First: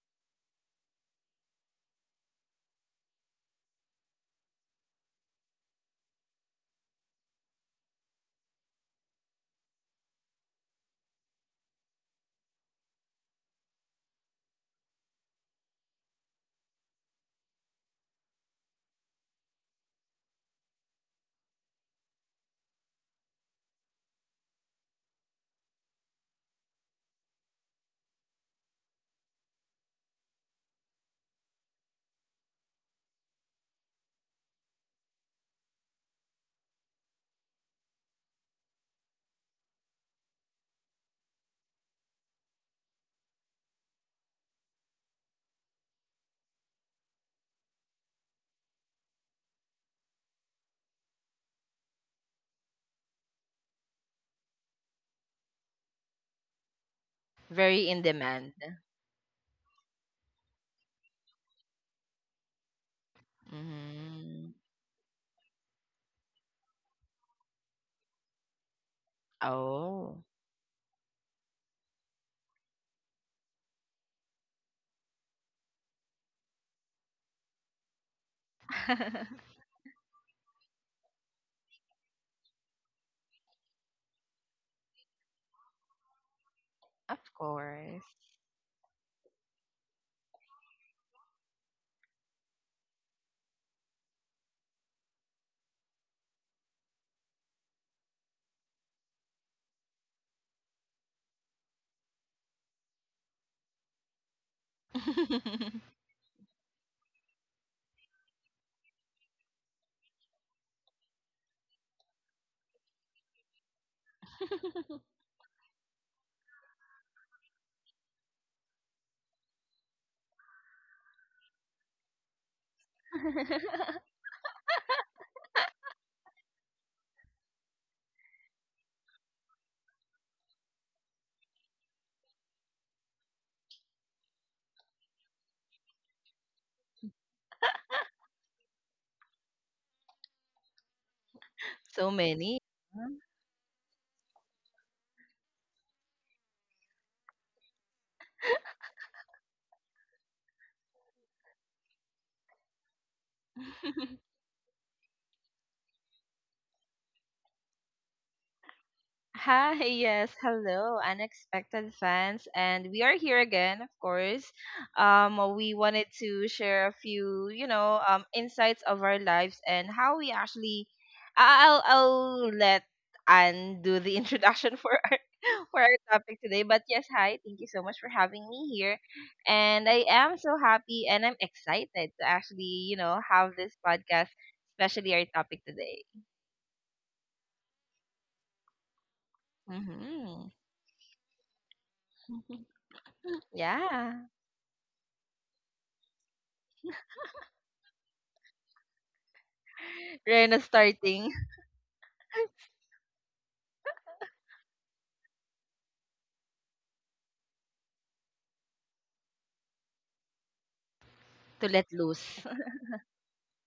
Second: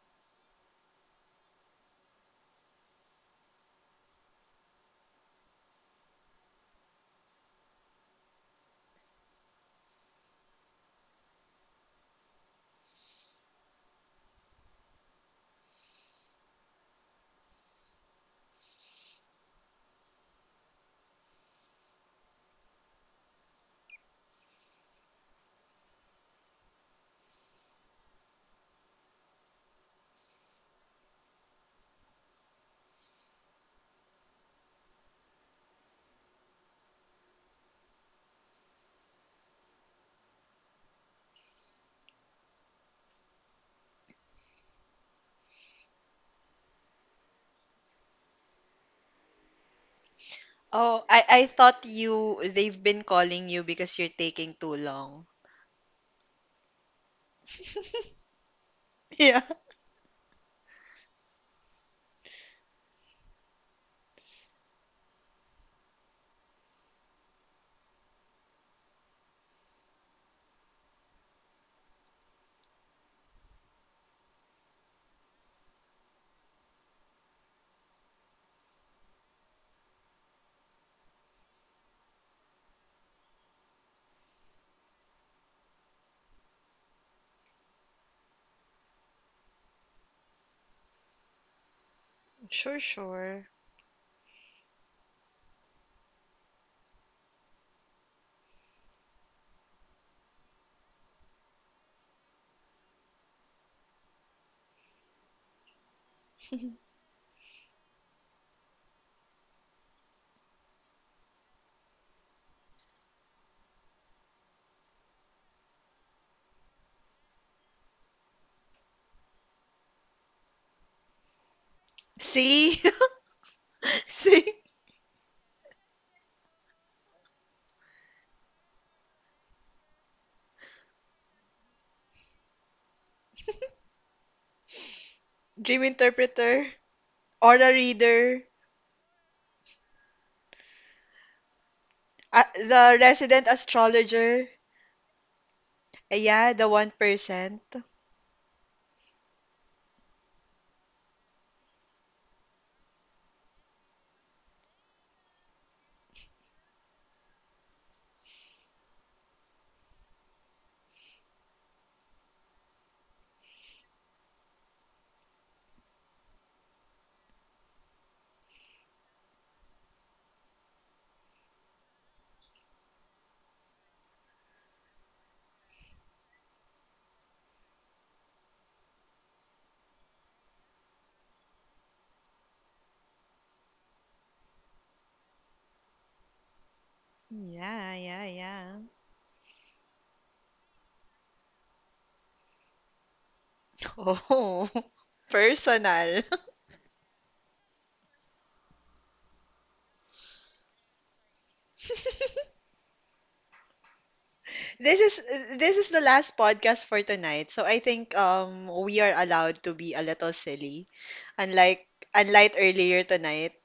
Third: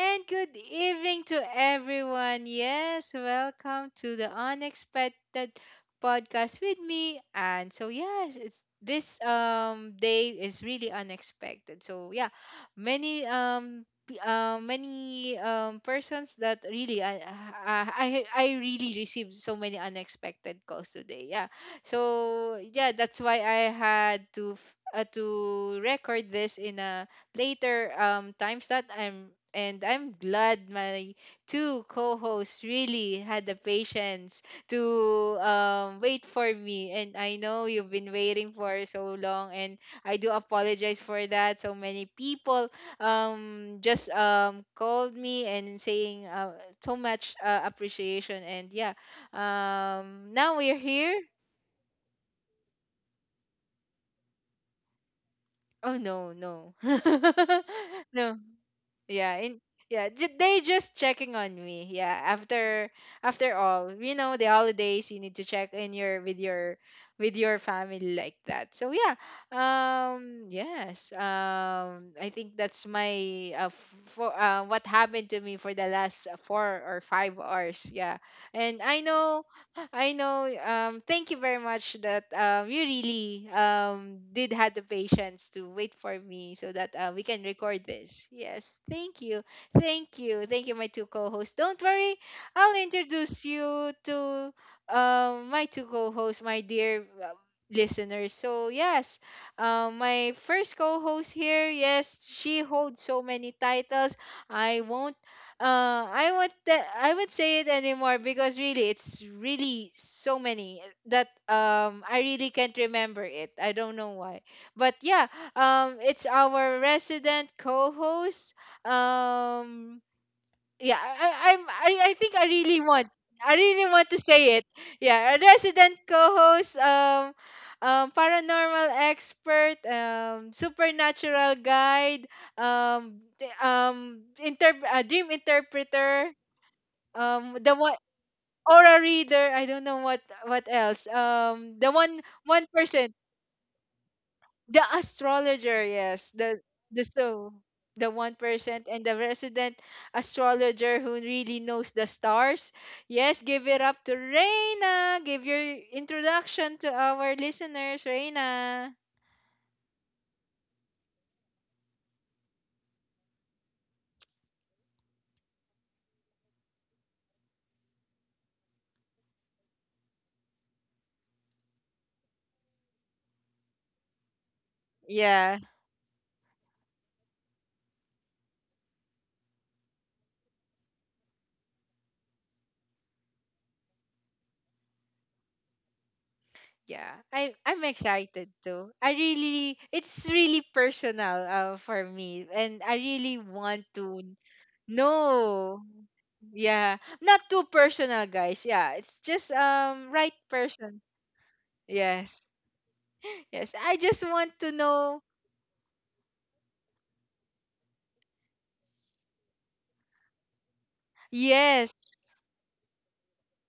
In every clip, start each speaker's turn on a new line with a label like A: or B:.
A: and good evening to everyone. Yes, welcome to the Unexpected Podcast with me. And so yes, it's this day is really unexpected. So yeah, many many persons that really I really received so many unexpected calls today. Yeah. So yeah, that's why I had to to record this in a later times that I'm glad my two co-hosts really had the patience to wait for me. And I know you've been waiting for so long, and I do apologize for that. So many people just called me and saying so much appreciation. And yeah, now we're
B: Oh,
A: here.
B: I thought you they've been calling you because you're taking too long.
A: Oh no, no,
C: Very in
A: no.
C: demand.
A: Yeah,
B: Yeah.
A: in they just checking on me. Yeah, after after all, you know, the
C: Mhm.
A: holidays you need to check in your with your with your family like that. So yeah,
C: Oh.
A: yes, I think that's my f- for what happened to me for the last four or five hours. Yeah, and I know. I know. Thank you very much that you really did have the patience to wait for me so that we
C: Of
A: can record
C: course.
A: this. Yes, thank you. Thank you. Thank you, my two co hosts. Don't worry,
B: Sure,
A: I'll introduce
B: sure.
A: you to my two co hosts, my dear listeners. So, yes, my first co host here, yes, she holds so many titles. I won't I would say it anymore because really it's really so many that I really can't remember it. I don't know why but yeah, it's our resident co-host. Um, yeah, I think
B: See?
A: I really want to
B: See?
A: say it. Yeah, a resident co-host, paranormal expert, supernatural guide, dream
B: Dream
A: interpreter,
B: interpreter, aura
A: the one
B: reader,
A: aura reader. I don't know what else. The
C: So many.
A: one
B: the
C: Huh?
A: person
B: resident astrologer.
A: the astrologer, yes.
B: Yeah, the
A: The so
B: 1%.
A: the 1% and the resident astrologer who really knows the stars. Yes, give it up to Reina. Give your introduction to our listeners, Reina.
C: Hi, yes, hello, unexpected fans, and we are here again, of course. We wanted to share a few, insights of our lives and how we actually. I'll let Anne do the introduction
A: Yeah.
C: for our topic today. But yes, hi. Thank you so much for having me here. And I am so happy and I'm excited to actually, have this podcast, especially our topic today.
A: Yeah. I'm
B: Yeah, yeah,
A: excited
B: yeah.
A: too. I really it's
C: Mm-hmm.
A: really personal for me and I really want to
C: Yeah.
B: Oh,
A: know
B: personal.
A: yeah, not too personal, guys. Yeah, it's just right
C: We're not
A: person.
C: starting
A: Yes. Yes. I just want to
B: This is
A: know.
B: this is the last podcast for tonight. So I think we are allowed to be a little silly.
C: to
B: Unlike
A: Yes.
C: let loose.
B: unlike earlier tonight.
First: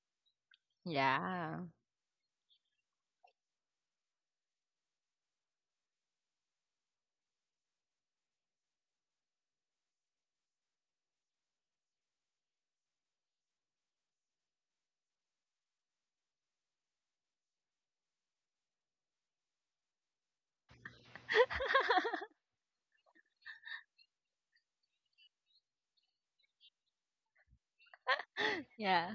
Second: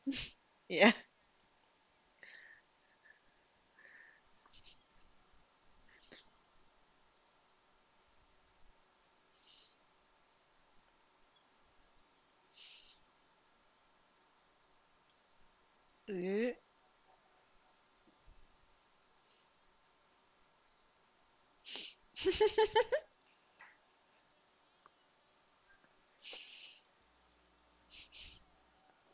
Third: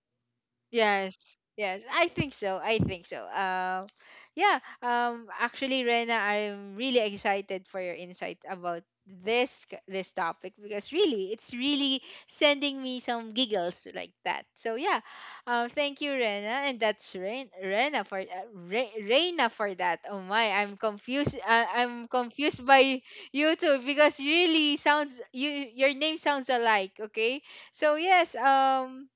B: Yeah.
A: Yes,
C: Yeah.
A: yes, I think so. I think so. Yeah. Actually, Rena, I'm really excited for your insight about this topic because really, it's really sending me some giggles like that. So yeah, thank you,
B: Mm.
A: Rena, and that's Rena for Reina for that. Oh my, I'm confused. I'm confused by you two because you really sounds you your name sounds alike. Okay, so yes.
C: Yeah.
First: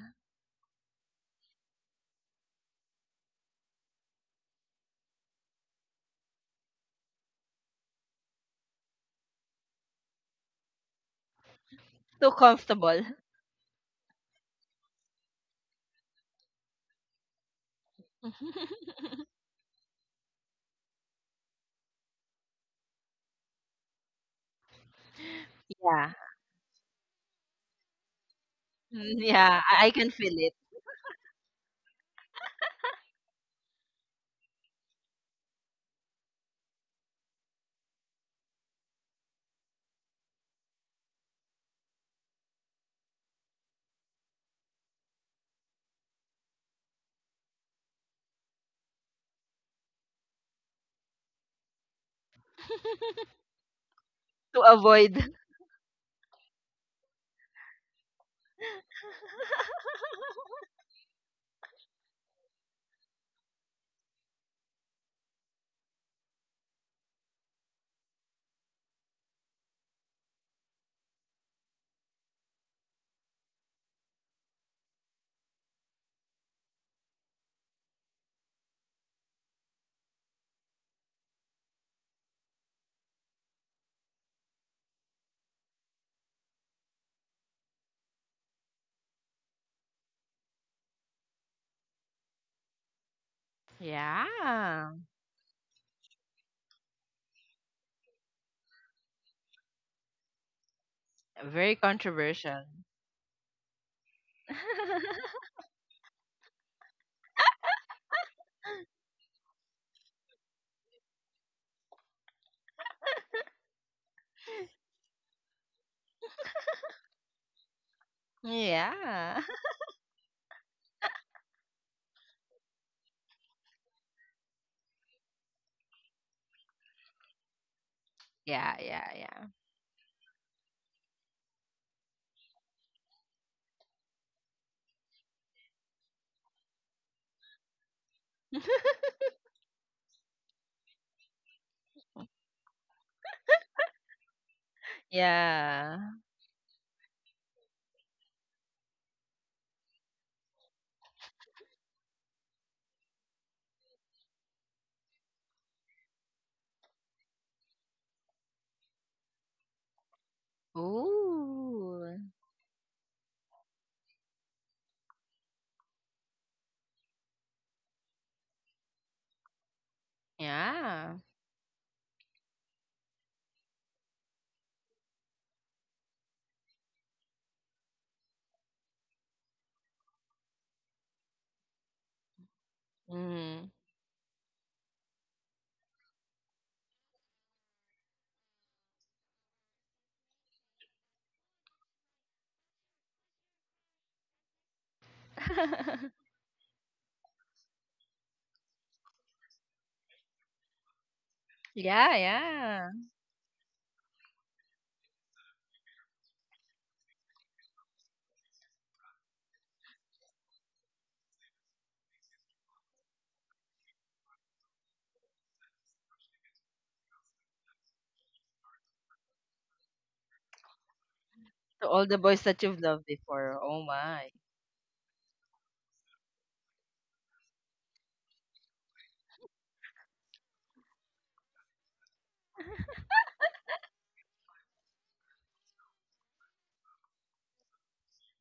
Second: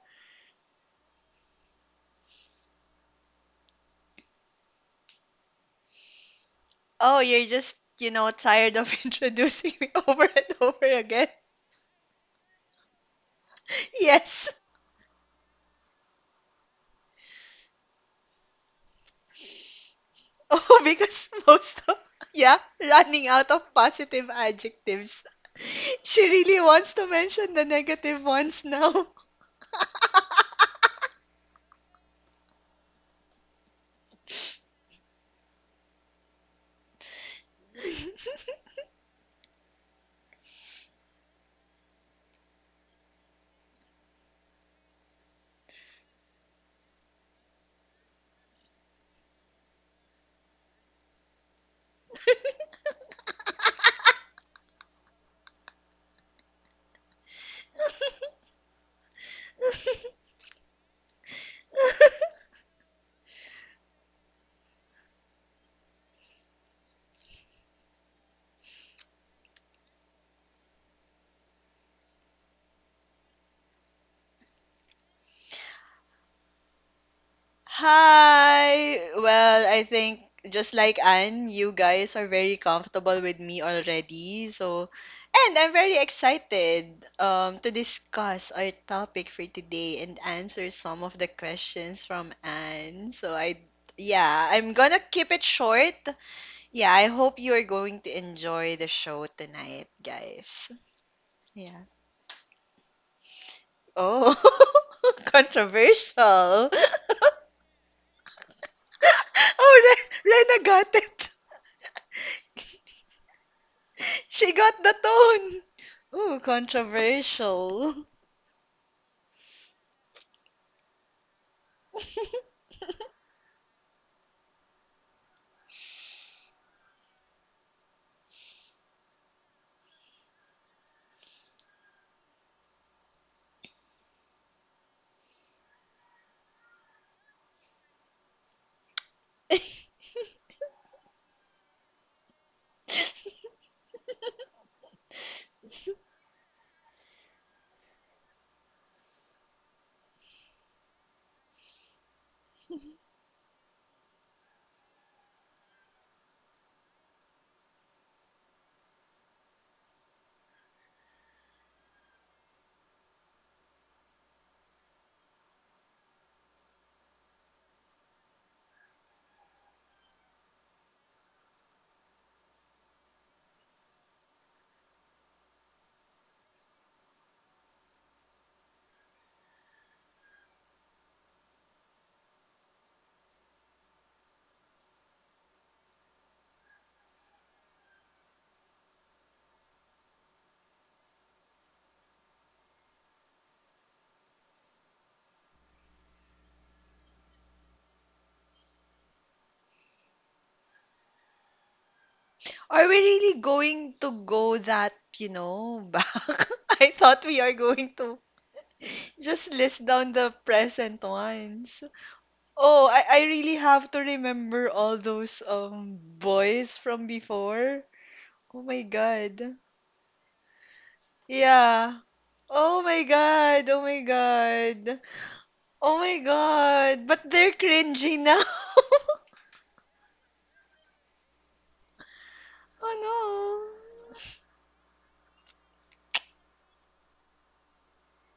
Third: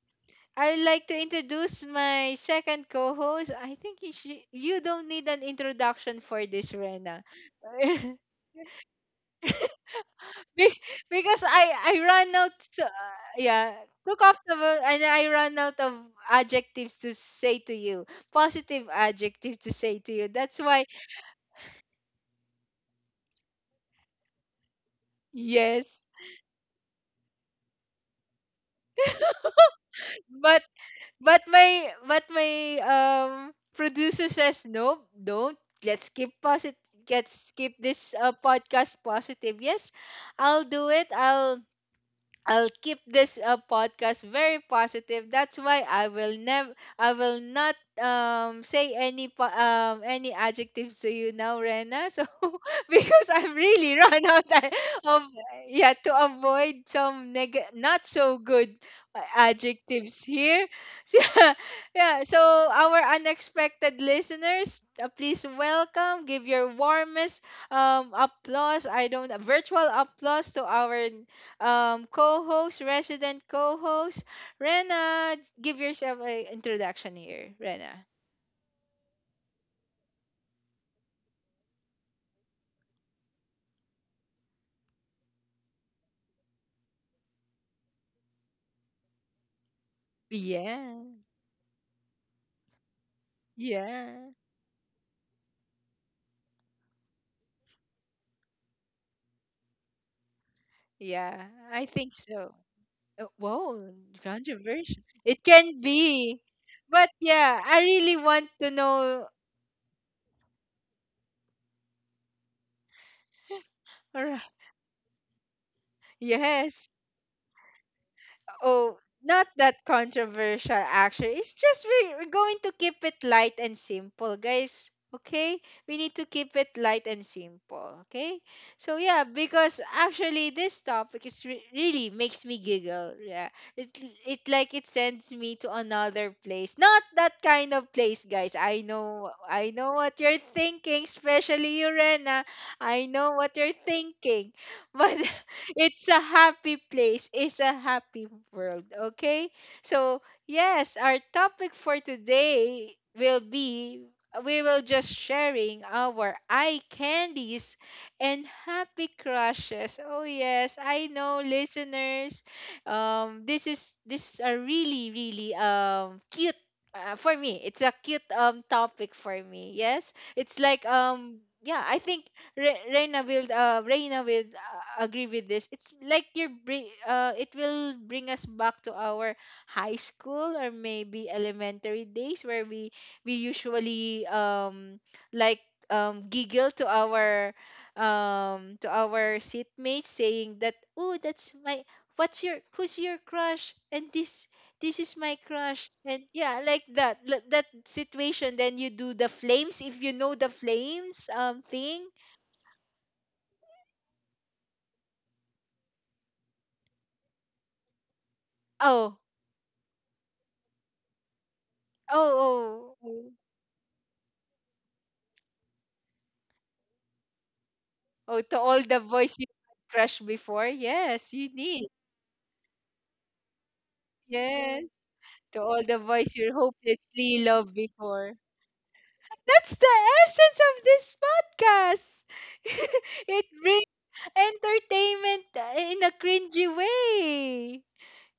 A: I'd like to introduce my second co-host. I think you, should, you don't need an introduction for this,
B: Oh,
A: Rena.
B: you're just, you know, tired of introducing me over and
A: Be-
B: over again.
A: because I
C: Too
A: ran out, so,
C: comfortable.
A: yeah, took off the
B: Yes.
A: wo- and I ran out of adjectives to say to you, positive adjective to say to you. That's
B: Oh,
A: why,
B: because most of yeah, running out of positive adjectives.
A: yes.
C: Yeah.
B: She really wants to mention the negative ones now.
C: Mm, yeah. I can feel it.
A: But but my um producer says no, don't. Let's keep positive. Let's keep this podcast positive. Yes, I'll do it. I'll keep this podcast very positive. That's why I will never, I will not say any any adjectives to you now, Rena. So because I've really run out
C: To
A: I- of
C: avoid.
A: yeah to avoid some not so good adjectives here. So, yeah, yeah. So our unexpected listeners, please welcome. Give your warmest applause I don't virtual applause to our co-host, resident co-host, Rena. Give yourself an introduction here, Rena.
B: Hi. Well, I think just like Anne, you guys are very comfortable with me already. So, and I'm very excited to discuss our topic for today and answer some
A: Yeah,
B: of the questions from Anne. So, I,
A: yeah.
B: yeah, I'm
C: Yeah.
B: gonna keep it short. Yeah, I hope you are going to enjoy the show tonight, guys.
A: Yeah,
C: Very
B: Yeah.
A: I think so.
C: controversial.
A: Whoa,
B: Oh,
A: controversial. It can be.
B: controversial.
A: But yeah, I really want to know.
B: Oh, Rena got it.
A: Ar-
B: She got the tone. Ooh,
A: Yes,
B: controversial.
A: oh,
C: Yeah.
A: not that controversial, actually. It's just we're going to keep it light and simple, guys. Okay? We need to keep it light and simple. Okay?
C: Yeah,
A: So,
C: yeah,
A: yeah,
C: yeah.
A: because actually this topic is really makes me giggle. Yeah. It, it like it sends me to another place. Not that kind of place, guys. I know what you're thinking, especially you, Rena. I know what you're thinking. But
C: Yeah.
A: it's a happy place. It's a happy world. Okay? So, yes, our topic for today will be we will just sharing our eye candies and happy crushes. Oh yes, I know
C: Ooh.
A: listeners. This is a really cute for me. It's a cute topic for me. Yes. It's like
C: Yeah.
A: yeah, I think Reina will agree with this. It's like your bring it will bring us back to our high school or maybe elementary days where we
C: Mm.
A: usually like giggle to our seatmates saying that oh that's my what's your who's your crush and this is my crush and yeah like that situation then you do the flames if you know the flames thing.
C: Yeah, yeah.
B: Are we really going to go that, you know, back? I thought we are going to
A: Oh,
B: just list down the present ones.
A: oh,
B: Oh,
A: oh,
B: I
A: oh,
B: really have to remember all those boys from before.
A: oh, to
B: Oh
A: all
B: my
A: the boys you
B: god.
A: had crush before, yes, you need,
C: To
B: Yeah.
C: all the boys that you've
B: Oh
C: loved
B: my
C: before.
B: god.
C: Oh
B: Oh my
C: my.
A: yes,
B: god.
A: to all the
B: Oh my
A: boys you
B: god. But
A: hopelessly
B: they're
A: loved
B: cringy
A: before.
B: now.
A: That's the essence of this podcast. It
B: Oh
A: brings entertainment in a cringy way.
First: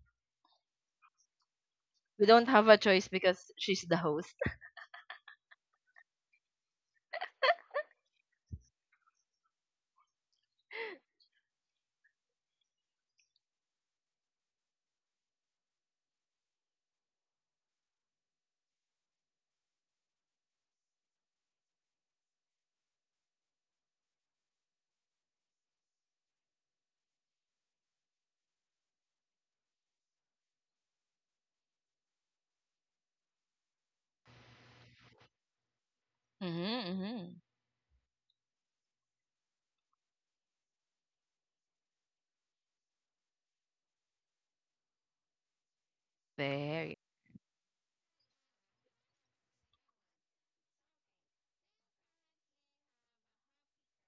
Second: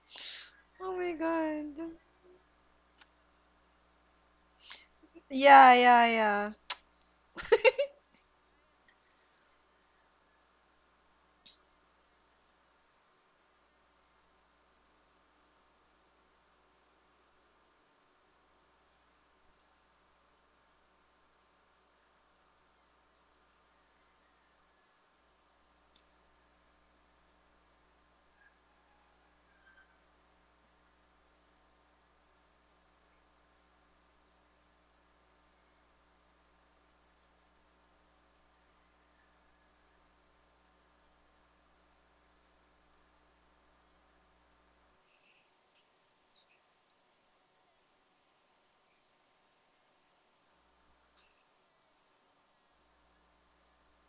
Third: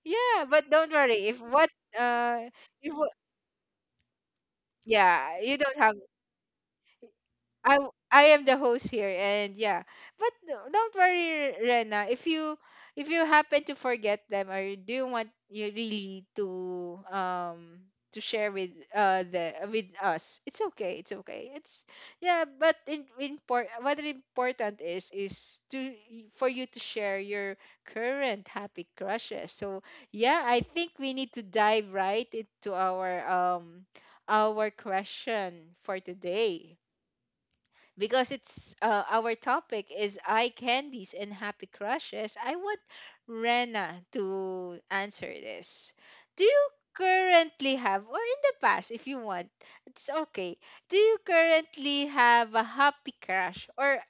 A: Yeah, but
B: no.
A: don't
B: Oh my
A: worry. If what,
B: god.
C: We don't
A: uh,
C: have a
A: if
C: choice
A: wha-
C: because she's the host.
A: yeah, you
B: Yeah,
A: don't have
B: yeah, yeah.
A: I am the host here and yeah. But don't worry, Rena. If you happen to forget them or you do want you really to share with the with us, it's okay. It's okay. It's yeah, but in import what is important is to for you to share your current happy crushes. So yeah, I think we need to dive right into our question for today
C: Mm-hmm, mm-hmm.
A: because it's our topic is eye candies and happy crushes. I want Rena to answer this. Do you
C: Very.
A: currently have, or in the past, if you want, it's okay. Do you currently have a happy crush or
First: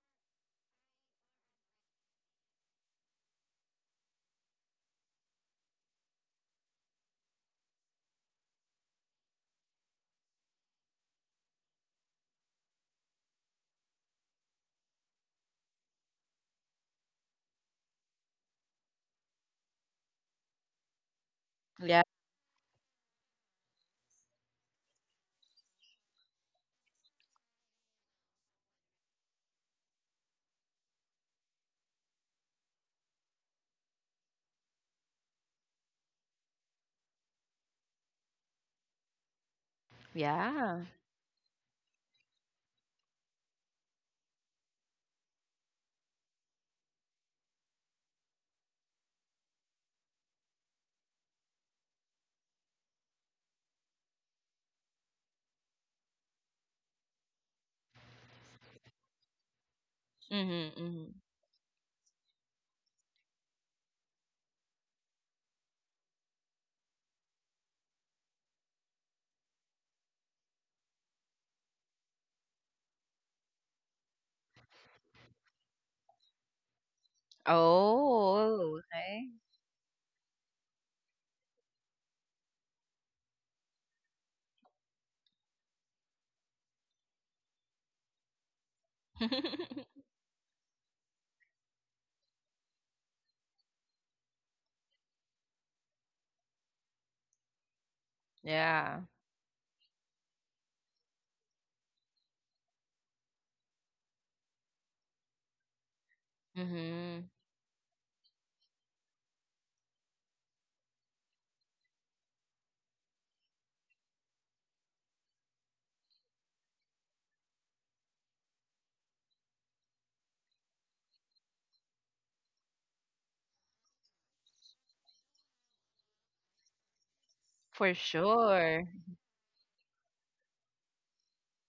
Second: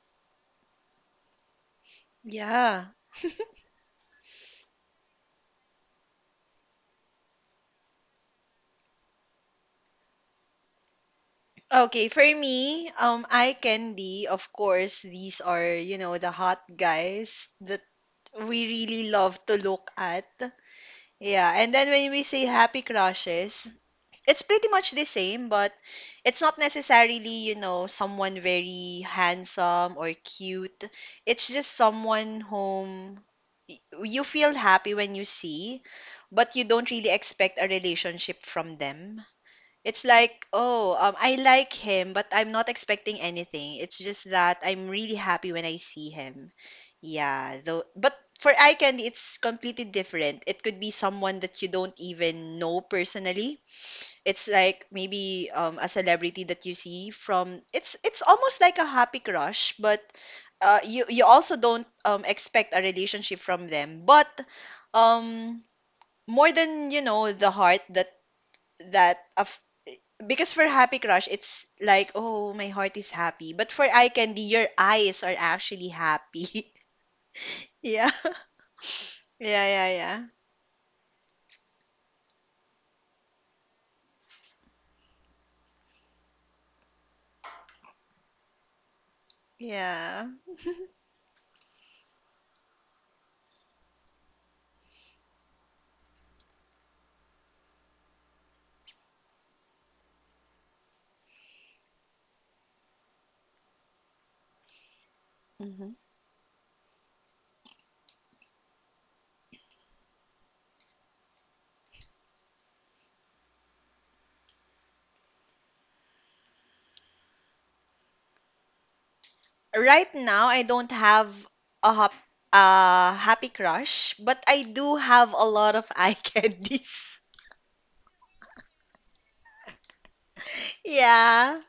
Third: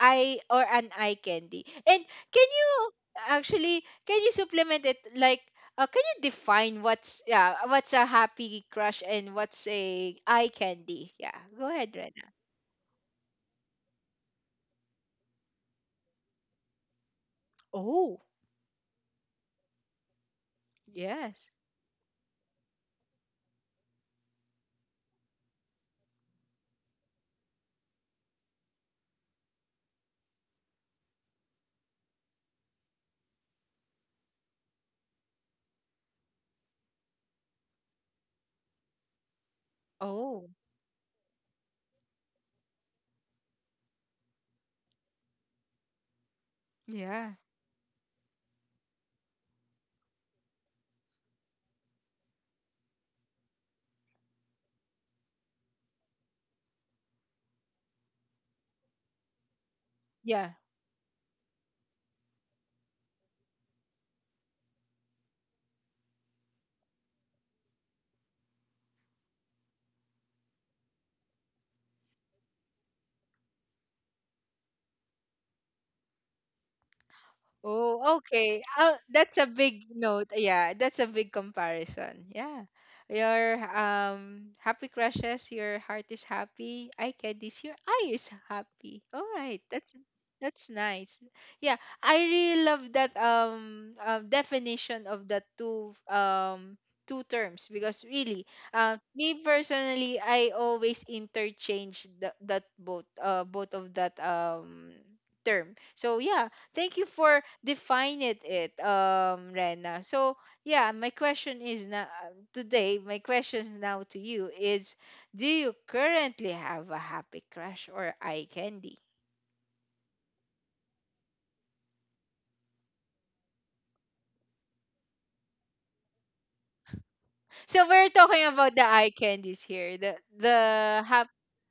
A: eye or an eye candy? And can
B: Yeah.
A: you actually can you supplement it like? Can you define what's yeah what's a happy crush and what's a eye candy? Yeah, go ahead,
B: Okay, for
A: Rena.
B: me, eye candy, of course, these are, you know, the hot guys that we really love to look at.
A: Yes.
B: Yeah, and then
C: Yeah.
B: when we say happy crushes, it's pretty much the same, but it's not necessarily, you know, someone very handsome or cute. It's just someone whom y- you feel happy when you see, but you don't really expect a relationship from them. It's like,
A: Oh,
C: Yeah.
B: oh, I like him, but I'm not expecting anything. It's just that I'm really happy when I see him.
A: yeah.
B: Yeah, though, but for eye candy, it's completely different. It could be someone that you don't even know personally, it's like maybe a celebrity that you see from it's almost like a happy crush, but
A: Yeah.
C: Mm-hmm, mm-hmm.
B: you also don't expect a relationship from them. But um, more than you know the heart that of because for happy crush it's like, oh, my heart is happy, but for eye candy your eyes are actually happy. yeah,
A: Oh, okay.
C: Oh,
A: Oh,
C: okay.
A: that's a big
B: yeah, yeah,
A: note. Yeah, that's a big comparison. Yeah. Your happy crushes, your heart is happy. I can this your eye is happy. All right.
B: yeah,
A: That's nice. Yeah, I really love that definition of the two two terms because really
C: Yeah.
A: me personally I always interchange that both both of that term.
B: yeah.
A: So yeah, thank you
C: Mm-hmm.
A: for defining it, Rena. So yeah, my question is now today. My question now to you is: Do you currently have a happy crush or eye candy?
B: Right now, I don't have a hop, a happy crush, but I do have a lot of eye candies.
A: So
C: For
A: we're talking about the
C: sure.
A: eye candies here.
B: Yeah,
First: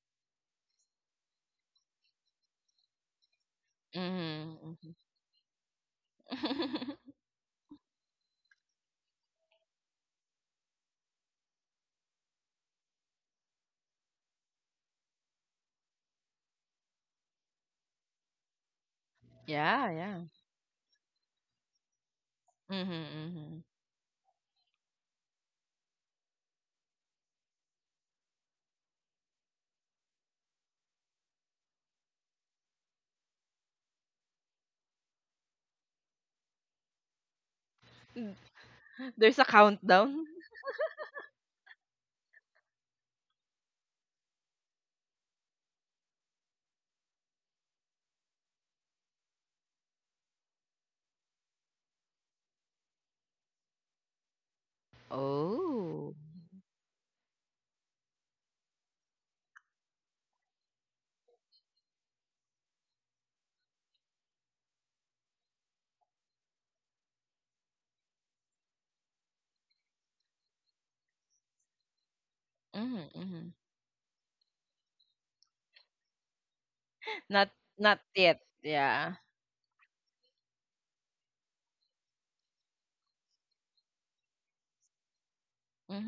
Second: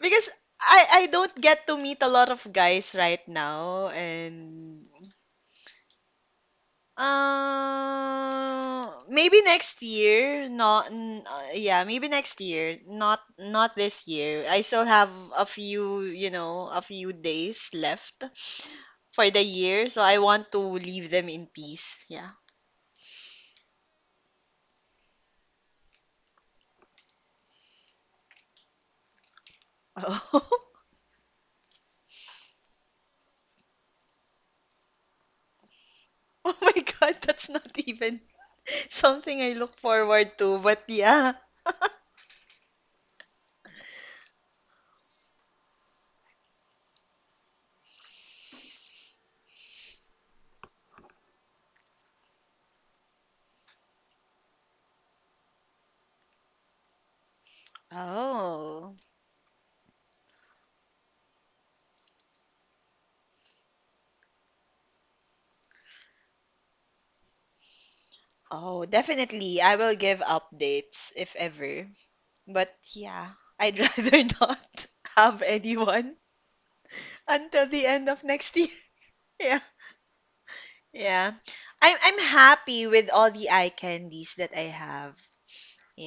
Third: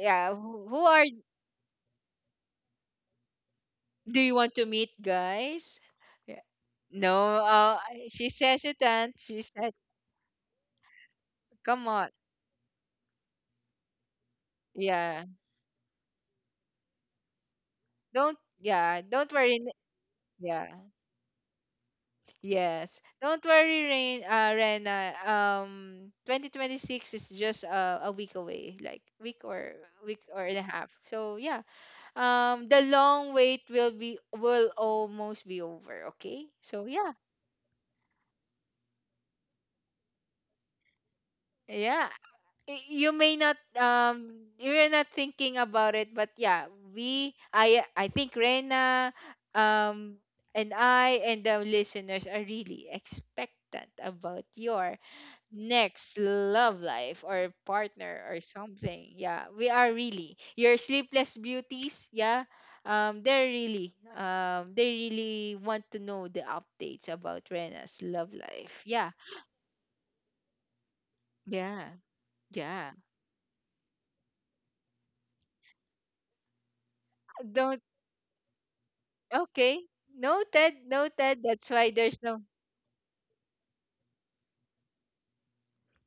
B: because I
A: Who
B: I
A: are
B: don't get to meet a lot of guys right now,
A: do you want to
B: and
C: Mm-hmm.
A: meet, guys? Yeah. No. She's hesitant.
B: maybe
A: She said,
B: next year. Not n- Yeah,
A: "Come
B: maybe
A: on,
B: next year. Not not this year. I still have
A: yeah.
B: a few, you know, a few days left
A: Don't yeah.
B: for
A: Don't
B: the
A: worry.
C: Yeah,
B: year, so
C: yeah.
B: I want to
A: Yeah."
B: leave them in peace. Yeah.
C: Mm-hmm,
A: Yes. Don't
C: mm-hmm.
A: worry, Rena. 2026 is just a week away, like week or
B: Oh,
A: and a half. So yeah, the long wait will be will almost be over. Okay.
B: oh my
A: So yeah,
B: God, that's not even
C: There's
B: something
C: a
B: I look
C: countdown.
B: forward to, but yeah.
A: yeah. You may not you're not thinking about it, but yeah, we I think Rena, um, and I and the listeners are really expectant about your
C: Oh.
A: next love life or partner or
B: Oh,
A: something. Yeah, we are really your sleepless beauties. Yeah, they're really they really want to know the updates about Rena's love
B: oh,
A: life. Yeah,
B: definitely. I will give updates if ever.
A: yeah,
B: But
A: yeah,
C: Mhm,
B: yeah,
C: mhm.
B: I'd rather not have anyone
C: Not
B: until
A: don't
B: the
C: not
B: end of
C: yet,
B: next year.
C: yeah.
B: Yeah,
A: okay, noted,
B: yeah.
A: noted. That's why
B: I'm
A: there's no
B: happy with all the eye candies that I have.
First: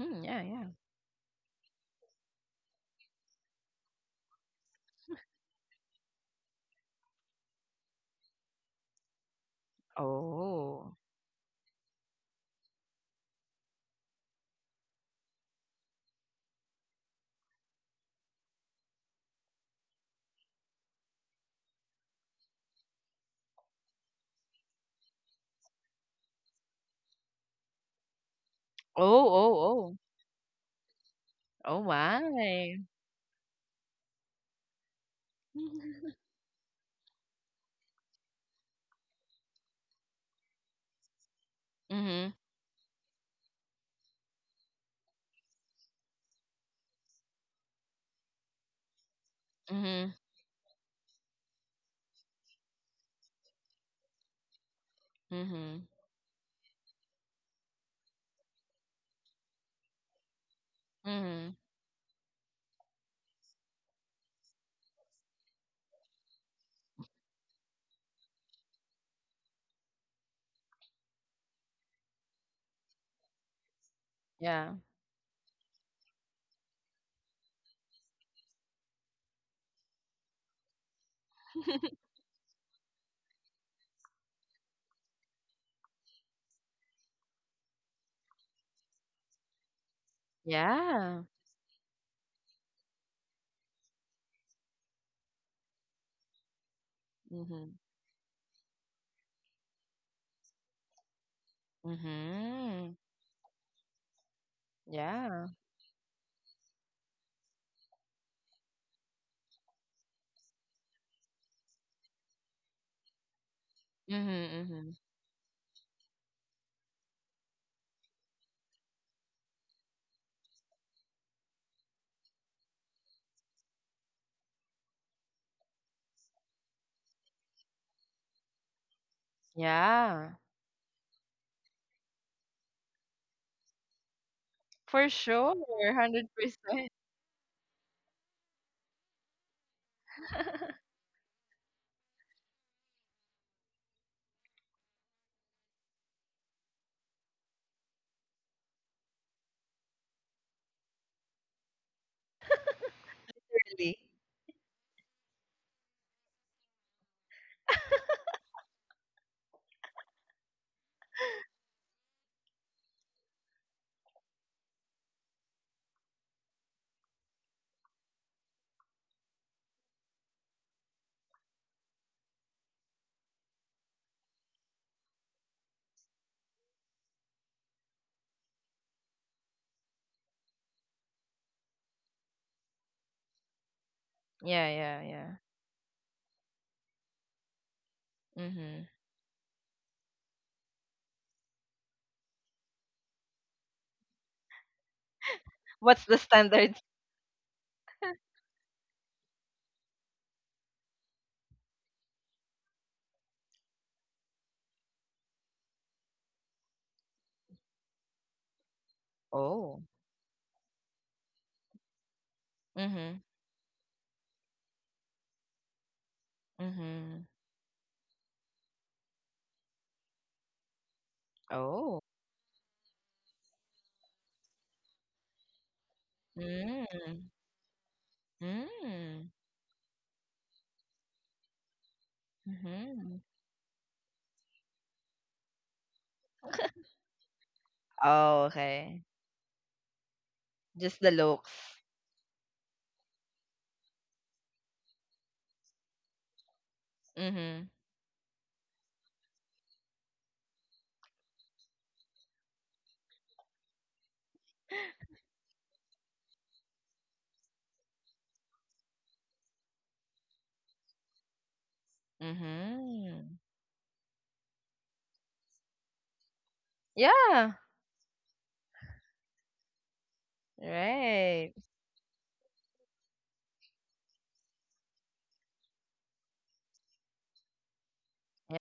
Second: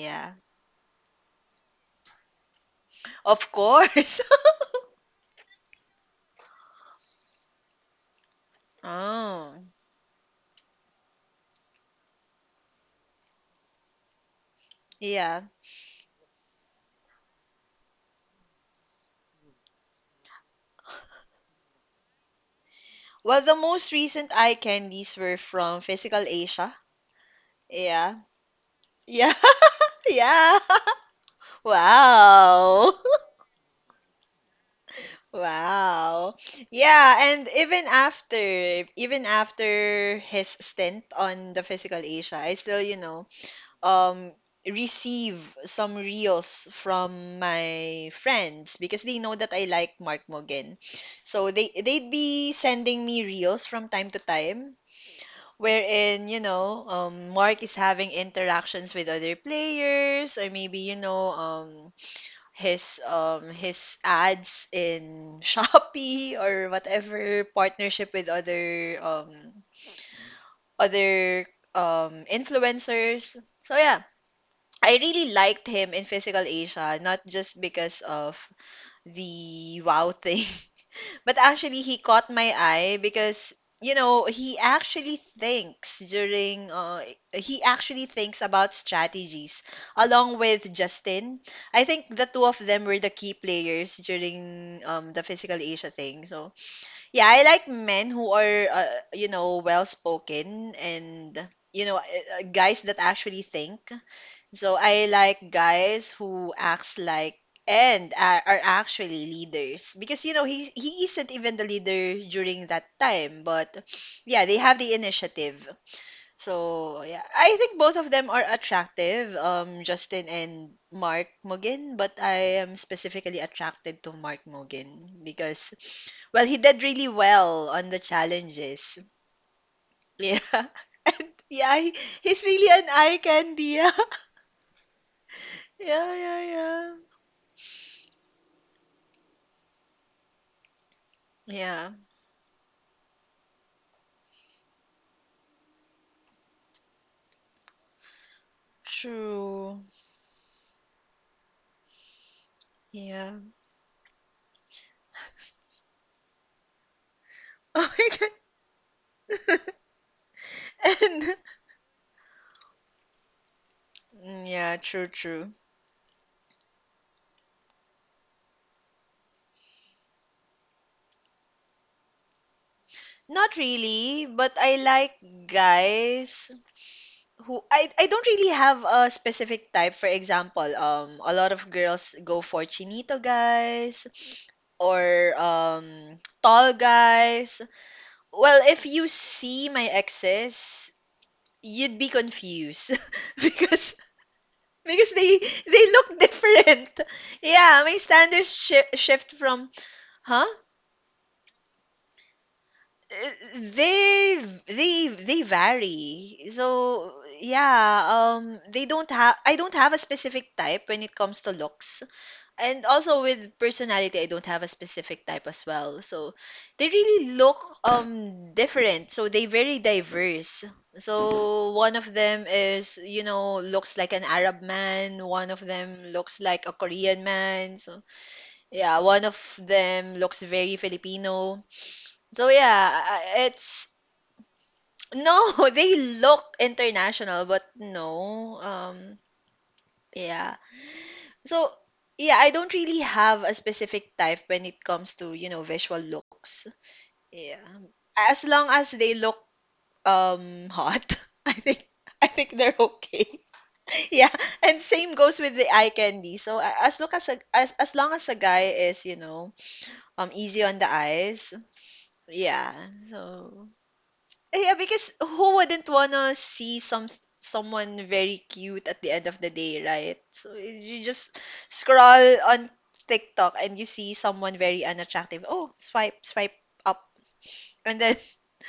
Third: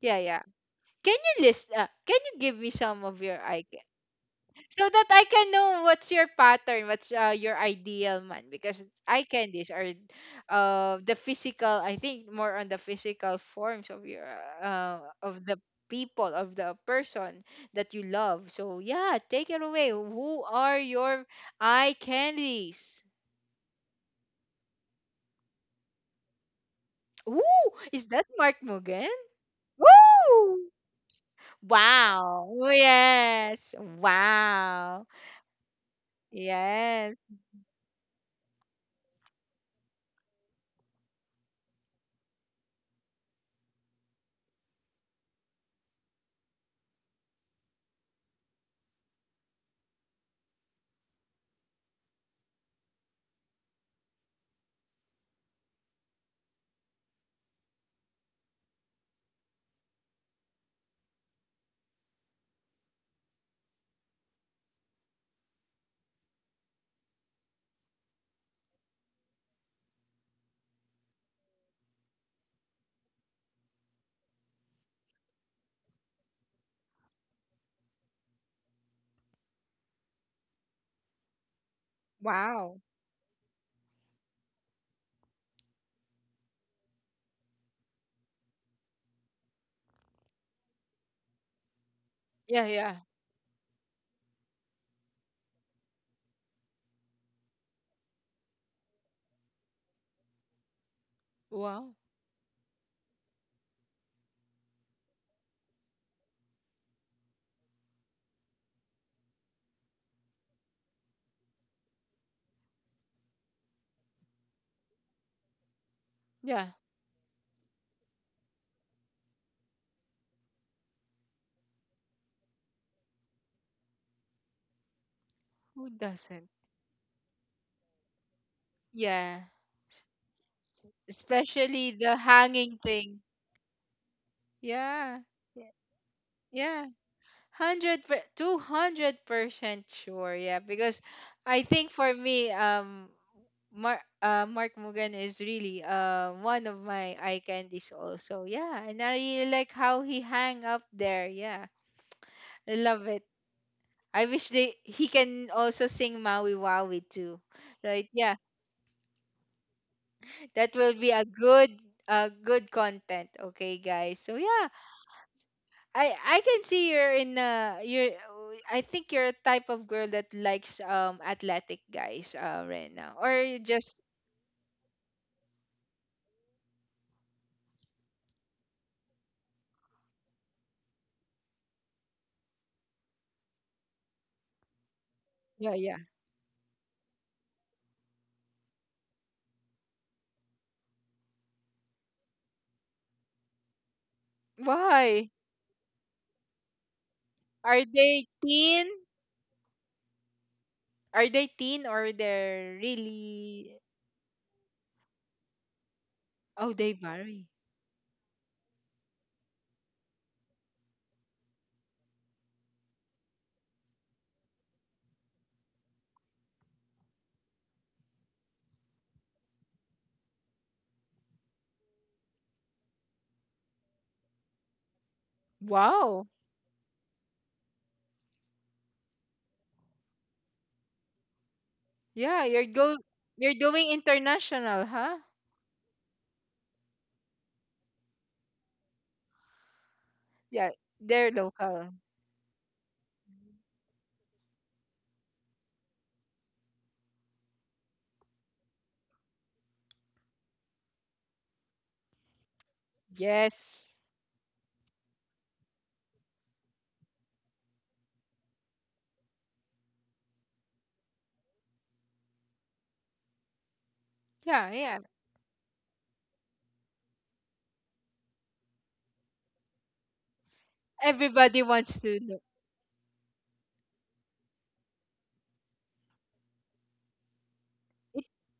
A: yeah,
C: yeah,
A: yeah.
C: yeah.
A: Can you list can you give me some of your
B: of
A: I
B: course.
A: so that I can know what's your pattern, what's your ideal man, because eye
B: Oh,
A: candies are
C: Oh.
A: the physical, I think more on the physical forms of your of
B: yeah.
A: the people of the person that you love. So yeah, take it away. Who are your eye candies?
B: Well, the most recent eye candies were from Physical Asia.
A: Ooh, is
B: Yeah.
A: that Mark
C: Oh,
A: Mugen?
B: Yeah.
C: oh, oh.
B: Yeah.
A: Woo!
C: Oh,
A: Wow.
C: my.
B: Wow.
A: Yes. Wow.
B: Wow.
A: Yes.
B: Yeah, and even after his stint on the Physical
C: Mhm,
B: Asia, I still, you know, um receive some reels from my friends because they know that I like
C: mhm,
B: Mark Mogan. So they'd be sending me reels from time to time
C: mhm,
B: wherein you know Mark is having interactions with other players or maybe you know
C: mhm.
B: his ads in Shopee or whatever partnership with other other influencers. So yeah,
C: Yeah.
B: I really liked him in Physical Asia, not just because of the wow thing, but actually, he caught my
A: Wow.
B: eye because, you know, he actually thinks about strategies along with
C: Yeah.
B: Justin. I think the two of
A: Yeah,
B: them
A: yeah.
B: were the key players during the Physical Asia thing. So, yeah, I like
C: Mhm,
B: men who are, you know, well spoken and, you
A: Wow.
B: know, guys
C: mhm.
B: that actually think. So I
C: Yeah.
B: like guys who acts like and are actually leaders because you know he isn't even the leader during that time, but yeah, they
C: Mhm,
B: have the
C: mhm.
B: initiative.
A: Yeah.
B: So yeah, I think both of them are attractive, Justin and Mark Mugen, but I am specifically attracted to Mark Mugen because
A: Who
B: well,
A: doesn't?
B: he did really well on the challenges.
A: Yeah.
C: Yeah.
B: Yeah. And yeah,
A: Especially the
B: he's really
A: hanging
B: an eye
A: thing.
B: candy. Yeah,
C: For
A: Yeah.
C: sure,
A: Yeah.
B: yeah, yeah.
A: Yeah.
C: 100%.
B: Yeah.
A: 200% sure. Yeah, because I
B: Yeah,
A: think for me Mark Mark Mugan is really one of my eye candies also. Yeah, and I really like
B: true.
A: how he hang up there. Yeah, I love it.
B: Yeah.
C: Really?
A: I wish they he can also sing Maui Wawi too,
B: Oh
A: right?
B: my
A: Yeah,
B: God.
A: that will be
B: And
A: a good good content. Okay guys, so
B: mm,
A: yeah,
B: yeah, true, true.
A: I can see you're in you're I think you're a type of girl that likes athletic guys, uh, right now, or
B: Not
A: you just
B: really, but I like guys who I don't really have a specific type. For example, a lot of girls go for chinito guys
C: Yeah,
B: or
C: yeah, yeah.
A: yeah, yeah.
B: tall guys. Well, if
C: Mhm.
B: you see my exes, you'd be confused because because
A: Why
B: they they
C: What's the
B: look
C: standard?
B: different. Yeah,
A: are
B: my
A: they
B: standards
A: teen?
B: shift from huh?
A: Are they teen or they're
B: Uh,
A: really
B: They they they vary.
A: oh they
B: So
A: vary?
B: yeah, they don't have I don't
C: Oh.
B: have a specific type when it comes to looks. And
C: Mhm,
B: also with personality, I don't have a specific type as well. So they
C: mhm.
B: really look different, so they very diverse, so one
C: Oh.
B: of them is, you know, looks like an Arab man, one of them
A: Wow,
B: looks like a Korean
C: Mm,
B: man. So yeah, one
C: mm.
B: of them looks very Filipino. So
A: yeah, you're
B: yeah,
A: go,
C: Mhm.
A: you're
B: it's
A: doing international huh?
B: no, they look international, but
C: Oh,
B: no,
C: okay.
B: yeah.
A: Yeah,
C: Just the
A: they're
B: So,
C: looks.
A: local.
B: yeah, I don't really have a specific type when it comes to, you know, visual looks. Yeah.
C: Mhm.
B: As long as they look hot, I think I think they're okay.
A: Yes,
B: Yeah, and same goes with the eye candy. So as long as a guy is, you know, easy on the eyes, yeah.
C: Mhm.
B: So yeah,
A: yeah, yeah,
B: because who wouldn't wanna see
C: Yeah.
B: someone very cute at the end of the day, right? So you just
C: Right.
A: everybody wants
B: scroll
A: to know.
B: on TikTok and you see someone very unattractive. Oh, swipe, swipe up, and then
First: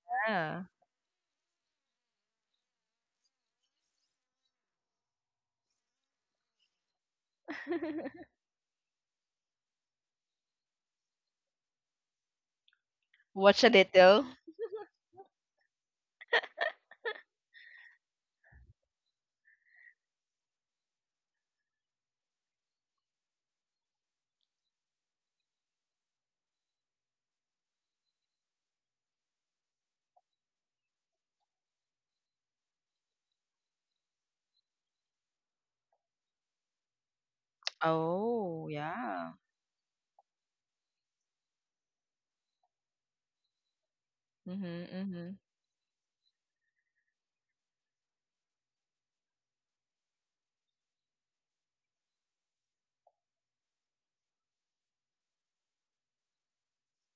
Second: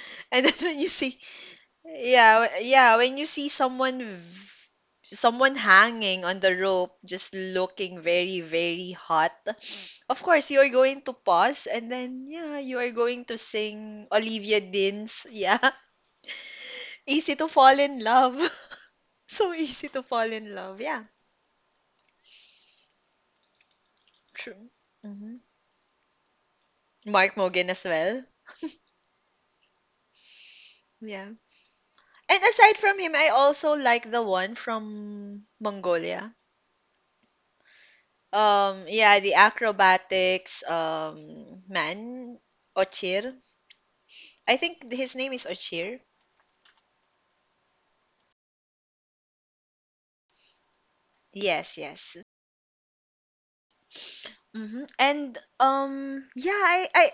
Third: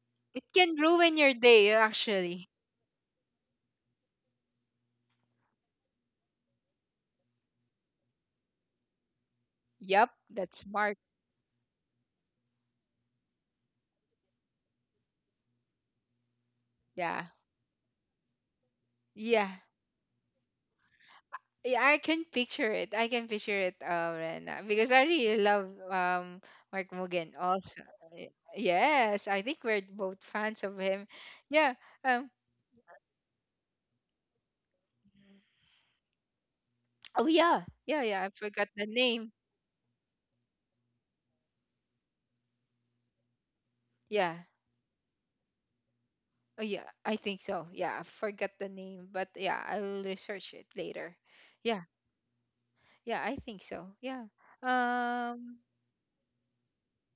A: It
B: and then
C: Yeah.
A: can
B: when you
A: ruin
B: see,
A: your day,
B: yeah,
A: actually.
B: yeah, when you see someone hanging on the rope, just looking very, very hot.
A: Yep,
B: Of course, you
A: that's
B: are
A: Mark.
B: going to pause, and then yeah, you are going to
C: Watch a
B: sing
C: little.
B: Olivia Dean's, yeah,
A: Yeah.
B: Easy to Fall in Love.
A: Yeah.
B: So easy to fall in love. Yeah,
A: Yeah, I can picture it. I can picture it, Rena,
B: true.
A: because I really
B: Hmm.
A: love Mark Mugen
B: Mark Mogan
A: also.
B: as well.
A: Y- Yes, I think we're both fans of him.
B: Yeah.
A: Yeah. Um.
B: And aside from him, I also like the one from Mongolia.
A: Oh yeah. Yeah. Yeah. I forgot
C: Oh,
A: the
B: Yeah,
A: name.
C: yeah.
B: the acrobatics man, Ochir.
A: Yeah.
B: I
C: Mhm.
B: think his name
C: Mhm.
B: is Ochir.
A: Oh yeah. I think so. Yeah. I forgot the name, but yeah, I'll research it later.
B: Yes,
A: Yeah.
B: yes.
A: Yeah. I think so. Yeah.
B: Mm-hmm. And
A: Um.
B: yeah, I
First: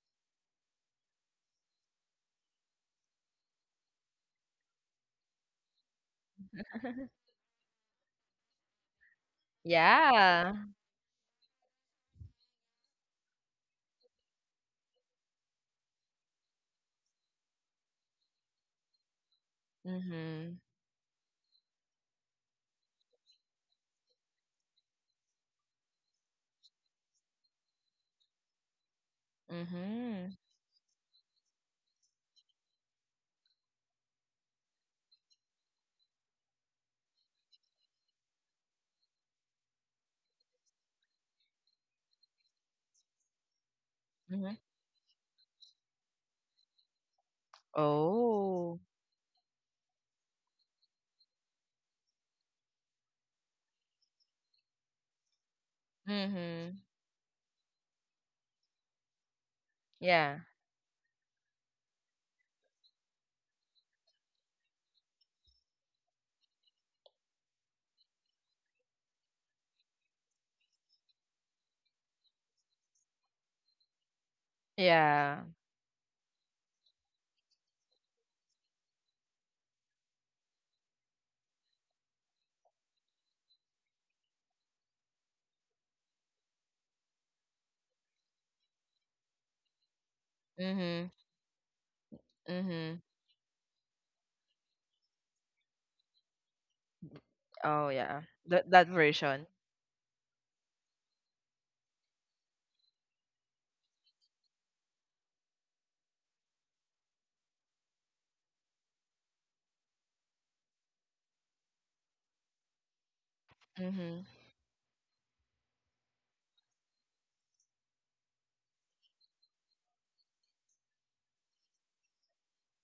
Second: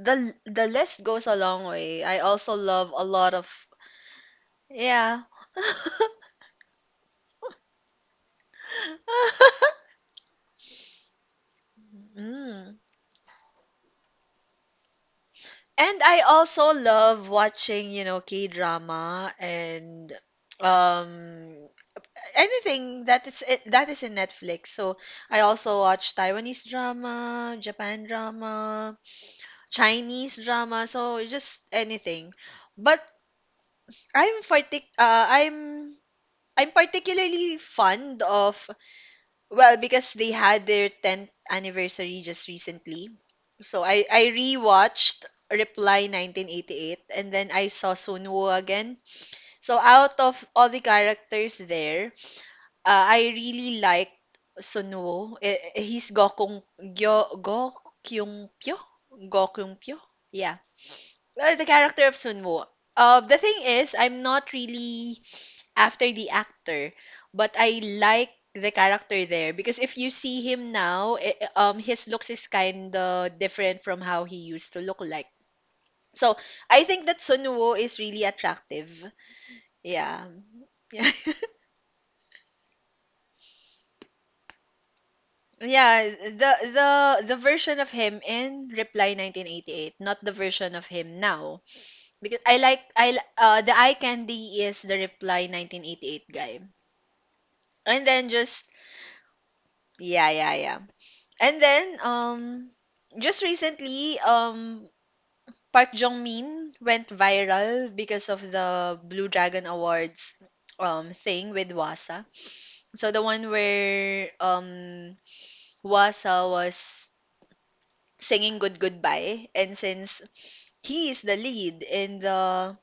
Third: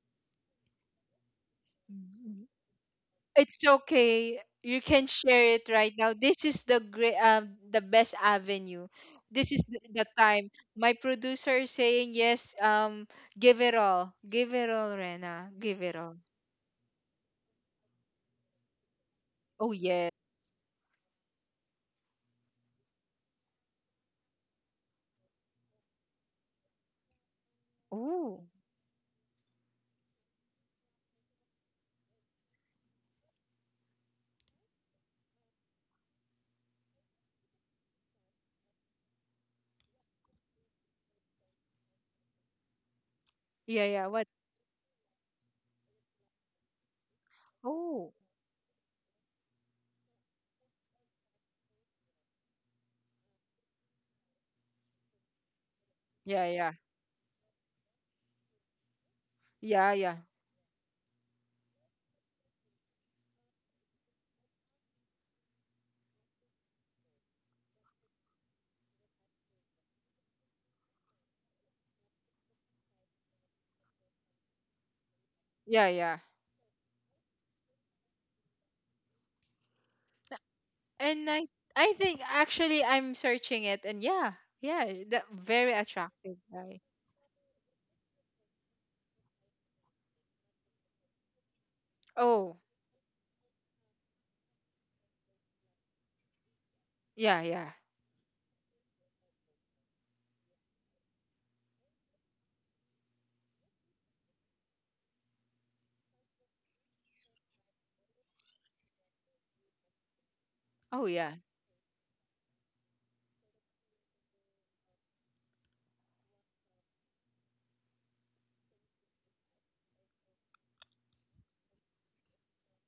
B: the the list goes a long way. I also love a lot of
A: It's okay. You can
B: yeah.
A: share it right now. This is the great, the best avenue. This is the time.
C: Yeah.
A: My producer is saying yes.
B: Mm.
A: Give it all. Give it all, Rena. Give it
B: And
A: all.
B: I also love watching, you know, K-drama
A: Oh yeah.
B: and
C: Mhm.
B: um anything that is in Netflix. So I also watch Taiwanese drama, Japan
A: Oh
B: drama,
C: Mhm.
B: Chinese drama, so just anything. But I'm partic uh, I'm I'm particularly fond of well, because they had their 10th anniversary just recently. So
A: yeah, yeah.
B: I
A: What?
B: I
C: Mhm.
B: rewatched Reply 1988 and then I saw
A: Oh
B: Sunwoo
C: Oh.
B: again. So out of all the characters there, I really liked Sunwoo. He's
A: yeah,
B: Gokung
A: yeah,
C: Mhm.
B: Gyo Gokyung Pyo? Gokyung
A: yeah,
B: Pyo?
A: yeah,
C: Yeah.
B: Yeah. Well, the character of Sunwoo. The thing is, I'm not really after the actor, but I like the character there because if you see him now, his looks is kinda different from how he used to look like.
C: Yeah.
A: yeah, yeah.
B: So I think that Sun Woo is really attractive. Yeah, yeah,
A: And I think actually I'm searching it, and yeah, yeah, that very
B: yeah.
A: attractive
B: The
A: guy.
B: the the version of him in Reply 1988, not the version of
C: Mhm.
B: him now. Because
A: Oh
B: I like
C: Mhm.
B: I li- the eye candy is the Reply 1988 guy,
A: yeah, yeah.
C: Oh,
B: and
C: yeah.
B: then
C: That
B: just
C: that version.
B: yeah yeah yeah. And then, just recently, Park Jong-min went viral because of the Blue Dragon Awards
A: Oh yeah,
B: thing with Wasa. So the one
C: Mhm.
B: where Wasa was singing "Good Goodbye," and since he is the lead in the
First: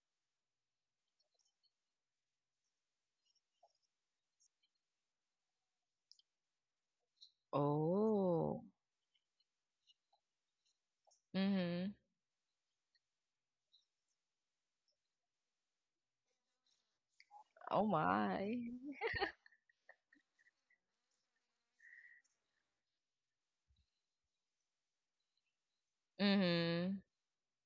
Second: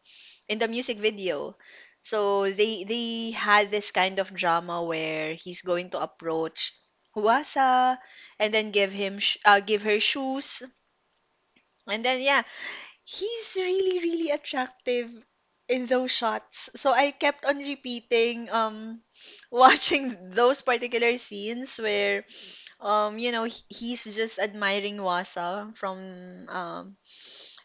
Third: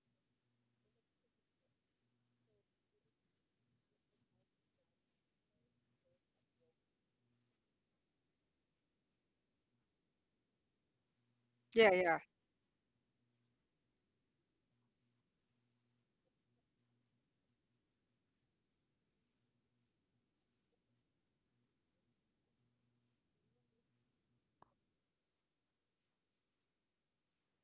B: in the music video, so they had this kind of drama where he's going to approach Wasa and
C: Oh.
B: then give give her shoes.
A: yeah,
C: Mhm.
B: And
A: yeah,
B: then yeah, he's really really attractive in those shots. So I kept on
C: Oh
B: repeating
C: my.
B: watching those particular scenes where you know he's just admiring Wasa from um
C: Mhm.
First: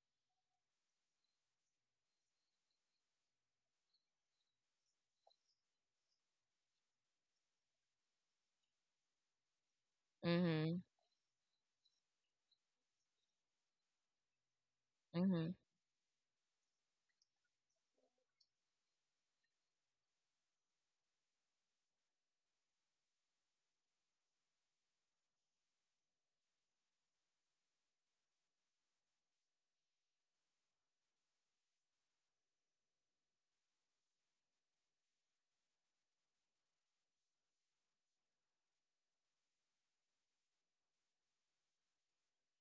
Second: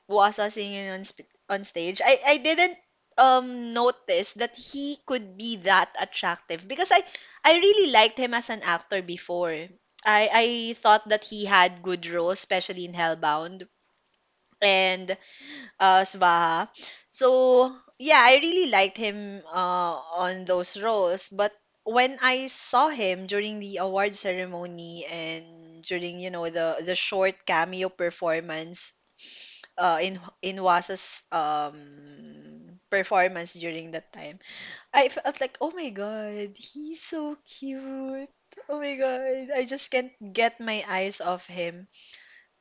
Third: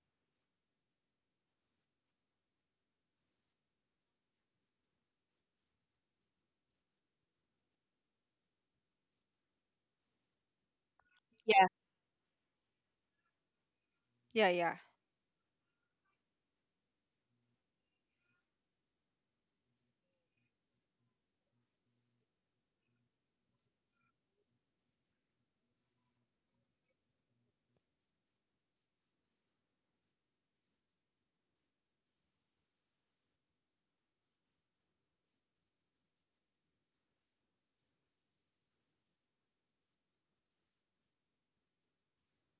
B: Wasa singing on on stage. I didn't notice that he could be that attractive because I really liked him as an actor before. I
C: Mhm,
B: thought that he
A: yeah,
B: had good roles, especially in Hellbound.
A: yeah, yeah,
B: And
C: mhm.
B: Swaha. So yeah, I really liked him on those roles. But when I saw him during the award ceremony and during the short cameo performance in Wasa's performance during that time, I felt like, oh my god, he's so cute. Oh my god, I just can't get my eyes off him.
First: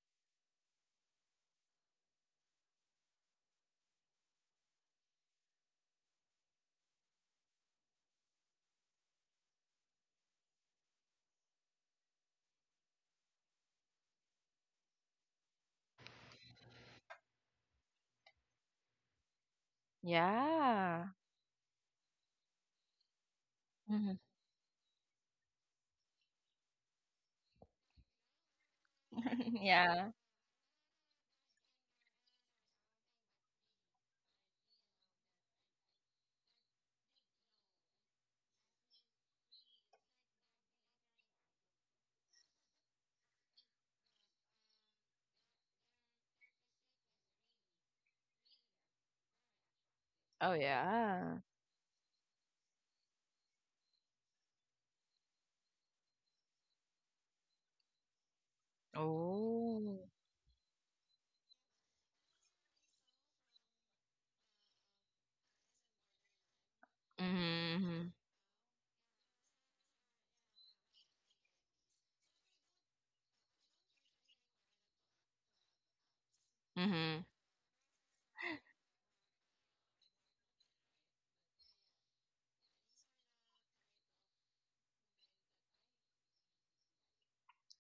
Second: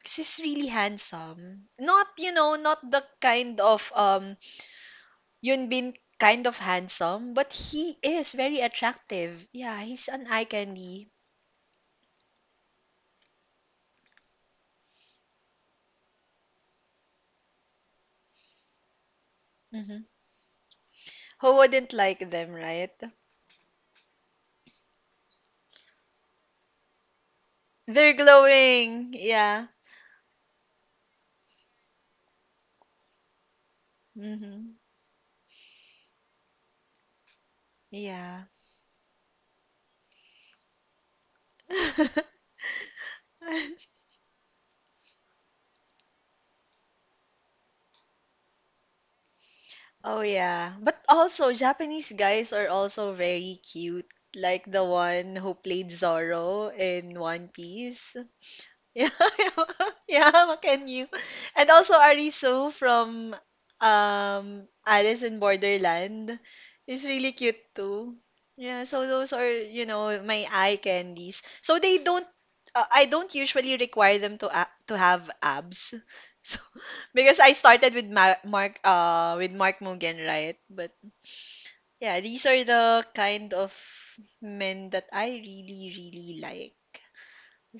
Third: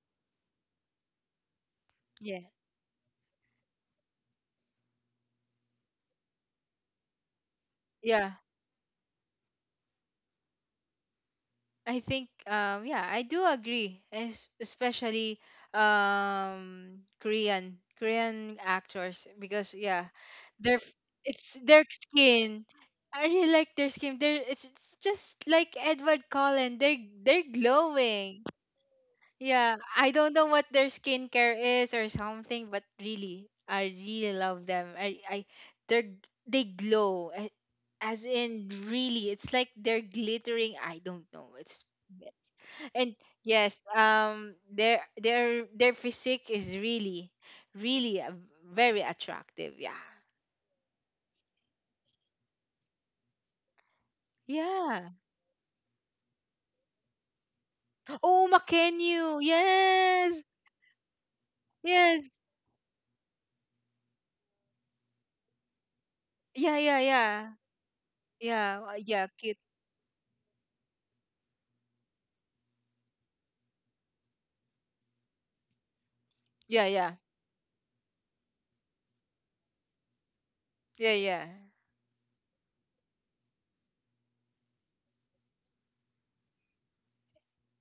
B: 'Cause he's really handsome. Not, not the kind of Yunbin kind of handsome, but he is
A: yeah.
B: very attractive. Yeah, he's an eye candy.
A: I think yeah, I do agree. Especially Korean actors, because
B: Hmm.
A: yeah, their f-
C: Yeah.
A: it's
B: Who
A: their
B: wouldn't like them,
A: skin.
B: right?
A: I really like their
C: Mhm.
A: skin. They're it's just like Edward Cullen. They're
B: They're
A: glowing.
B: glowing. Yeah.
A: Yeah, I
C: Yeah.
A: don't know what their skincare is or something, but really, I really love
B: Hmm.
A: them. I they glow. As
B: Yeah.
A: in really, it's like they're glittering. I don't know. It's and yes, their physique is really, really, very attractive. Yeah,
B: Oh
C: Oh,
B: yeah. But
C: yeah.
B: also Japanese guys are also very cute. Like the
A: yeah.
B: one who played Zoro in One Piece.
A: Oh,
B: Yeah,
A: Makenyu.
C: Oh.
B: yeah,
A: Yes,
B: Macken you. And also
A: yes.
B: Arisu from um Alice in Borderland
A: Yeah, yeah,
B: is really
A: yeah,
B: cute
C: Mhm, mhm,
B: too.
A: yeah,
B: Yeah, so
A: yeah.
B: those are,
A: Cute.
B: my eye candies. So they don't I don't usually require them to have abs. So
A: Yeah, yeah,
C: mhm.
B: because I started with Mark Mugen, right? But
A: yeah, yeah.
B: yeah, these are the kind of men that I really really like.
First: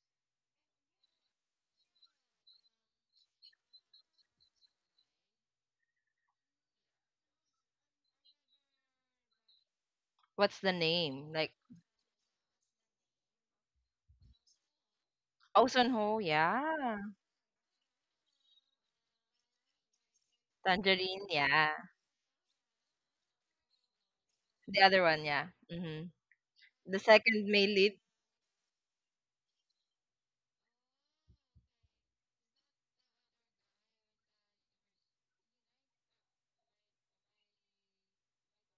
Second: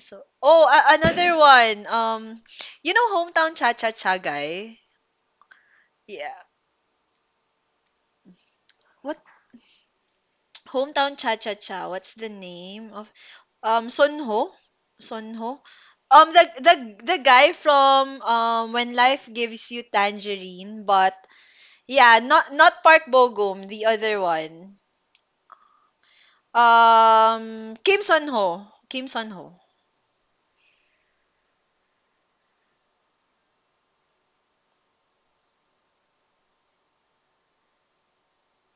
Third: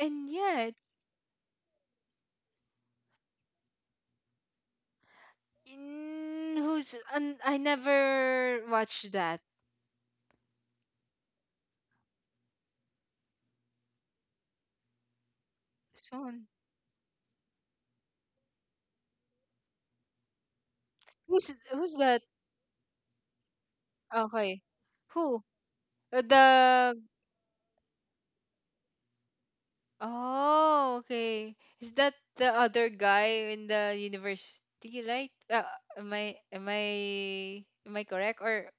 B: So, oh,
A: yeah, it's
B: another one. You know hometown cha cha cha guy? Yeah.
A: in who's and I never watched
B: What
A: that.
C: What's the
B: Hometown
C: name?
B: cha cha
C: Like,
B: cha? What's the name of Sunho? Sunho?
C: oh, Sun-ho,
B: Um
A: So
B: the the
C: yeah.
B: the guy from When Life Gives You Tangerine, but
C: Tangerine,
A: who's
C: yeah.
B: yeah,
A: that?
B: not Park Bogum, the other
A: Okay,
B: one.
C: The other one,
A: who
C: yeah. Mhm.
A: uh, the
C: The second male lead.
B: Kim Sunho. Kim Sunho.
A: oh, okay. Is that the other guy in the university, right? Am I correct, or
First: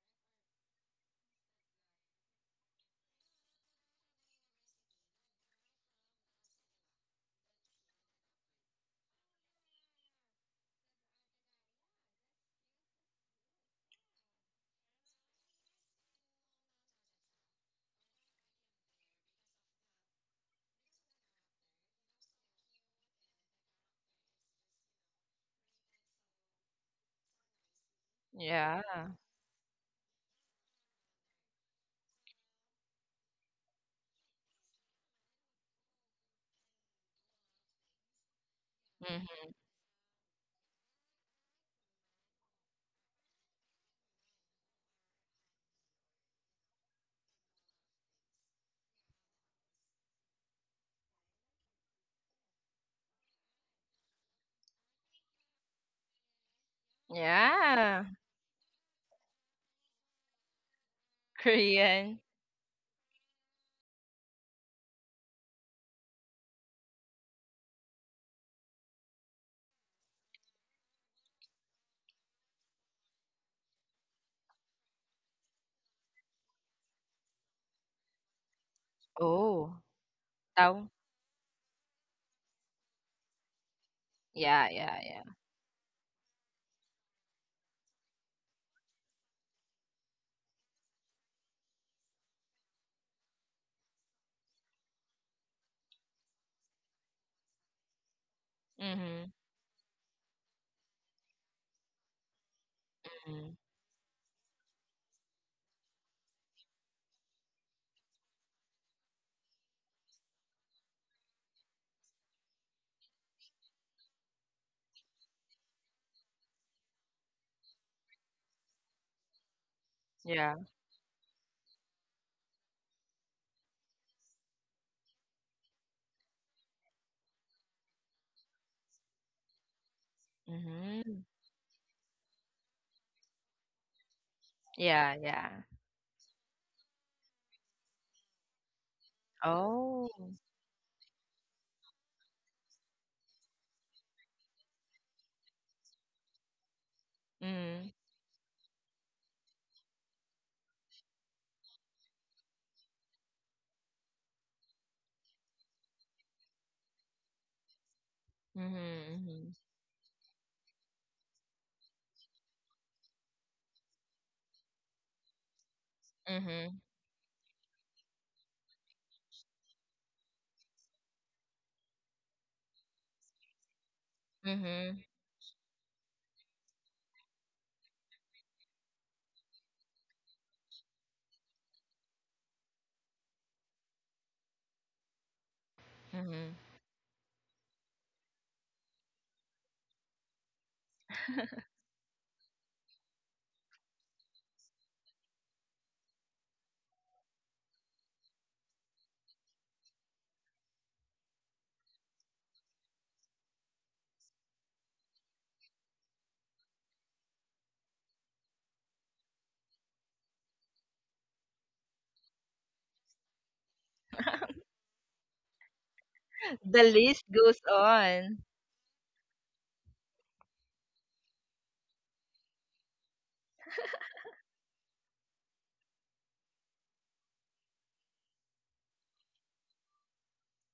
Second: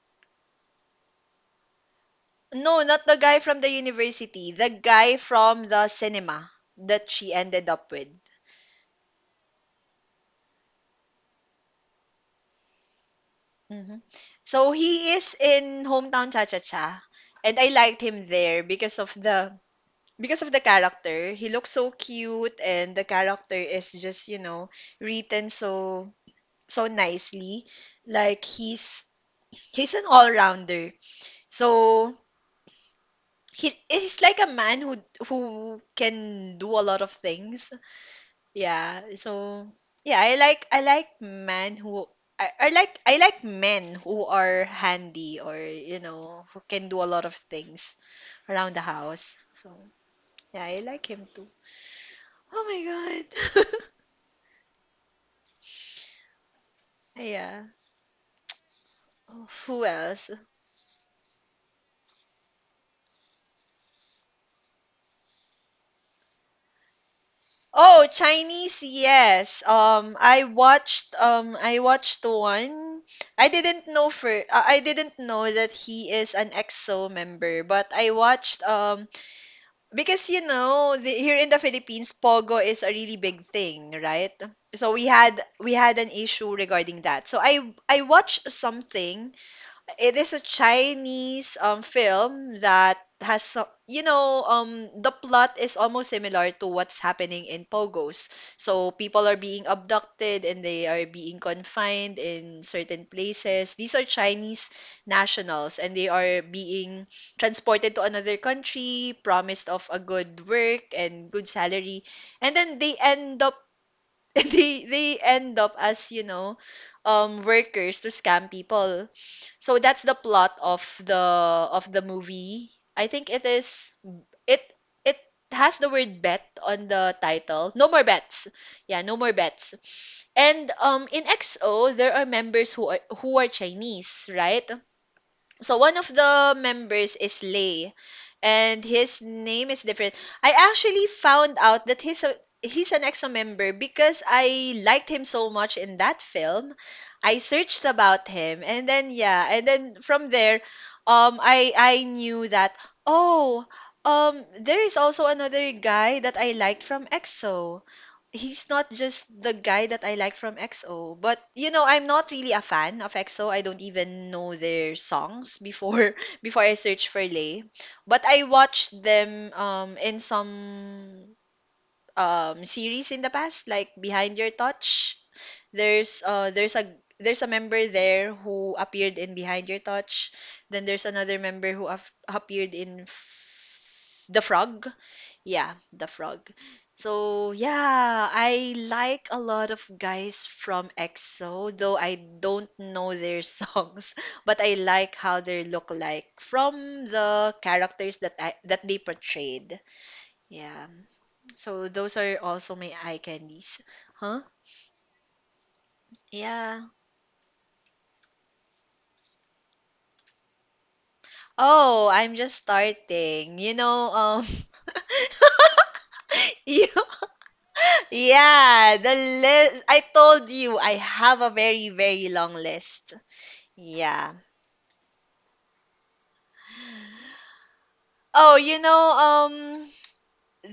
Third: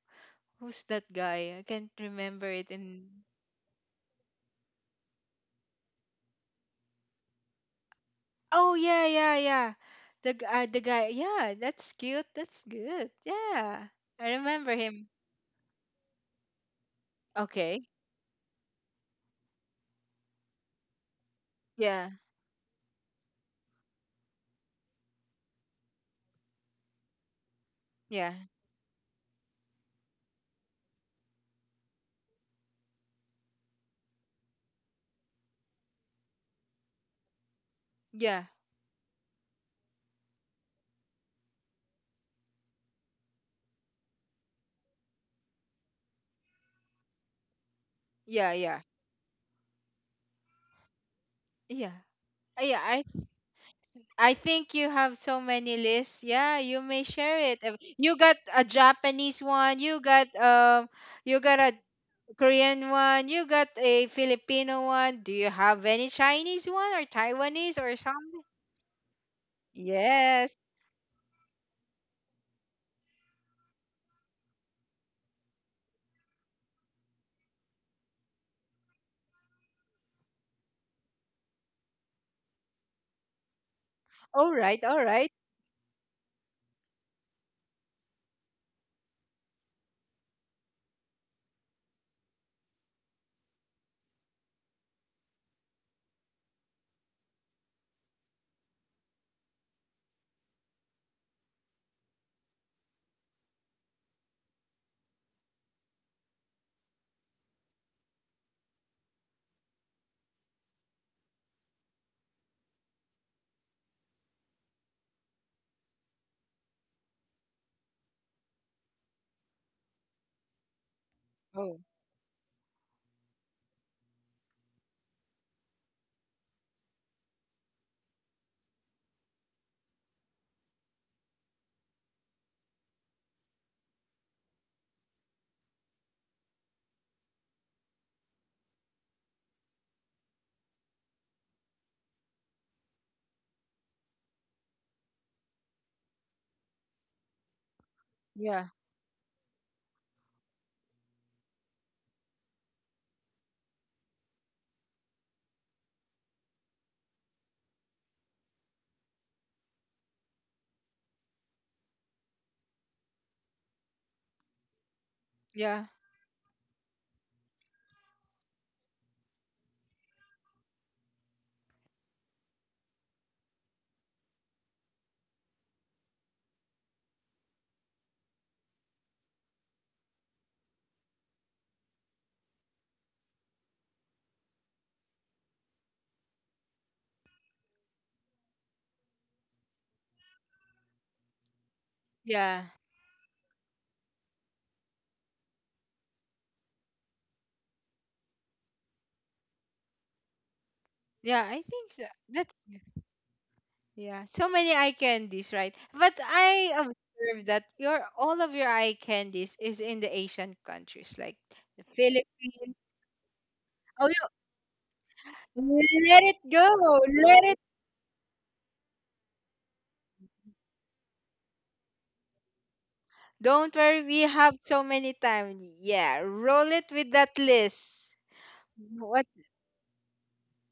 A: who's that guy? I can't remember it
B: No, not
A: in
B: the guy from the university. The guy from the cinema that she ended up with.
A: oh, yeah, yeah, yeah. The guy. Yeah, that's cute. That's good. Yeah.
B: Mhm.
A: I
B: So
A: remember him.
B: he is in Hometown Cha Cha Cha, and I
A: Okay.
B: liked him there because of the character. He looks so
A: Yeah.
B: cute, and the character is just written so nicely.
A: Yeah.
B: Like
C: Yeah.
B: he's an all rounder. So he's like a man who can do a lot of things.
A: Yeah.
B: Yeah, so
C: Mhm.
B: yeah, I like men who I like men who are handy or who can do a lot of things
A: Yeah,
B: around
A: yeah.
B: the house. So yeah, I like him too.
A: Yeah.
B: Oh
A: Yeah,
B: my god.
A: I think you have so many lists. Yeah, you may share
B: Yeah.
A: it.
C: Yeah.
A: You got a Japanese
B: Oh,
A: one,
B: who else?
A: you got a
C: Korean.
A: Korean one, you got a Filipino one. Do you have any Chinese one, or Taiwanese or
B: Oh,
A: something?
B: Chinese, yes. I
A: Yes.
B: watched um I watched one. I didn't know that he is an EXO member, but I watched
C: Oh.
B: Because
C: Tao.
B: here in the Philippines, pogo is a really big thing, right?
A: All
C: Yeah,
A: right,
B: So
C: yeah,
A: all
B: we
C: yeah.
B: had
A: right.
B: we had an issue regarding that. So I watched something. It is a Chinese film that has some, the plot is almost similar to what's happening in Pogos. So people
C: Mhm.
B: are being abducted and they are being confined in certain
C: Mhm.
B: places. These are Chinese nationals and they are being transported to another country, promised of a good work and good salary. And then they end up they end up as workers to scam people. So that's the
C: Yeah.
B: plot of the
A: Oh,
B: of the movie. I think it is it it has the word bet on the title. No more bets. Yeah, no more bets. And in
C: Mhm.
B: xo there are members who are Chinese, right?
C: Yeah, yeah.
B: So one of the members is Lay, and his name is different.
C: Oh.
B: I actually found out that he's an EXO member because I liked him so much in that film. I searched
C: Mhm.
B: about him,
A: yeah.
B: and then yeah, and then from there, I knew that, oh, there is also another guy that I liked from EXO. He's not
C: Mhm.
B: just the
C: Mhm.
B: guy that I like from EXO, but I'm not really a fan of EXO. I don't even know their songs
A: Yeah.
B: before before I
C: Mhm.
B: search for Lay. But I watched them in some series in the past, like Behind Your
C: Mhm,
B: Touch. There's uh there's a there's a member there who appeared in Behind Your Touch. Then there's another member who appeared in The Frog. Yeah, The Frog.
C: mhm.
B: So, yeah, I like a lot of guys from EXO, though I
A: Yeah.
B: don't know their songs, but I like how they look like from the characters that that they portrayed. Yeah.
A: Yeah, I
B: So
A: think so.
B: those are
A: That's
B: also my eye candies.
A: yeah.
B: Huh?
A: So many eye candies, right? But I
B: Yeah.
A: observed that your all of your eye candies is in the Asian countries, like the
B: Oh, I'm just
A: Philippines.
B: starting.
A: Oh, let it go.
C: The
B: You
C: list
A: Let it.
C: goes on.
B: yeah, the list. I told you I have a very, very long list.
A: Don't worry. We
B: Yeah.
A: have so many time. Yeah, roll it with that list.
B: Oh,
A: What?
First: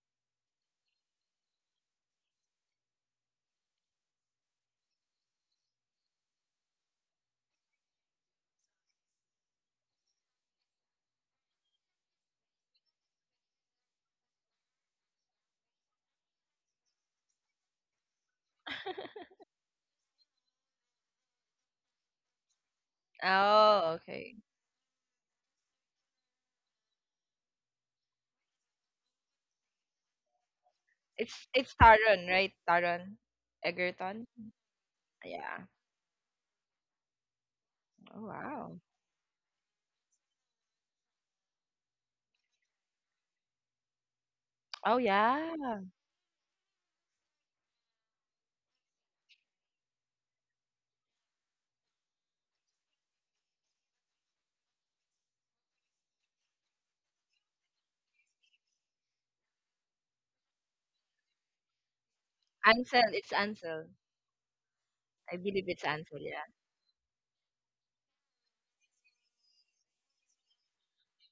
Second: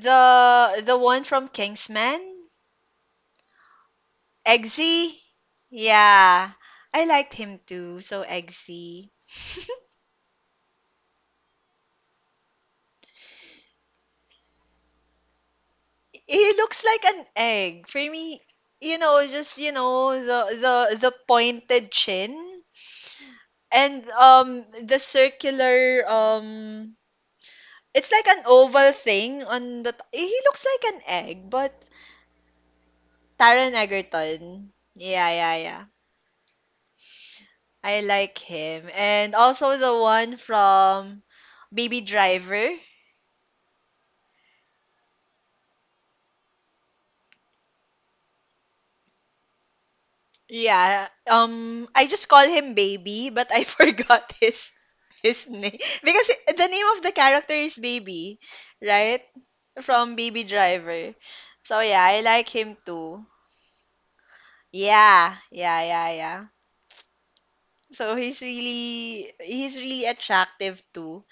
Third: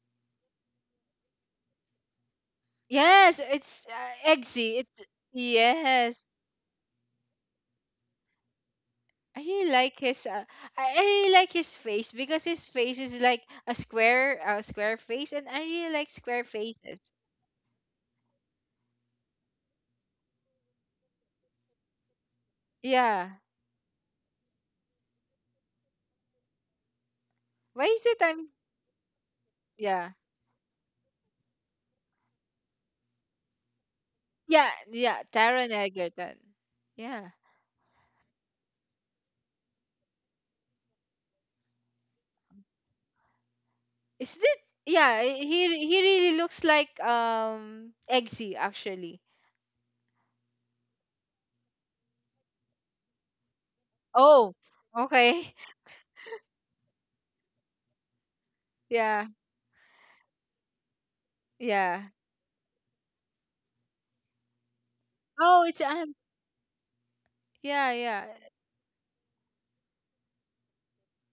B: the one from Kingsman,
A: Yes, it's, Eggsy. It's
B: Eggsy.
A: yes.
B: Yeah, I liked him too. So Eggsy,
A: I really like his. I really like his face, because his face is like a square face, and I really like square
B: he looks
A: faces.
B: like an egg for me. You know, just you know the pointed chin
A: Yeah.
C: Oh,
B: and
C: okay.
B: the circular
A: Why is
B: It's
A: it?
B: like an
A: I'm.
B: oval thing on
A: Yeah.
B: he looks like an egg,
C: It's
B: but
C: Taron, right? Taron
B: Taron
C: Egerton.
B: Egerton.
A: Yeah. Yeah.
B: Yeah, yeah,
C: Yeah.
A: Taron
B: yeah.
A: Egerton. Yeah.
B: I
C: Oh
B: like
C: wow.
B: him. And also the one from Baby Driver.
A: Is that
C: Oh
A: yeah,
C: yeah.
A: he really looks like Eggsy actually.
B: Yeah. I just call him Baby, but I forgot
A: Oh,
B: his
A: okay.
B: name because the name of the character is Baby, right?
A: Yeah,
B: From Baby Driver. So yeah,
A: yeah.
B: I like him
C: Ansel.
B: too.
C: It's Ansel.
B: Yeah,
C: I
A: Oh,
C: believe
A: it's
B: yeah,
C: it's
B: yeah,
C: Ansel. Yeah.
B: yeah.
A: yeah,
B: So
A: yeah.
B: he's really attractive too.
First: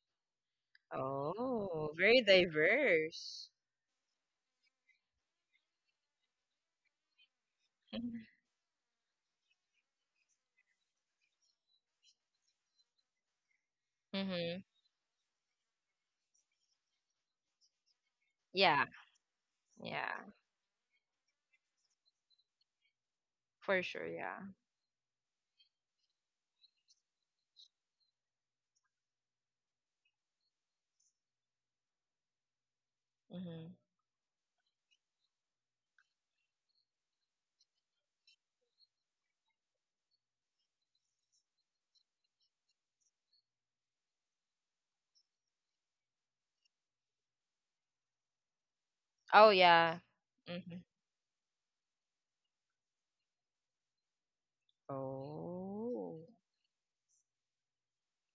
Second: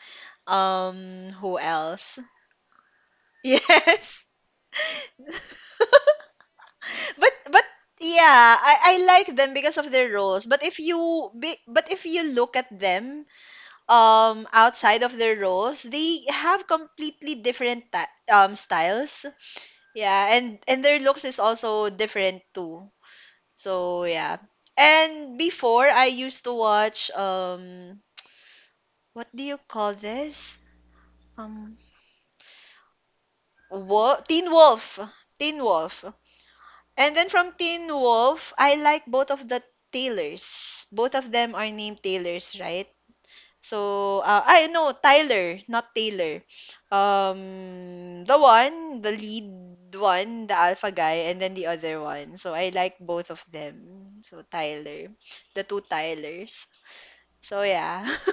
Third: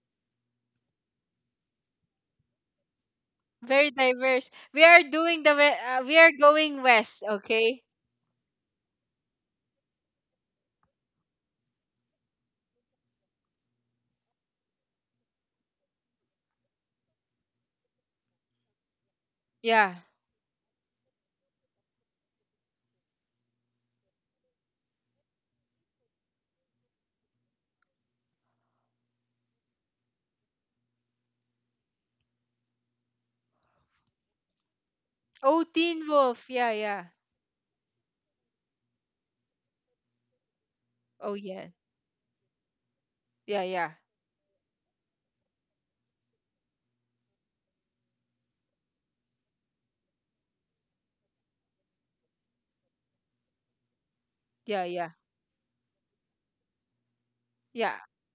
B: Who
C: Oh,
B: else?
C: very diverse.
A: Very
B: Yes.
A: diverse. We are doing the we are going west,
B: But
A: okay?
B: yeah, I like them because of their roles. But if you look at them
C: Mm-hmm.
B: outside of their roles, they have completely different
C: Yeah.
B: styles.
A: Yeah.
C: Yeah.
B: Yeah, and their looks is also different too.
C: For sure.
B: So
C: Yeah.
B: yeah. And before I used to watch what do you call this? Um.
C: Mm-hmm.
B: Teen Wolf. Teen
A: Oh,
B: Wolf.
A: Teen Wolf. Yeah, yeah.
B: And then from Teen Wolf, I like both of the Taylors. Both of
A: Oh,
B: them
A: yeah.
B: are named Taylors, right?
A: Yeah, yeah.
B: So, I know Tyler, not Taylor. The one, the
C: Oh
B: lead
C: yeah.
B: one, the
C: Mm-hmm.
B: alpha guy, and then the other one. So, I like both of them. So,
A: Yeah,
B: Tyler.
A: yeah.
B: The two
C: Oh.
B: Tylers. So,
A: Yeah.
B: yeah.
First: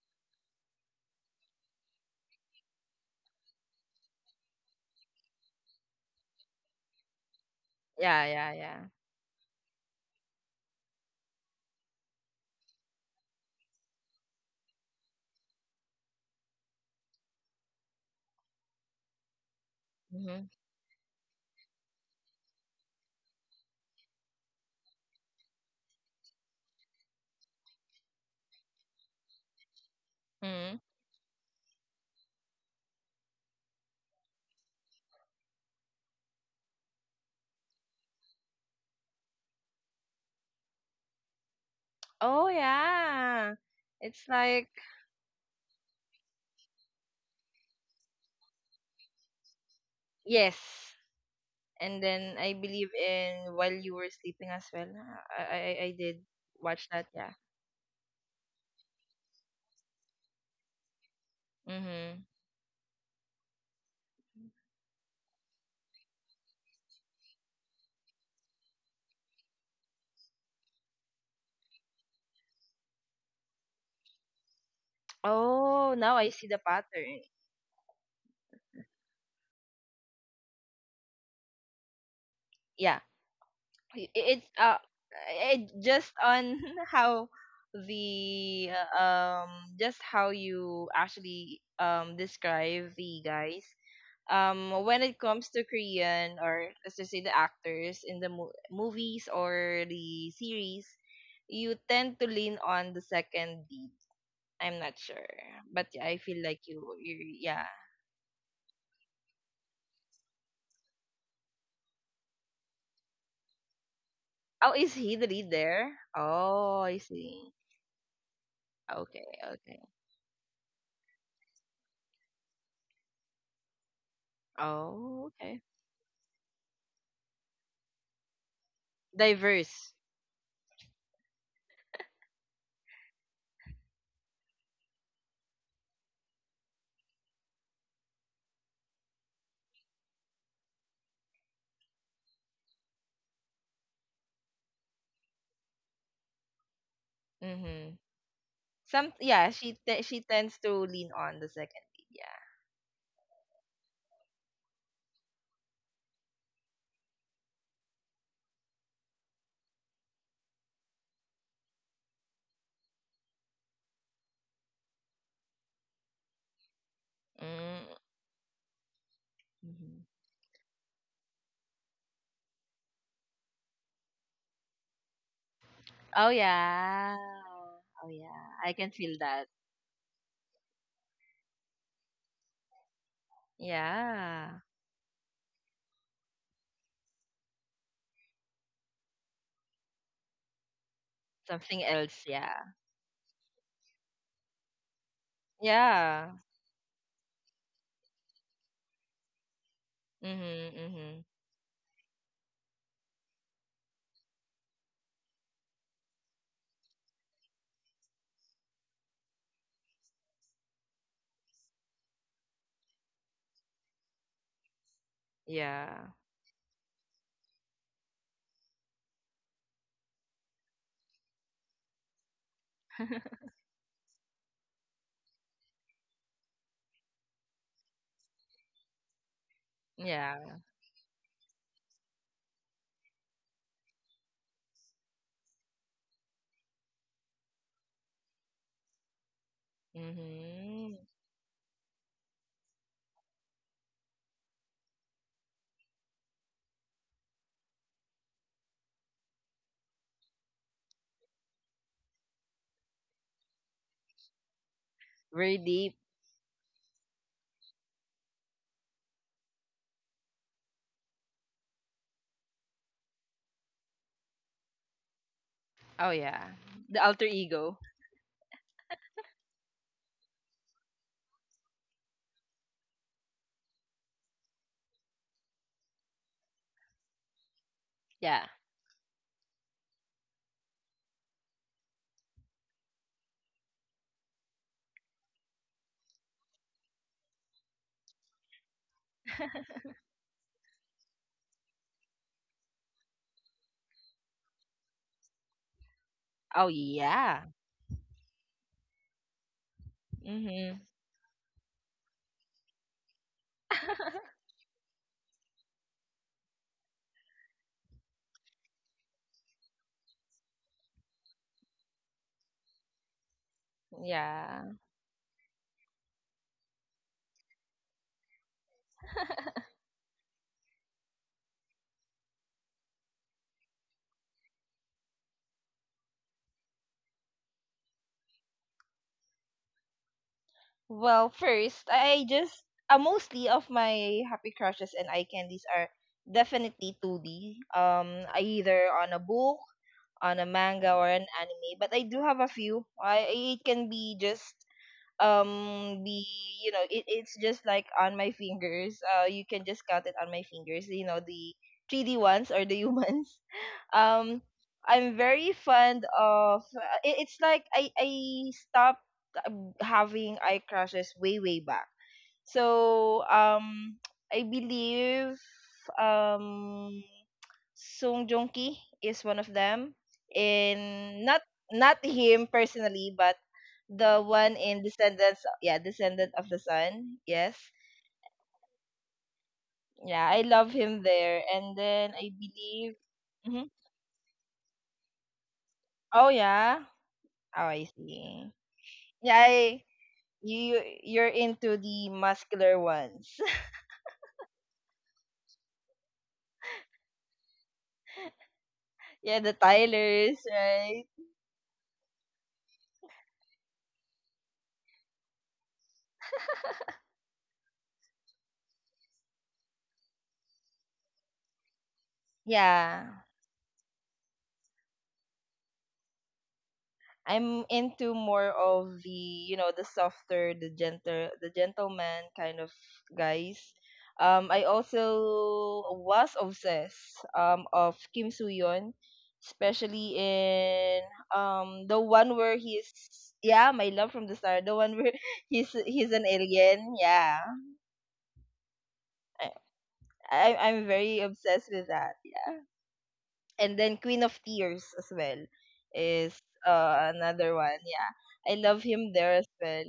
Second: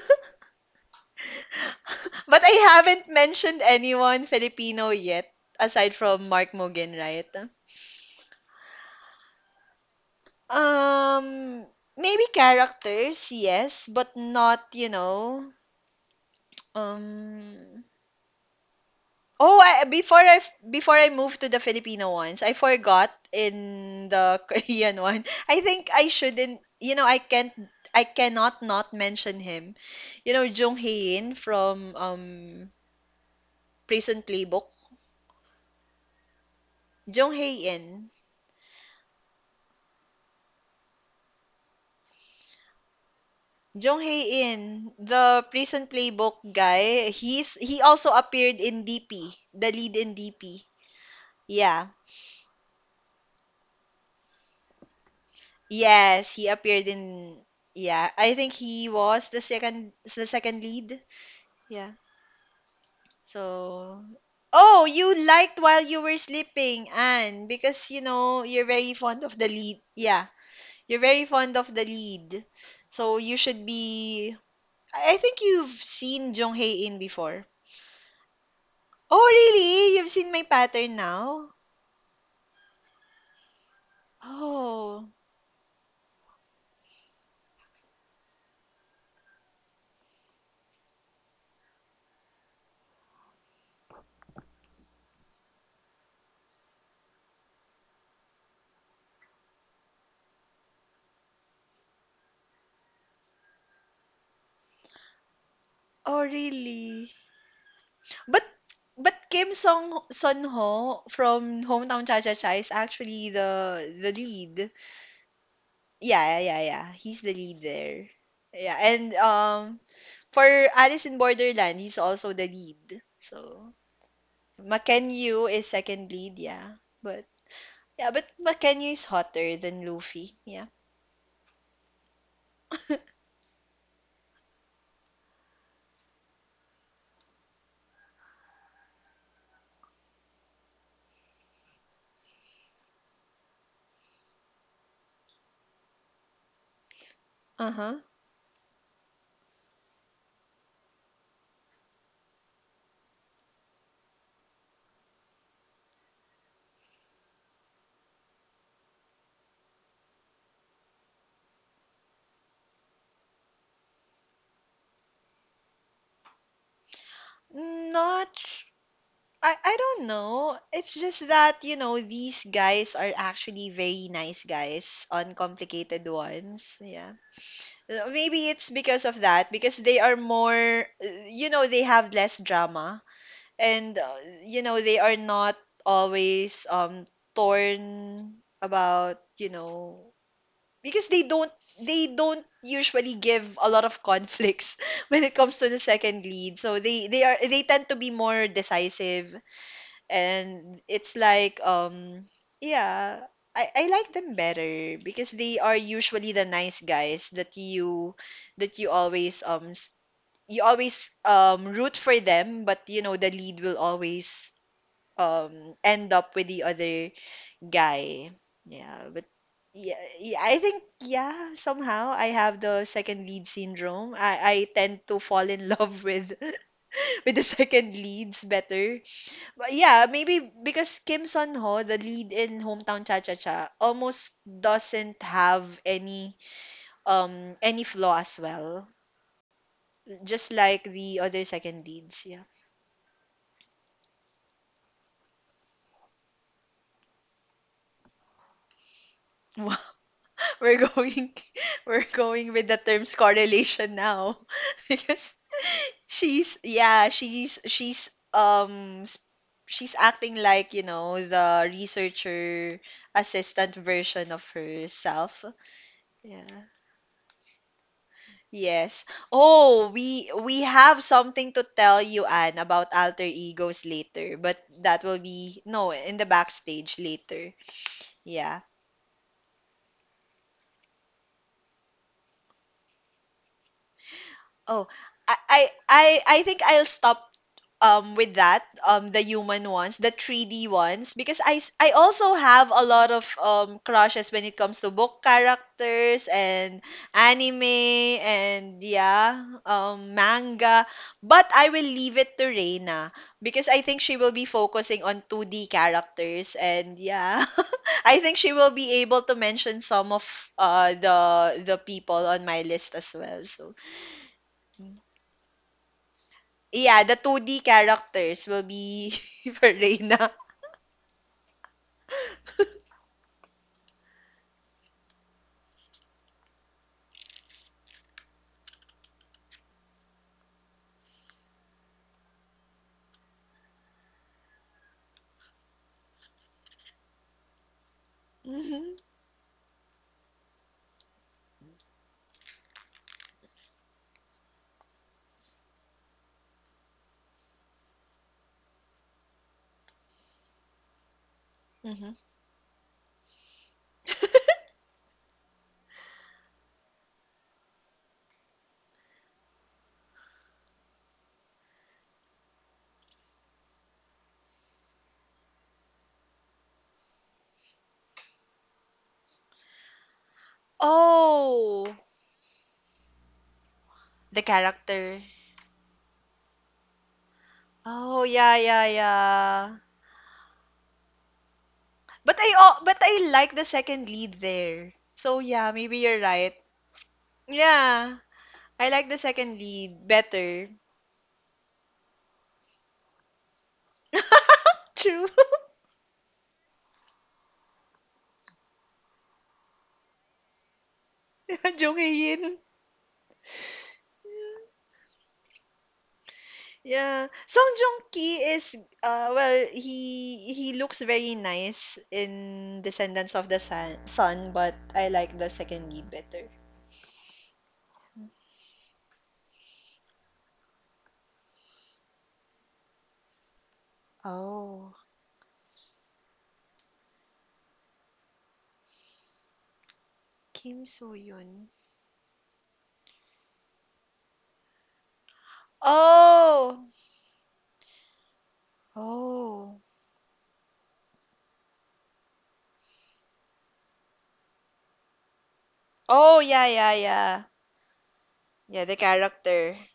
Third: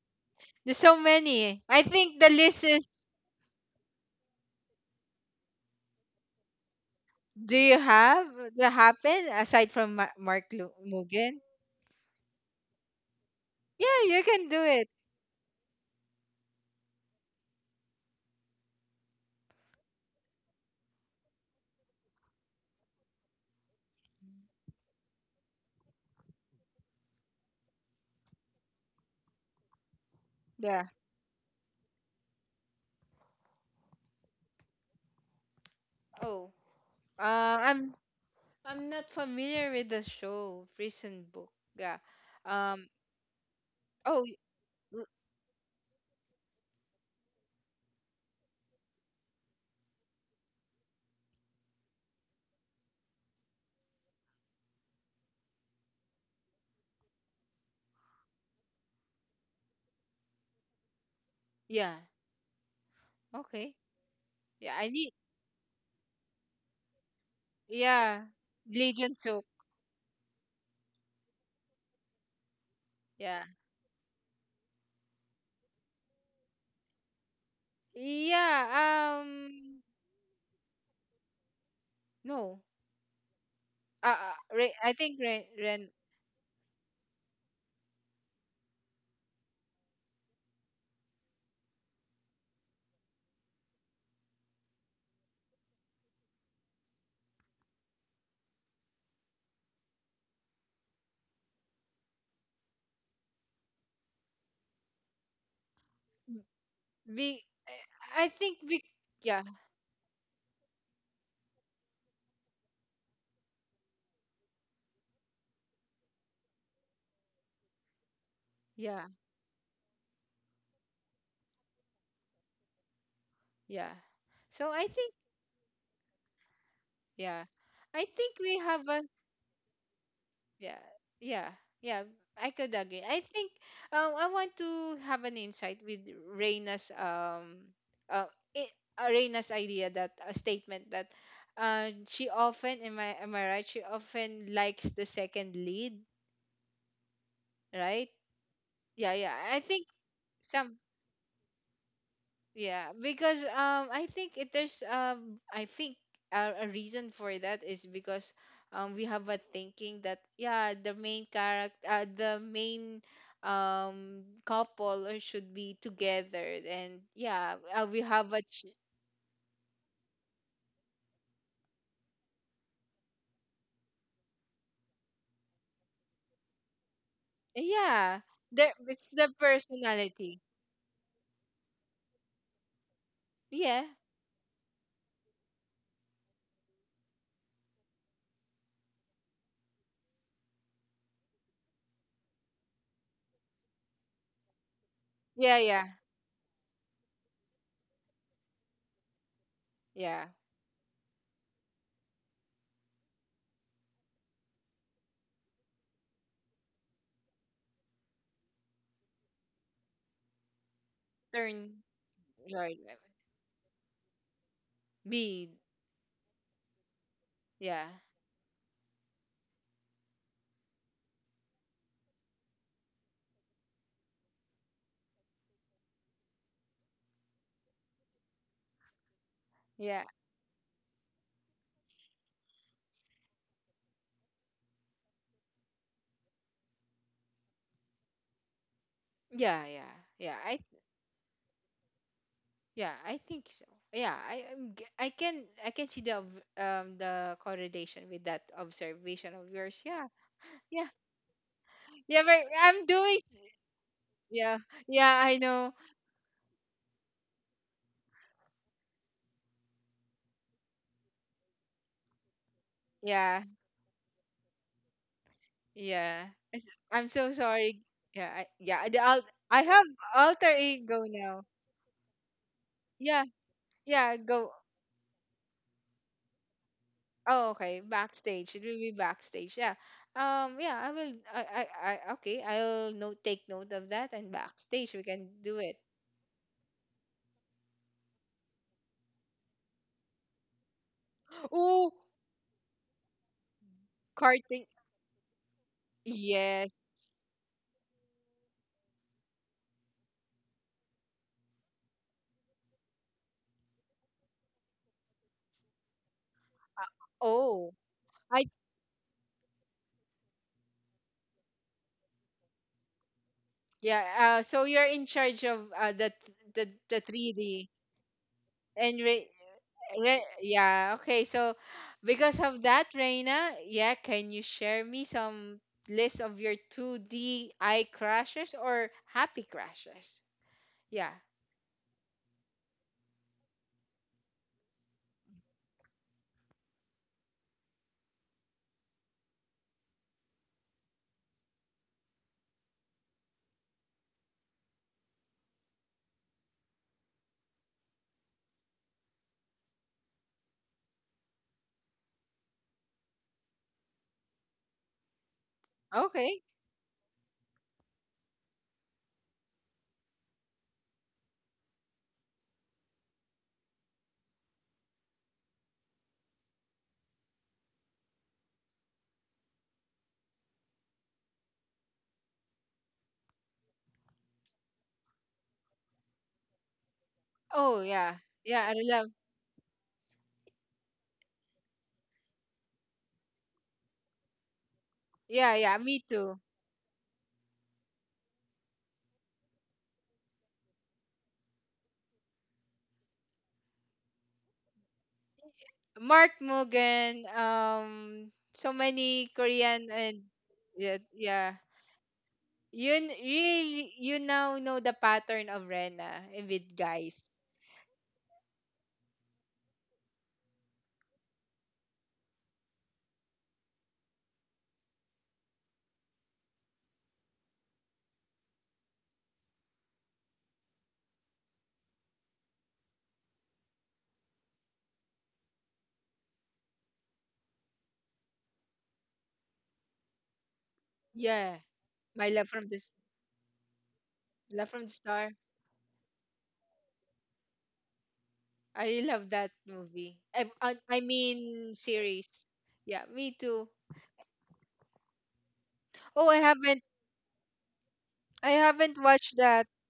A: There's so many. I think the
B: But
A: list
B: I
A: is
B: haven't mentioned anyone Filipino yet, aside from Mark Mogan, right?
A: do you
C: Yeah.
A: have
C: Yeah.
A: the
C: Yeah.
A: happen aside from Mugen?
B: Um, Maybe characters, yes,
A: Yeah,
B: but
A: you can
B: not,
A: do it.
B: um Oh, I, before I
C: Mm-hmm.
B: before I moved to the Filipino ones, I forgot in the Korean one. I think I shouldn't, I can't, I cannot not mention him. Jung
C: Mm-hmm.
A: Yeah.
B: Hae-in from Prison Playbook.
A: Oh.
B: Jung
A: Uh,
B: Hae-in.
A: I'm I'm not familiar with the show Prison Book. Yeah.
C: Oh
A: Um.
C: yeah.
B: Jung
A: Oh.
C: It's
A: y-
C: like
B: Hae-in,
A: r-
B: the Prison Playbook guy, he also appeared in DP, the lead in DP.
C: yes.
B: Yeah.
C: And then I believe in while you were sleeping as well. I did
B: Yes, he appeared
C: watch that. Yeah.
B: in, yeah, I think he was the second lead. Yeah.
A: Yeah.
C: Mm-hmm.
A: Okay.
B: So
A: Yeah.
B: Oh,
A: I need.
B: you liked While You Were Sleeping, Anne, because
A: Yeah.
B: you're very
A: Legion
B: fond of
A: Soap.
B: the lead. Yeah, you're very fond of the lead. So you
A: Yeah.
B: should be, I think you've
C: Oh, now I
B: seen
C: see
B: Jung
C: the
B: Hae In
C: pattern.
B: before. Oh,
A: Yeah.
B: really? You've seen my pattern now?
A: No.
C: Yeah. I-
A: Uh. Uh,
C: It's uh,
A: I
B: Oh.
A: think Ren.
C: it
A: Ren.
C: just on how the just how you actually describe the guys, when it comes to Korean, or let's just say the actors in the movies or the series, you tend to lean on the second lead. I'm not sure, but yeah, I
B: Oh,
C: feel like you,
B: really?
C: you
A: Be.
C: yeah.
A: I
B: But
A: think we.
B: but
A: Yeah.
B: Kim Song Son Ho from Hometown Cha Cha Cha is actually the lead.
C: Oh, is he the lead there?
B: Yeah, yeah, yeah,
C: Oh,
B: yeah.
C: I
B: He's the
C: see.
B: lead there. Yeah,
A: Yeah.
B: and
C: Okay, okay.
B: for Alice in Borderland, he's also the lead. So
A: Yeah. So I think.
B: Maken
C: Oh,
B: Yu
C: okay.
B: is second lead, yeah. But
A: Yeah. I
B: yeah, but
A: think we
B: Maken
A: have
B: Yu
A: a
B: is hotter than
C: Diverse.
B: Luffy. Yeah.
A: yeah, yeah, yeah, I could agree. I think I want to have an insight with Reina's uh, Reina's idea that a statement that, uh, she often, am I right, she often likes the second lead,
C: Mm-hmm.
B: Uh-huh.
A: right? Yeah,
C: Some
A: yeah,
C: yeah,
A: I think
C: she tends to
A: some
C: lean on the second lead. Yeah.
A: yeah, because I think it there's I think a reason for that is because, we have a thinking that yeah, the main character, the main couple or should be together, and yeah,
C: Mm,
A: we
B: Not,
A: have a
B: I
C: mm-hmm.
B: don't know. It's just that, these guys are actually very nice guys, uncomplicated
C: Oh
B: ones. Yeah.
C: yeah. Oh
A: yeah,
C: yeah.
B: Maybe
A: there
B: it's
C: I can
B: because
A: it's
C: feel
B: of
A: the
C: that.
B: that, because they are
A: personality.
B: more, they have less drama.
A: Yeah,
B: And,
C: Yeah.
B: they are not always torn about, because they don't
C: Something
B: they
C: else,
B: don't
C: yeah.
B: usually give a lot of conflicts when it
A: yeah,
B: comes to the
A: yeah,
B: second
C: Yeah.
B: lead. So they tend to be more decisive,
A: yeah.
C: Mhm,
B: and it's
C: mhm.
B: like, yeah, I like them better because they are usually the nice guys that you always
A: Turn
B: root for them,
A: right,
B: but
A: right,
B: the lead will always
A: be
B: um
C: Yeah.
B: end up with the other
A: yeah,
B: guy, yeah, but yeah, yeah, I think, yeah, somehow I have the second lead syndrome. I tend to fall in love with with the second leads better. But
A: yeah,
B: yeah,
C: Yeah.
B: maybe because Kim Sun Ho, the lead in Hometown Cha Cha Cha, almost doesn't have any any flaw as well.
A: yeah, yeah, yeah.
B: Just
A: I
B: like
C: Mhm.
B: the other second leads, yeah.
A: yeah, I think so. Yeah, I can see the the correlation with that observation of yours. Yeah,
B: We're
A: yeah,
B: going We're
A: yeah. But
B: going with the
A: I'm
B: terms
A: doing. S-
B: correlation now.
A: Yeah, yeah.
B: Because
A: I
C: Very
A: know.
C: deep.
B: she's yeah, she's s- she's acting like, the researcher
A: Yeah,
B: assistant version of herself.
C: Oh
A: yeah.
B: Yeah.
C: yeah.
A: It's-
C: The
A: I'm
C: alter
A: so
C: ego.
A: sorry. Yeah, yeah.
B: Yes.
A: The al- I
B: Oh,
A: have
B: we
A: alter
B: we have
A: ego now.
B: something to tell you, Anne, about alter
A: Yeah,
B: egos
A: yeah.
B: later, but
A: Go.
B: that will be no in the backstage later.
A: Oh, okay.
C: Yeah.
B: Yeah.
A: Backstage. It will be backstage. Yeah. Yeah. I will. I. I. I okay. I'll note. Take note of that, and
B: Oh,
A: backstage we
B: I
A: can
B: I
A: do it.
B: I think I'll stop with that, the human ones, the 3D ones, because I
A: Ooh
B: also have a lot of crushes when it
A: karting.
B: comes to book characters
C: Oh
A: Yes.
B: and
C: yeah.
B: anime and yeah, manga,
C: Mhm.
B: but I will leave it to Reina because I think she will be focusing on 2D characters and yeah
A: Oh,
B: I think
A: I
B: she will be able to mention some of uh the the people on my list as well. So
A: yeah. So
C: Yeah.
A: you're in charge of,
B: yeah,
A: the
B: the 2D
A: 3D
B: characters will
A: and
B: be for Reina.
A: re, yeah. Okay, so because of that, Reina, yeah, can you share me some list of your 2D eye crashes or happy crashes? Yeah.
C: Well, first, I just mostly of my happy crushes and eye candies are definitely 2D.
B: Mhm,
C: Either on a book, on a manga, or an anime. But I do have a few. I it can be just be you know it's just like on my fingers, you can just count it on my fingers, you know, the
B: mhm.
C: 3D ones or the humans. um I'm very fond
A: Okay.
C: of it's like I stopped having eye crashes way way back. so um I believe um Sung Joong Ki is one of them. In Not
B: Oh,
C: not him personally, but the
B: the
C: one in
B: character.
C: Descendants. Yeah, Descendant of the Sun. Yes.
A: Oh yeah.
B: Oh, yeah,
A: Yeah, I
B: yeah,
A: love.
B: yeah.
C: Yeah, I love him there, and then
B: But
C: I
B: I oh, but
C: believe.
B: I like the
C: Mhm.
B: second lead there. So
A: Yeah,
B: yeah,
A: yeah,
B: maybe
A: me
B: you're
C: Oh
A: too.
B: right.
C: yeah. Oh, I
B: Yeah,
C: see.
B: I like the
C: Yeah,
B: second
C: I,
B: lead better.
C: you you're into the muscular ones.
B: True.
A: Mark Mugen, so many
C: Yeah, the
A: Korean and
C: Tylers,
A: yes,
C: right?
A: yeah.
B: Jung Hae-in.
A: Yun, really you now know the pattern of Rena with
B: Yeah.
A: guys.
B: Song Joong-ki is well, he looks very nice in
C: Yeah.
B: Descendants of the Sun, Sun, but I like the second lead better.
C: I'm into more of the, you know, the softer, the gentle, the gentleman kind of guys. I
B: Oh,
C: also was obsessed of Kim Soo Hyun, especially
B: Kim
C: in
A: Yeah.
B: Soo-hyun.
C: the
A: My
C: one
A: Love
C: where
A: from the
C: he's
A: S-
C: Yeah, My Love from the Star,
A: Love
C: the
A: from the
C: one where
A: Star.
C: he's an
B: Oh!
C: alien, yeah.
A: I really love that
C: I,
B: Oh.
A: movie.
C: I'm
A: I
C: very obsessed
A: mean
C: with that,
A: series.
C: yeah,
A: Yeah, me too.
C: and then Queen of Tears as well
A: Oh,
B: Oh,
A: I
C: is
B: yeah,
A: haven't
B: yeah, yeah.
C: another one,
A: I
C: yeah. I
B: Yeah,
C: love
B: the
A: haven't
C: him there
A: watched
C: as
A: that.
B: character.
C: well.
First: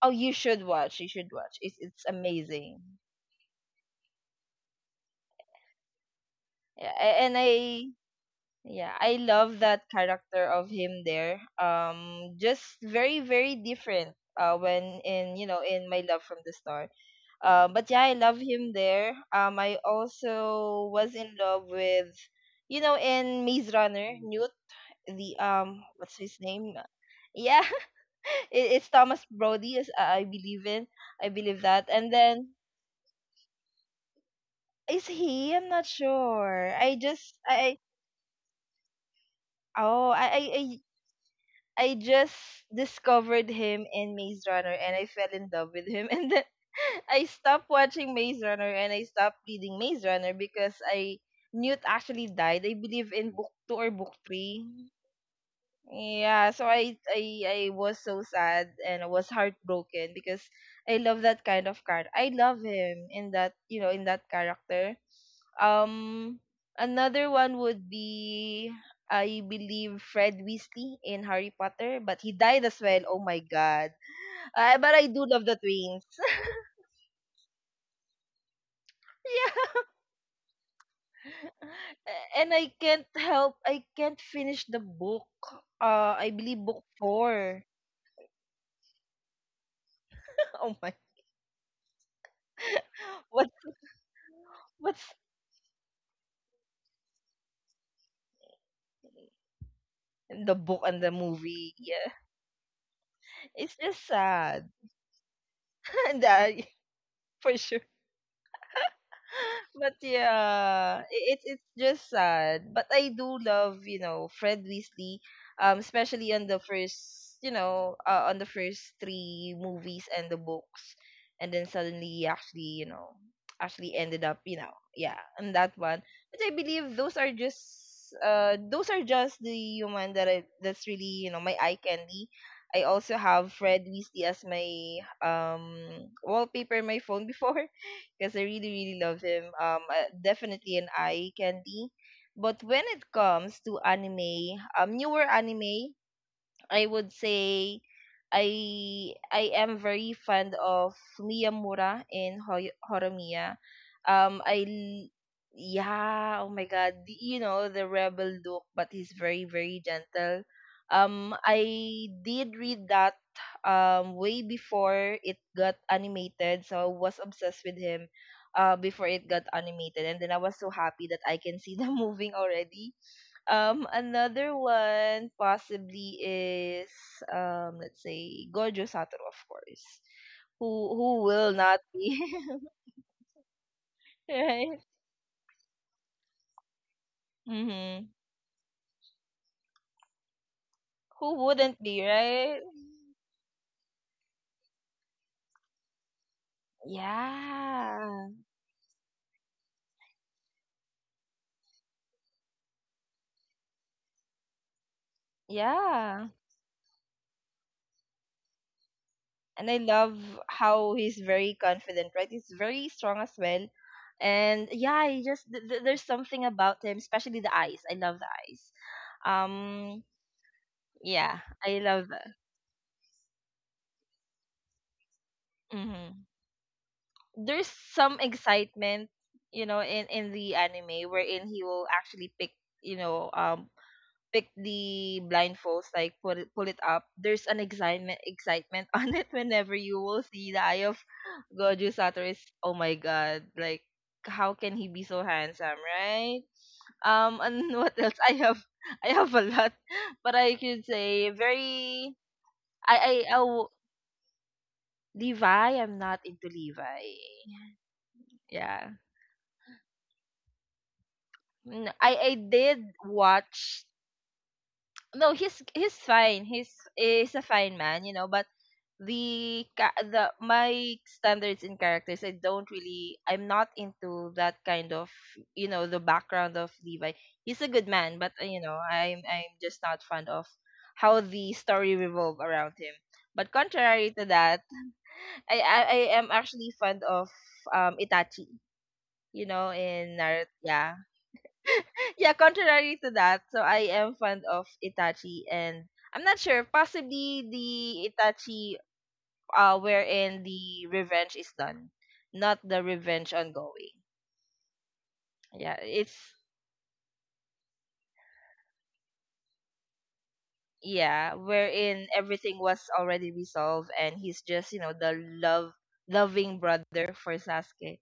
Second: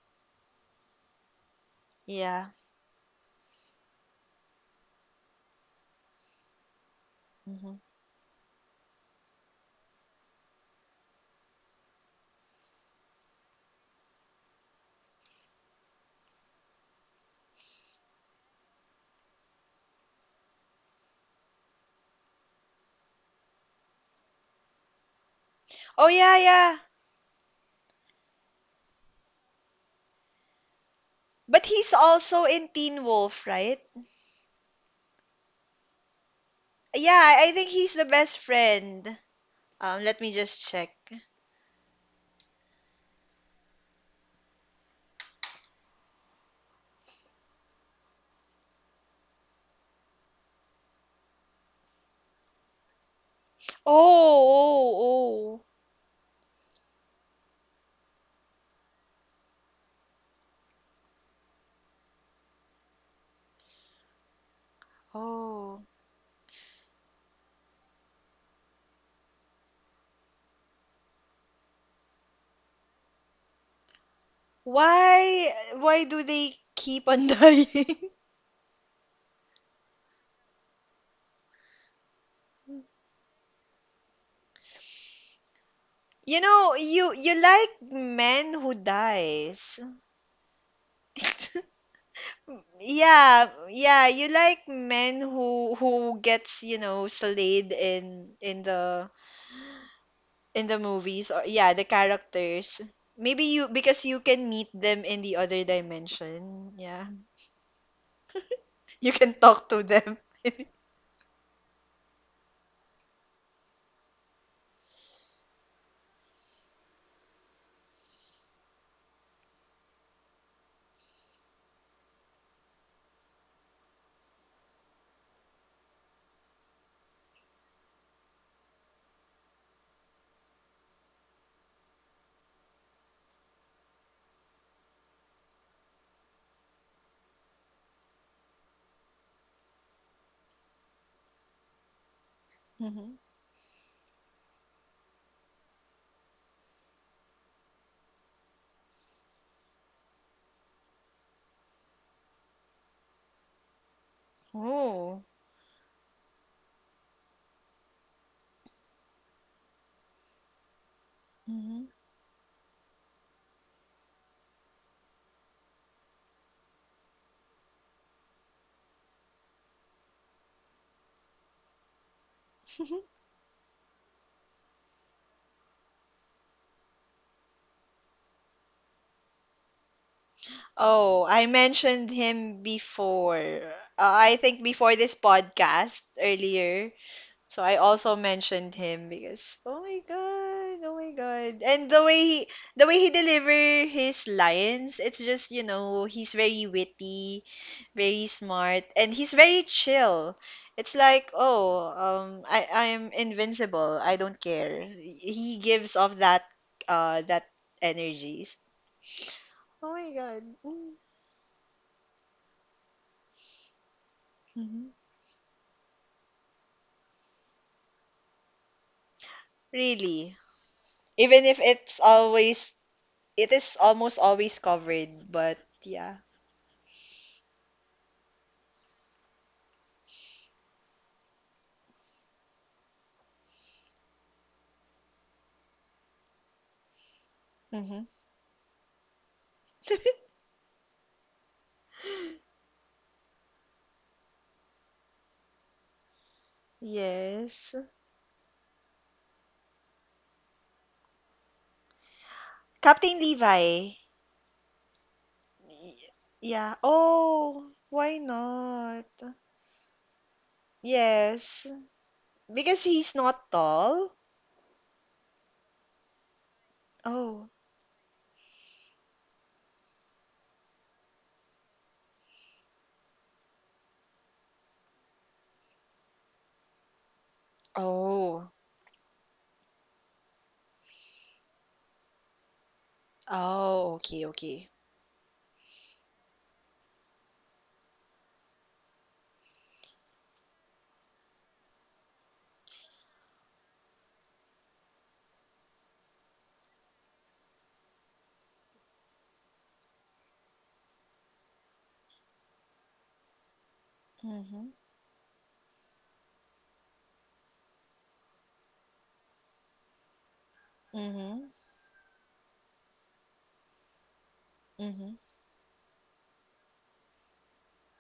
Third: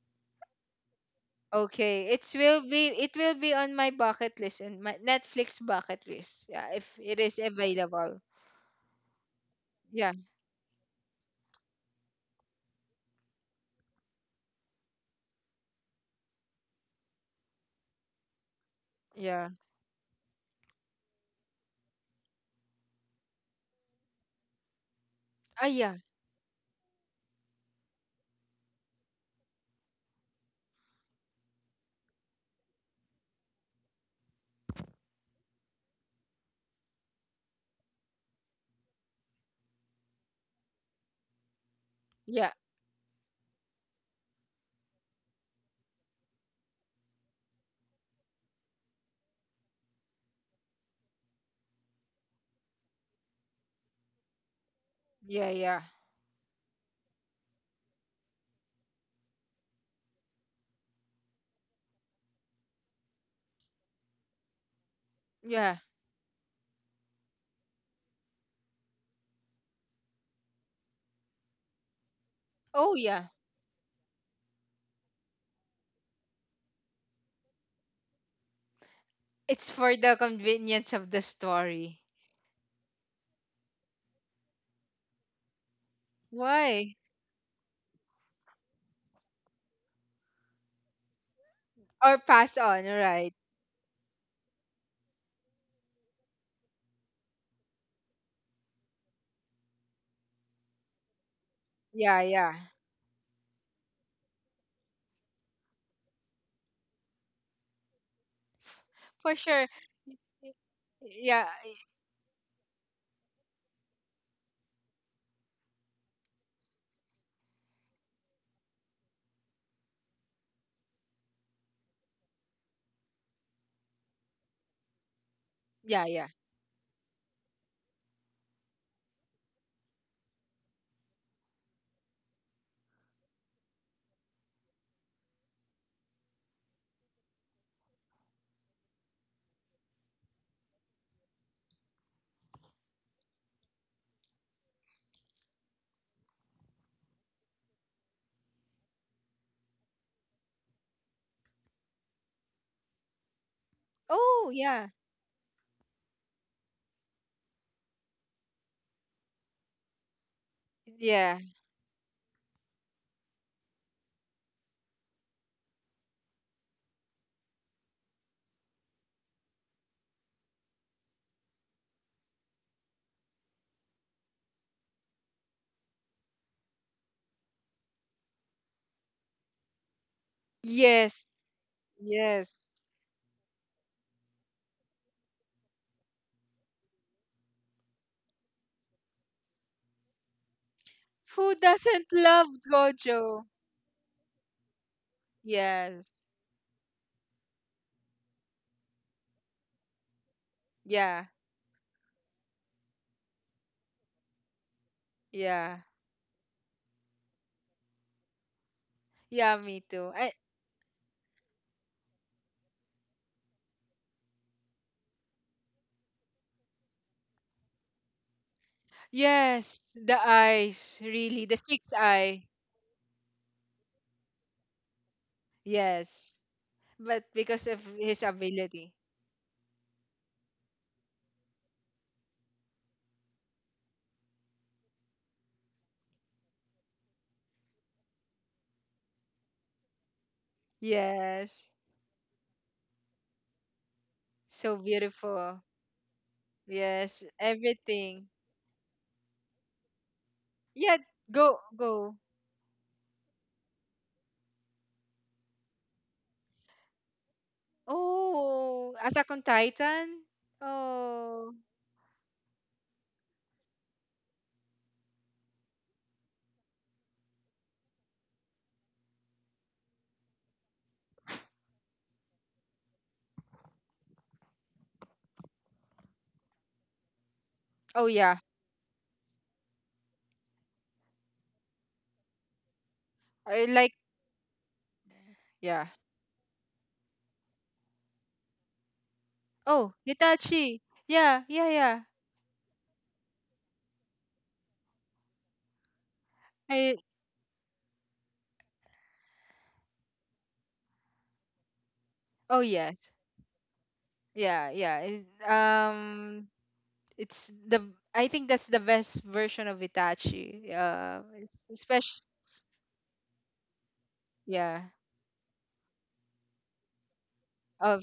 C: Oh, you should watch. You should watch. It's
A: Okay,
B: Yeah.
C: amazing.
A: it will be on my bucket list and my Netflix bucket list. Yeah, if
C: Yeah, a-
A: it
C: and
A: is
C: I
B: Hmm.
A: available.
C: yeah, I love that
A: Yeah,
C: character of him there. Just very very different. When in, you know, in My Love from the Star. But yeah, I love him there.
A: yeah.
C: I also was in love with, you know, in Maze Runner, Newt. The
A: Ah, yeah,
B: Oh,
C: what's
B: yeah,
C: his name?
B: yeah.
C: Yeah, it's Thomas Brody. Is I believe in. I believe
B: But
C: that.
B: he's
C: And
B: also
C: then
B: in Teen Wolf, right?
C: Is he? I'm not sure. I
B: Yeah,
C: just
B: I think
C: I-
B: he's the best friend.
C: oh
B: Let me just check.
C: I just
A: yeah,
C: discovered him in Maze Runner and I fell in love with him, and then I stopped watching Maze Runner and I stopped reading Maze Runner because I Newt actually died. I believe in book two
B: Oh,
C: or book three.
A: yeah,
B: oh, oh,
A: yeah,
C: Yeah, so I was so sad and I was heartbroken because I love that kind of character. I love him in that, you know, in that character.
A: yeah.
B: oh.
C: Um, another one would be, I believe, Fred Weasley in Harry Potter, but he died as
A: Oh,
C: well. Oh
A: yeah.
C: my God! But I do love
B: Why,
C: the
B: why
C: twins.
B: do they keep on dying?
A: It's
C: Yeah,
A: for the convenience of the story.
C: and I, can't help. I can't finish the book. I
B: You
C: believe
B: know,
C: book
A: Why?
B: you
C: four.
B: like men who dies.
C: Oh my,
A: Or pass on, right?
C: what
B: Yeah, yeah, you like
C: what's
B: men who gets, you know, slayed
C: the
B: in the
C: book and the
B: movies or
C: movie?
B: yeah, the
C: Yeah,
A: Yeah, yeah.
B: characters. Maybe you
C: it's just
B: because you can
C: sad.
B: meet them in the other
C: and I,
B: dimension. Yeah.
C: for sure.
B: You
A: For
B: can
A: sure.
B: talk to
C: But
B: them.
C: yeah,
A: Yeah,
C: it's just sad. But I do love, you know, Fred Weasley, especially on the first, you know, on the first three movies and the books, and then suddenly he actually, you know, actually ended up, you know, yeah, on that one.
A: yeah, yeah.
C: But I believe those are just the human that I that's really, you know, my eye candy. I also have Fred Weasley as my wallpaper in my phone before because I really, really love him. Definitely an eye candy. But when it
B: Hmm.
C: comes to anime, newer anime, I would say I am very fond of Miyamura in Horimiya. Um,
A: Oh,
C: I
A: yeah.
C: l-
B: Oh.
C: yeah, oh my God, you know, the rebel look, but he's very very gentle.
A: Yeah.
B: Hmm.
C: I did read that way before it got animated, so I was obsessed with him before it got animated, and then I was so happy that I can see the moving already. Another one possibly is let's say Gojo Satoru, of course, who
A: Yes.
B: Oh, I
C: will not be.
B: mentioned him
A: Yes.
B: before. I think
C: Right.
B: before this podcast earlier. So I
C: Mm-hmm.
B: also mentioned him because oh my god, oh my
C: Who
A: Who
B: god.
C: wouldn't
B: And
C: be,
A: doesn't love
C: right?
B: the way he
A: Gojo?
B: deliver his lines, it's just, you know,
A: Yes.
B: he's very witty,
C: Yeah,
B: very smart, and he's very chill. It's
A: Yeah.
B: like, oh, I'm invincible. I don't care. He
A: Yeah.
B: gives off
C: yeah.
B: that that energies.
A: Yeah,
C: And I
A: me
B: Oh
A: too.
B: my
C: love
B: god.
C: how he's very confident, right? He's very strong as well, and
B: Mm-hmm.
C: yeah, he just there's something about him, especially the eyes. I love the eyes.
A: Yes,
C: Um,
A: the
B: Really.
A: eyes,
C: yeah,
A: really.
B: Even
A: The
B: if
C: I
A: sixth
B: it's
C: love
A: eye.
B: always it is almost always covered, but
C: that.
B: yeah.
A: Yes. But because
C: There's
A: of
C: some
A: his ability.
C: excitement, you know, in the anime, wherein he will actually pick, you know, pick the blindfolds, like put it pull it up. There's an
B: Mhm.
C: excitement excitement on it whenever you will see the eye of
A: Yes.
C: Goju Satoru. Is oh my god, like how can
A: So
C: he be so
A: beautiful.
C: handsome, right?
A: Yes.
C: Um, and
B: Yes.
C: what else?
A: Everything.
C: I have a lot, but I could
A: Yeah,
C: say
A: go
C: very
A: go.
C: I I,
B: Captain
C: I w-
B: Levi.
C: Levi, I'm
B: Y-
C: not into
B: Yeah.
C: Levi.
B: Oh, why
C: Yeah.
A: Oh,
B: not?
A: Attack on Titan? Oh.
B: Yes.
C: I
B: Because
C: did
B: he's not
C: watch.
B: tall.
C: No, he's fine. He's a
B: Oh.
C: fine man, you know. But the ca- the my standards in characters, I don't really. I'm not into that kind of, you know, the background of Levi. He's a good
A: Oh
C: man, but
A: yeah.
B: Oh,
C: you know, I'm just not fond of how the story revolve around him. But
A: I like
B: oh,
C: contrary to
B: okay,
C: that,
B: okay.
A: yeah.
C: I am actually fond of Itachi. You know,
A: Oh,
C: in Naruto,
A: Hitachi.
C: yeah.
A: Yeah, yeah, yeah.
C: Yeah, contrary to that, so I am fond of Itachi, and I'm not sure,
A: I
C: possibly the Itachi wherein the revenge is done, not
A: oh
C: the
A: yes.
C: revenge ongoing.
A: Yeah,
B: Mhm.
A: yeah.
C: Yeah, it's
A: It's the I think that's the best version of Itachi.
C: yeah,
B: Mhm.
C: wherein
A: Especially
C: everything was already resolved and he's just, you
A: yeah,
C: know, the
B: Mhm.
C: love loving brother for Sasuke.
A: of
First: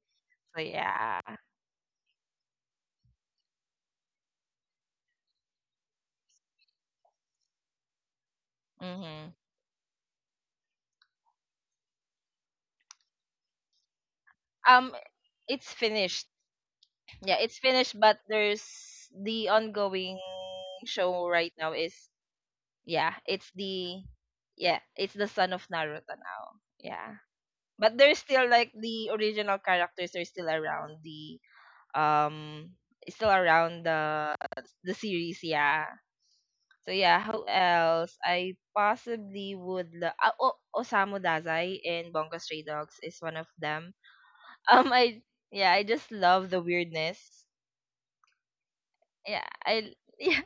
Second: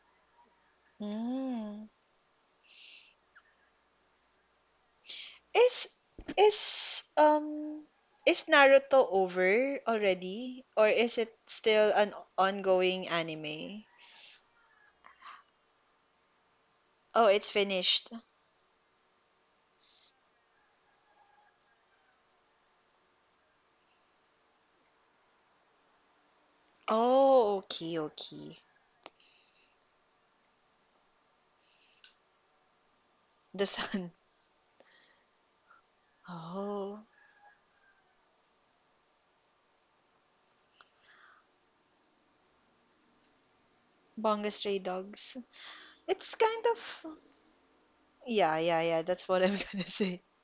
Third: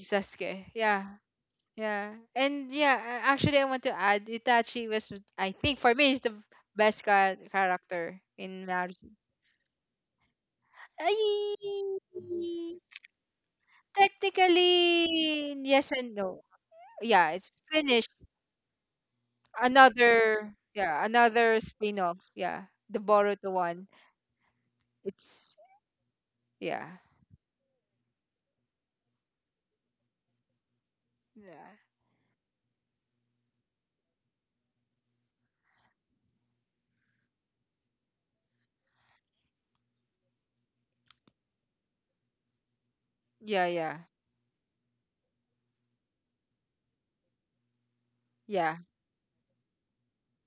C: So
A: Sasuke. Yeah.
C: yeah.
B: Mm.
A: Yeah. And yeah, actually I want to add Itachi was I think
B: Is
A: for me is the
B: is um
A: character
B: is
A: in
B: Naruto
A: Naruto.
C: Mhm.
B: over already or is it still
A: Ay!
B: an ongoing anime?
C: Um
A: Technically,
C: it's
A: yes and
C: finished.
A: no.
B: Oh,
A: Yeah,
C: Yeah,
B: it's
A: it's
C: it's finished,
A: finished.
B: finished.
C: but there's the ongoing
A: Another, yeah,
C: show right
A: another
C: now is.
A: spin-off. Yeah, the
C: Yeah, it's
A: Boruto one.
C: the. Yeah, it's the son
A: It's
C: of Naruto now.
A: yeah,
C: Yeah.
B: Oh,
C: But
B: okay,
C: there's still
B: okay.
C: like the original characters are still around the
A: yeah,
C: um still
B: The
C: around
B: sun.
C: the the series, yeah. So
B: Oh.
C: yeah, who else? I possibly would lo- Oh, Osamu Dazai in Bungo Stray Dogs is one of
A: yeah,
C: them.
A: yeah,
B: Bunga Stray
C: I
B: Dogs.
C: Yeah, I just
B: It's
C: love the
B: kind of
C: weirdness.
B: yeah,
A: yeah.
B: yeah, yeah, that's what
C: Yeah,
B: I'm gonna
C: I,
B: say.
C: yeah,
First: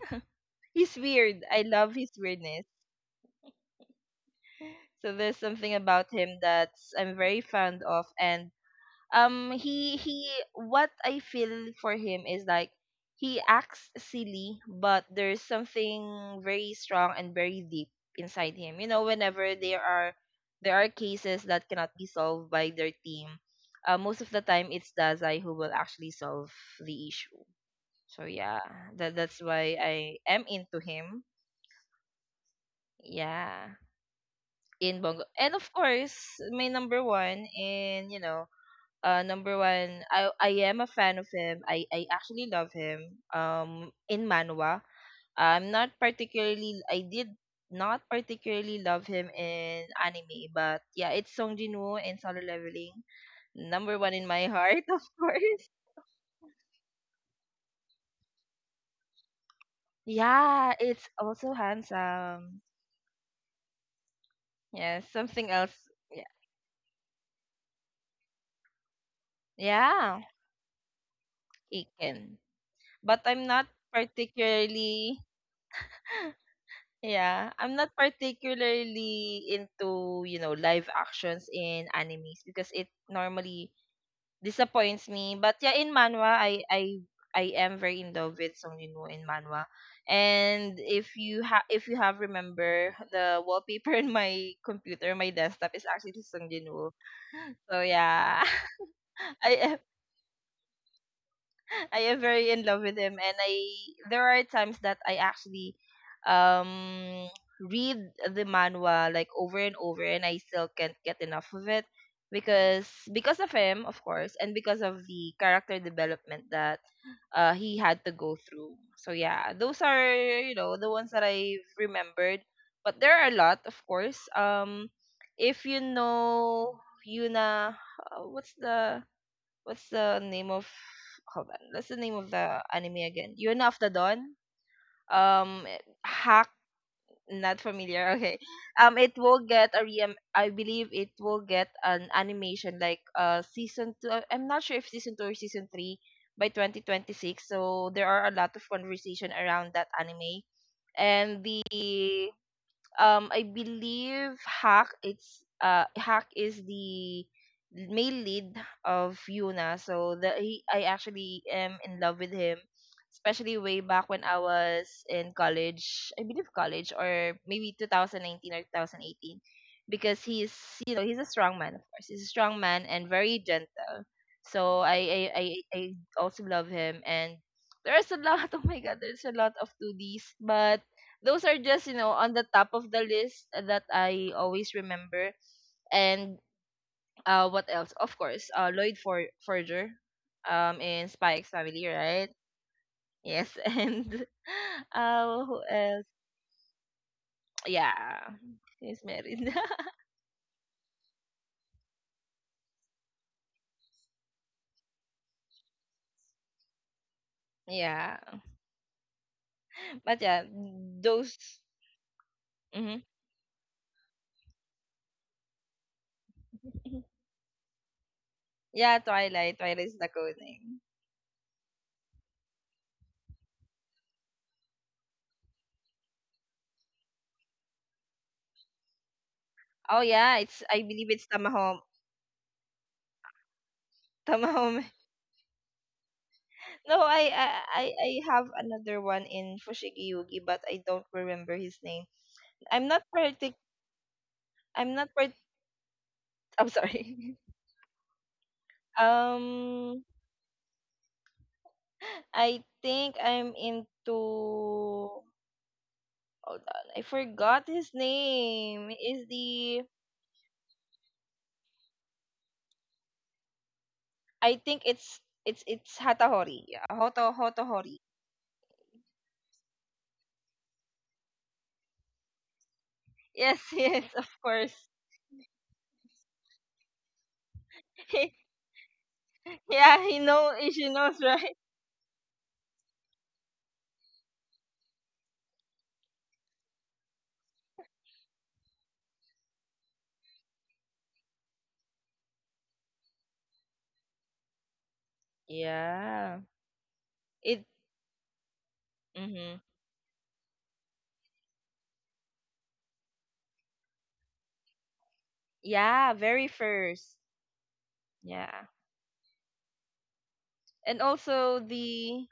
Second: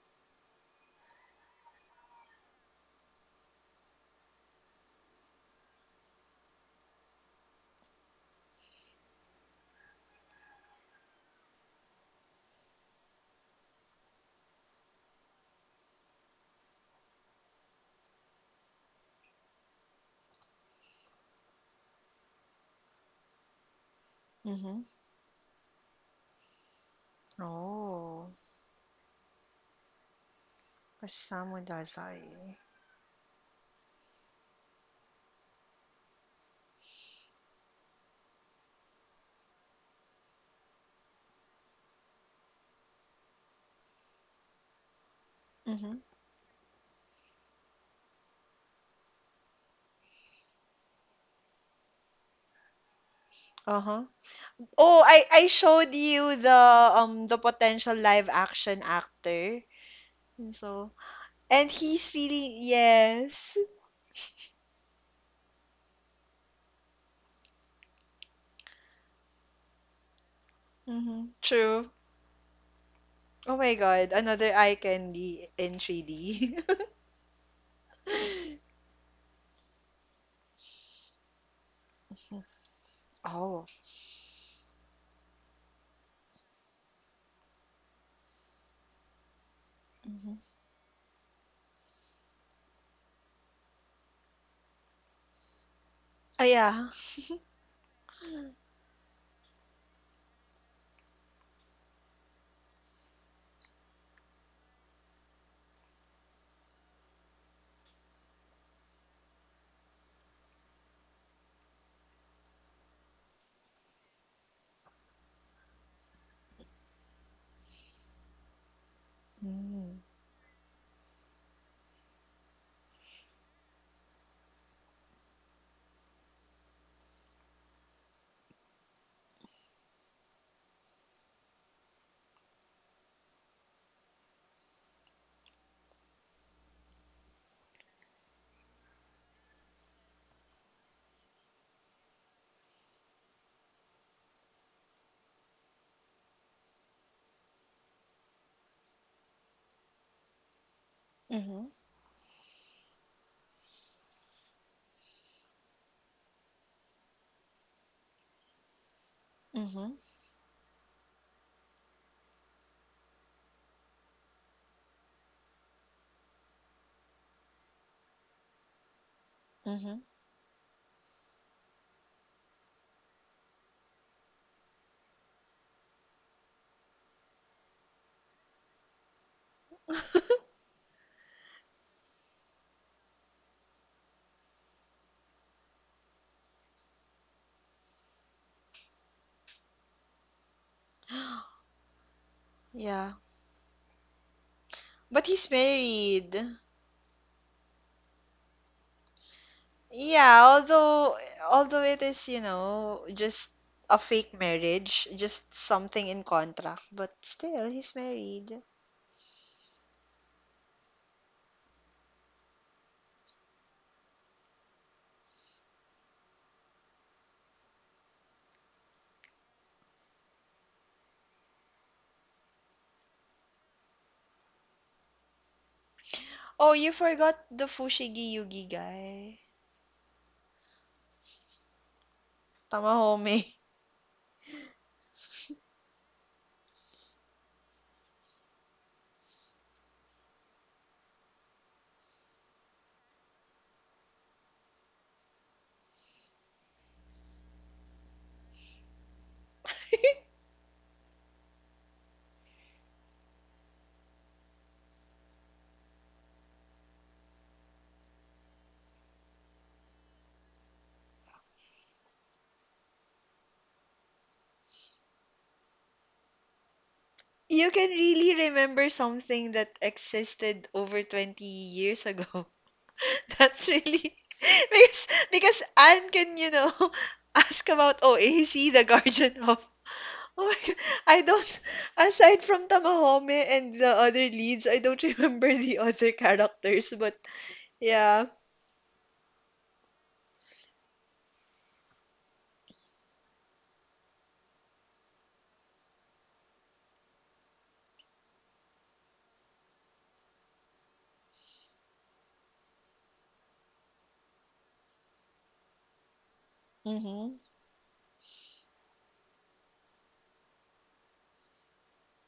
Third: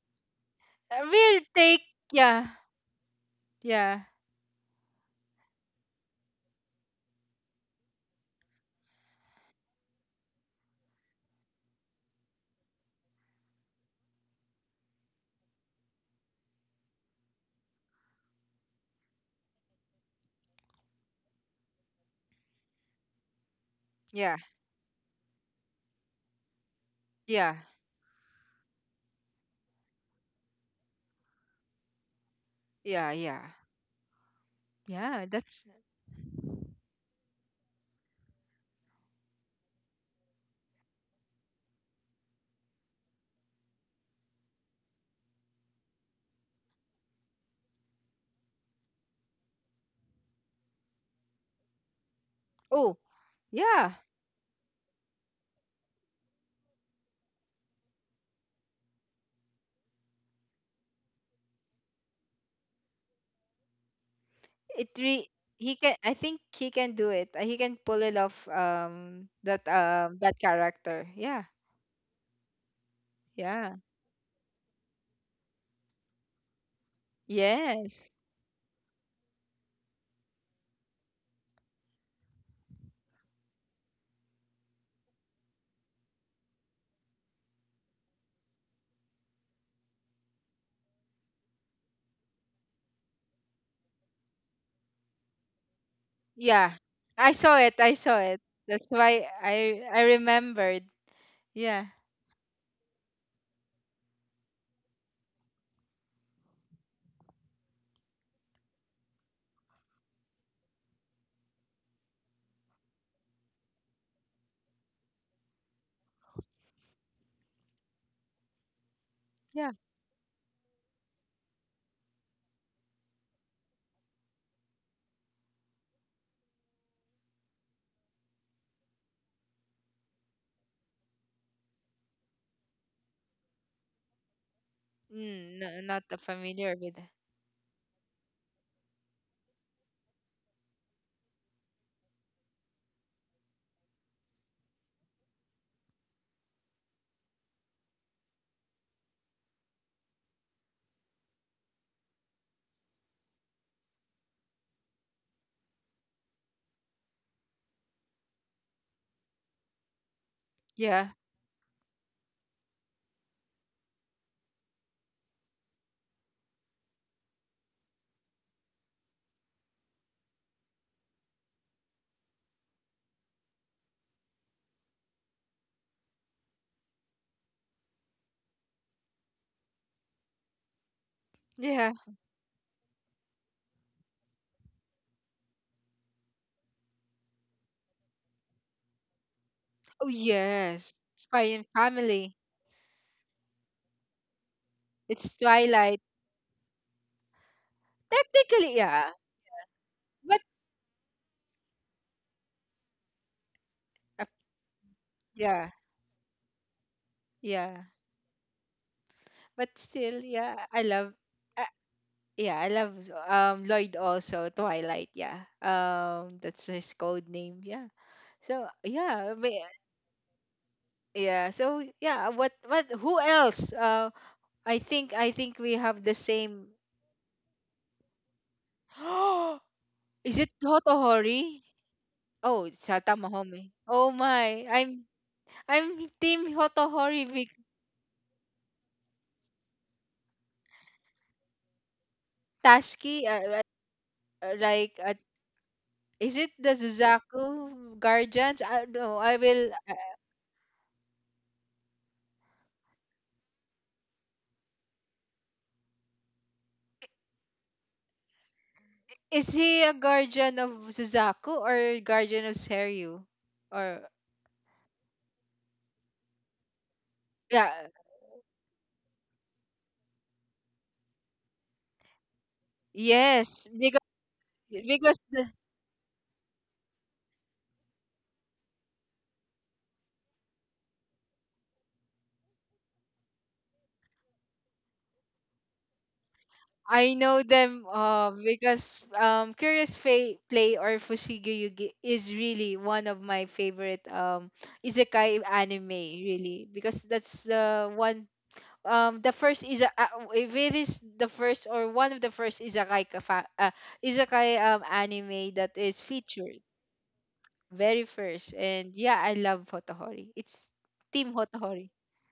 C: he's
A: A real
C: weird. I
A: take.
C: love his
A: Yeah,
C: weirdness.
A: yeah,
C: So there's something about him that's I'm very fond of, and he what I feel for him is like he acts silly, but there's something very strong and very deep inside him. You know, whenever there are cases that cannot be solved by their team, most of
A: yeah,
C: the time
B: Mhm.
C: it's Dazai who will actually solve the issue.
A: yeah,
C: So
B: Oh,
C: yeah, that's why I am into him.
B: Osamu Dazai.
A: yeah, yeah,
C: Yeah, in Bongo.
A: yeah.
C: And of
A: That's
C: course, my number one, and you know, number one, I am a fan of him. I actually love him. Um, in Manwa. I'm not
B: Mhm.
C: particularly I did not particularly love him in anime, but yeah, it's Song Jinwoo and Solo Leveling.
A: oh yeah.
C: Number
B: Uh-huh.
C: one in my heart, of
B: Oh, I
C: course.
B: showed you the the potential live action actor.
C: Yeah,
B: So,
C: it's also
B: and he's
C: handsome.
B: really yes.
A: It
C: Yeah,
A: re
C: something else.
A: he can. I
C: Yeah,
A: think he can do it. He can pull it off.
C: yeah,
A: That character.
B: Mhm.
A: Yeah,
C: he
B: True.
C: can. But I'm
B: Oh
C: not
B: my
A: yeah.
B: God, another eye
C: particularly.
B: candy in 3D.
C: Yeah, I'm not
A: Yes.
C: particularly into, you know, live actions in animes because it
B: Oh.
C: normally disappoints me. But yeah, in manhwa, I am very in love with Song Yunwoo in manhwa.
B: Mhm.
C: And if you have remember the wallpaper in my computer, my desktop is actually
B: Oh
C: Song
A: Yeah.
B: yeah.
C: Yunwoo.
A: I saw it.
C: So
A: I saw it.
C: yeah,
A: That's why
C: I
A: I remembered. Yeah.
C: I am very in love with him, and I there are times that I actually um read the manhwa like over and over, and I still can't get enough of it because of him, of course, and because of the character development that he had to go through. So yeah,
A: Yeah.
C: those
B: Mm.
C: are, you know, the ones that I've remembered, but there are a lot, of course. If you know Yuna, what's the name of, hold on, what's the name of the anime again? Yuna of the Dawn,
A: Mm,
C: um,
A: no, not that
C: hack,
A: familiar with it.
C: not familiar. Okay, um, it will get a re I believe it will get an animation like season two, I'm not sure if season two or season three, by 2026, so there are a lot of conversation around that anime. And
B: Mhm.
C: the, um, I believe Hack, it's Hack is the male lead of Yuna,
B: Mhm.
C: so the he, I
A: Yeah.
C: actually am in love with him, especially way back when I was in college, I believe college, or maybe 2019 or 2018,
B: Mhm.
C: because he's, you know, he's a strong man, of course, he's a strong man and very gentle. So I also love him. And there's a lot, oh my god, there's a lot of 2Ds, but those are just, you
A: Yeah.
C: know, on the top of the list that I always remember. And what else? Of course, Lloyd For- Forger,
A: Oh yes.
C: in Spy
A: Spy
C: X
A: and
C: Family, right?
A: Family.
B: Yeah,
C: Yes, and
B: but
A: It's
B: he's
C: who
A: Twilight.
C: else?
B: married.
C: Yeah,
A: Technically,
C: he's
A: yeah.
C: married.
A: But
B: Yeah, although although it is, you know, just a
A: uh,
B: fake marriage, just
A: yeah,
B: something in contract, but still
A: yeah.
B: he's
C: Yeah,
B: married.
A: But
C: but
A: still,
C: yeah,
A: yeah. I love.
C: those.
A: Uh, yeah, I love
C: Mhm.
A: Lloyd also Twilight. Yeah. That's his code name. Yeah. So
C: Yeah,
A: yeah,
C: Twilight.
A: may-
C: Twilight is the code name.
A: yeah. So yeah. What what? Who else? I think we have the same.
B: Oh, you forgot the Fushigi Yugi guy.
C: Oh yeah,
A: Is it
C: it's, I believe it's
A: Hotohori?
C: Tamahome.
A: Oh, it's Sata
B: Tamahome.
A: Mahome. Oh my,
C: Tamahome.
A: I'm team
C: No,
A: Hotohori with
C: I have another one in Fushigi Yugi, but I don't remember his name. I'm not
A: Taski.
C: partic.
A: Uh,
C: I'm
A: like, uh,
C: not part.
A: is it
C: I'm
A: the
C: sorry.
A: Suzaku guardians? I no, I will.
C: Um, I think I'm into. Hold on, I forgot his name. Is
A: Is
C: the,
A: he a guardian of Suzaku or guardian of Seryu? Or
C: I think it's it's Hatahori. Yeah,
A: yeah,
B: You can
C: Hotohori.
B: really remember something that existed over 20 years ago.
C: Yes,
A: yes,
B: That's
A: because
C: yes,
B: really
C: of course.
A: because the,
B: because Anne can, you know, ask about oh OAC, the guardian of
C: Yeah, he
B: Oh
C: know,
B: my God.
C: she knows,
B: I
C: right?
B: don't, aside from Tamahome and the other leads, I don't remember the other characters,
A: I
B: but
A: know them,
B: yeah.
A: because, Curious Play or Fushigi Yugi is really one of my favorite isekai anime,
C: Yeah.
A: really. Because that's
C: It.
A: the one, the
C: Mm-hmm.
A: first is, if it is the first or one of the first isekai, isekai anime that is
C: Yeah, very
A: featured.
C: first.
B: Mm-hmm.
A: Very first.
C: Yeah.
A: And yeah, I love Hotohori. It's
C: And
A: Team
C: also
A: Hotohori.
C: the,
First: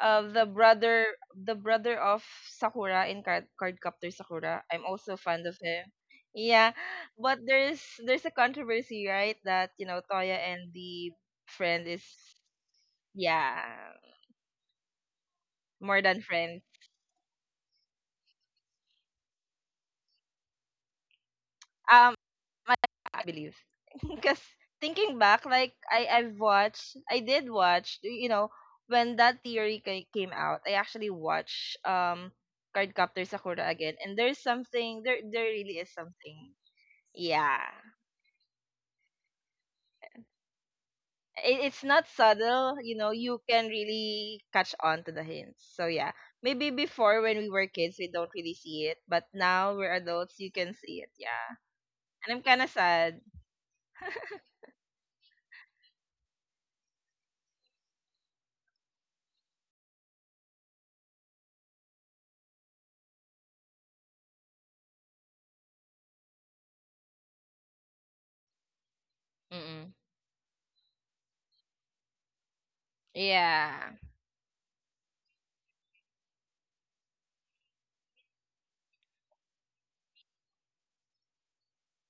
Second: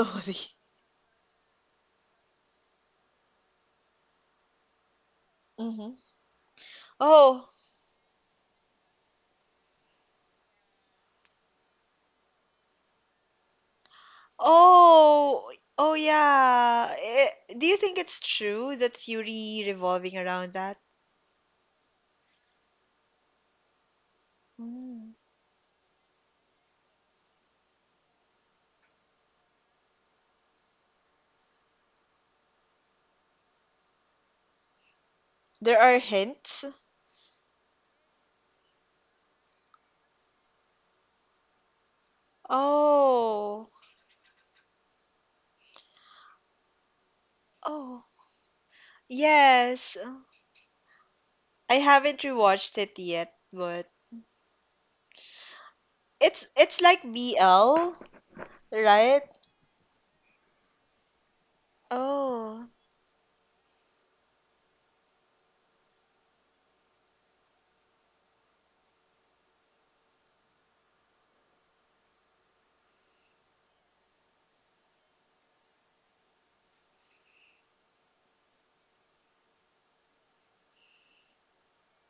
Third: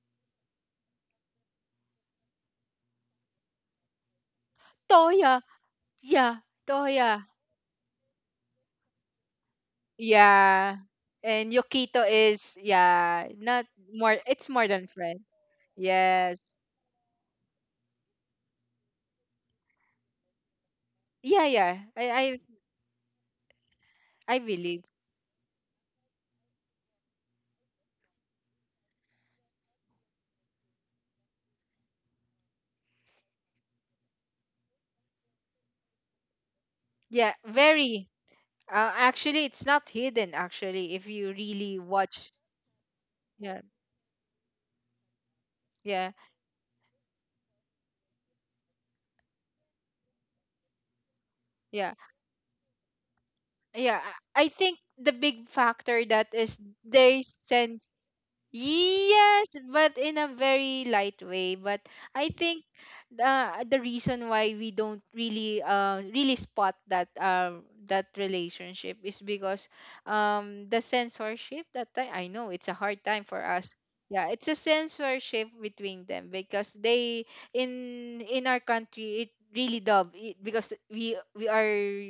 C: the brother, the brother of Sakura in Cardcaptor Sakura. I'm also
A: Toya!
C: fond of
B: Mm-hmm.
C: him.
A: Yeah,
C: Yeah,
A: Toya.
C: but
B: Oh,
C: there's a controversy, right? That, you know, Toya and
A: Yeah.
C: the
A: And
C: friend is,
A: Yokito is yeah,
C: yeah,
A: not more it's more than friend.
B: oh, oh
C: more than
A: Yes.
C: friends.
B: yeah. Eh, do you think it's true that theory revolving around that?
A: Yeah, yeah.
C: Um, I believe.
A: I
C: Because
A: believe.
B: Mm.
C: thinking back, like I've watched, I did watch, you know, when that theory came out, I actually watched, um, Cardcaptor Sakura again, and there's something there. There
B: There
C: really is
B: are
C: something.
B: hints?
A: Yeah,
C: Yeah,
A: very. Actually it's not hidden actually if you really
C: it's not
A: watch.
C: subtle. You know, you
A: Yeah.
B: Oh,
C: can really catch on to the hints. So
A: Yeah.
C: yeah, maybe before, when we were kids,
B: oh,
C: we don't really see it, but now we're
B: yes.
C: adults, you can see it. Yeah,
B: I
A: Yeah.
B: haven't
C: and I'm kind of
B: rewatched it
C: sad.
B: yet, but
A: Yeah, I think the big factor that is
B: it's like
A: they sense
B: BL, right?
A: yes, but in a very light way. But I think,
B: Oh,
A: the reason why we don't really really spot that that relationship is because
C: Mm-mm.
A: the censorship that time. I know it's a hard time for us.
C: Yeah,
A: Yeah, it's a censorship between them, because they in our country it really dub it, because we are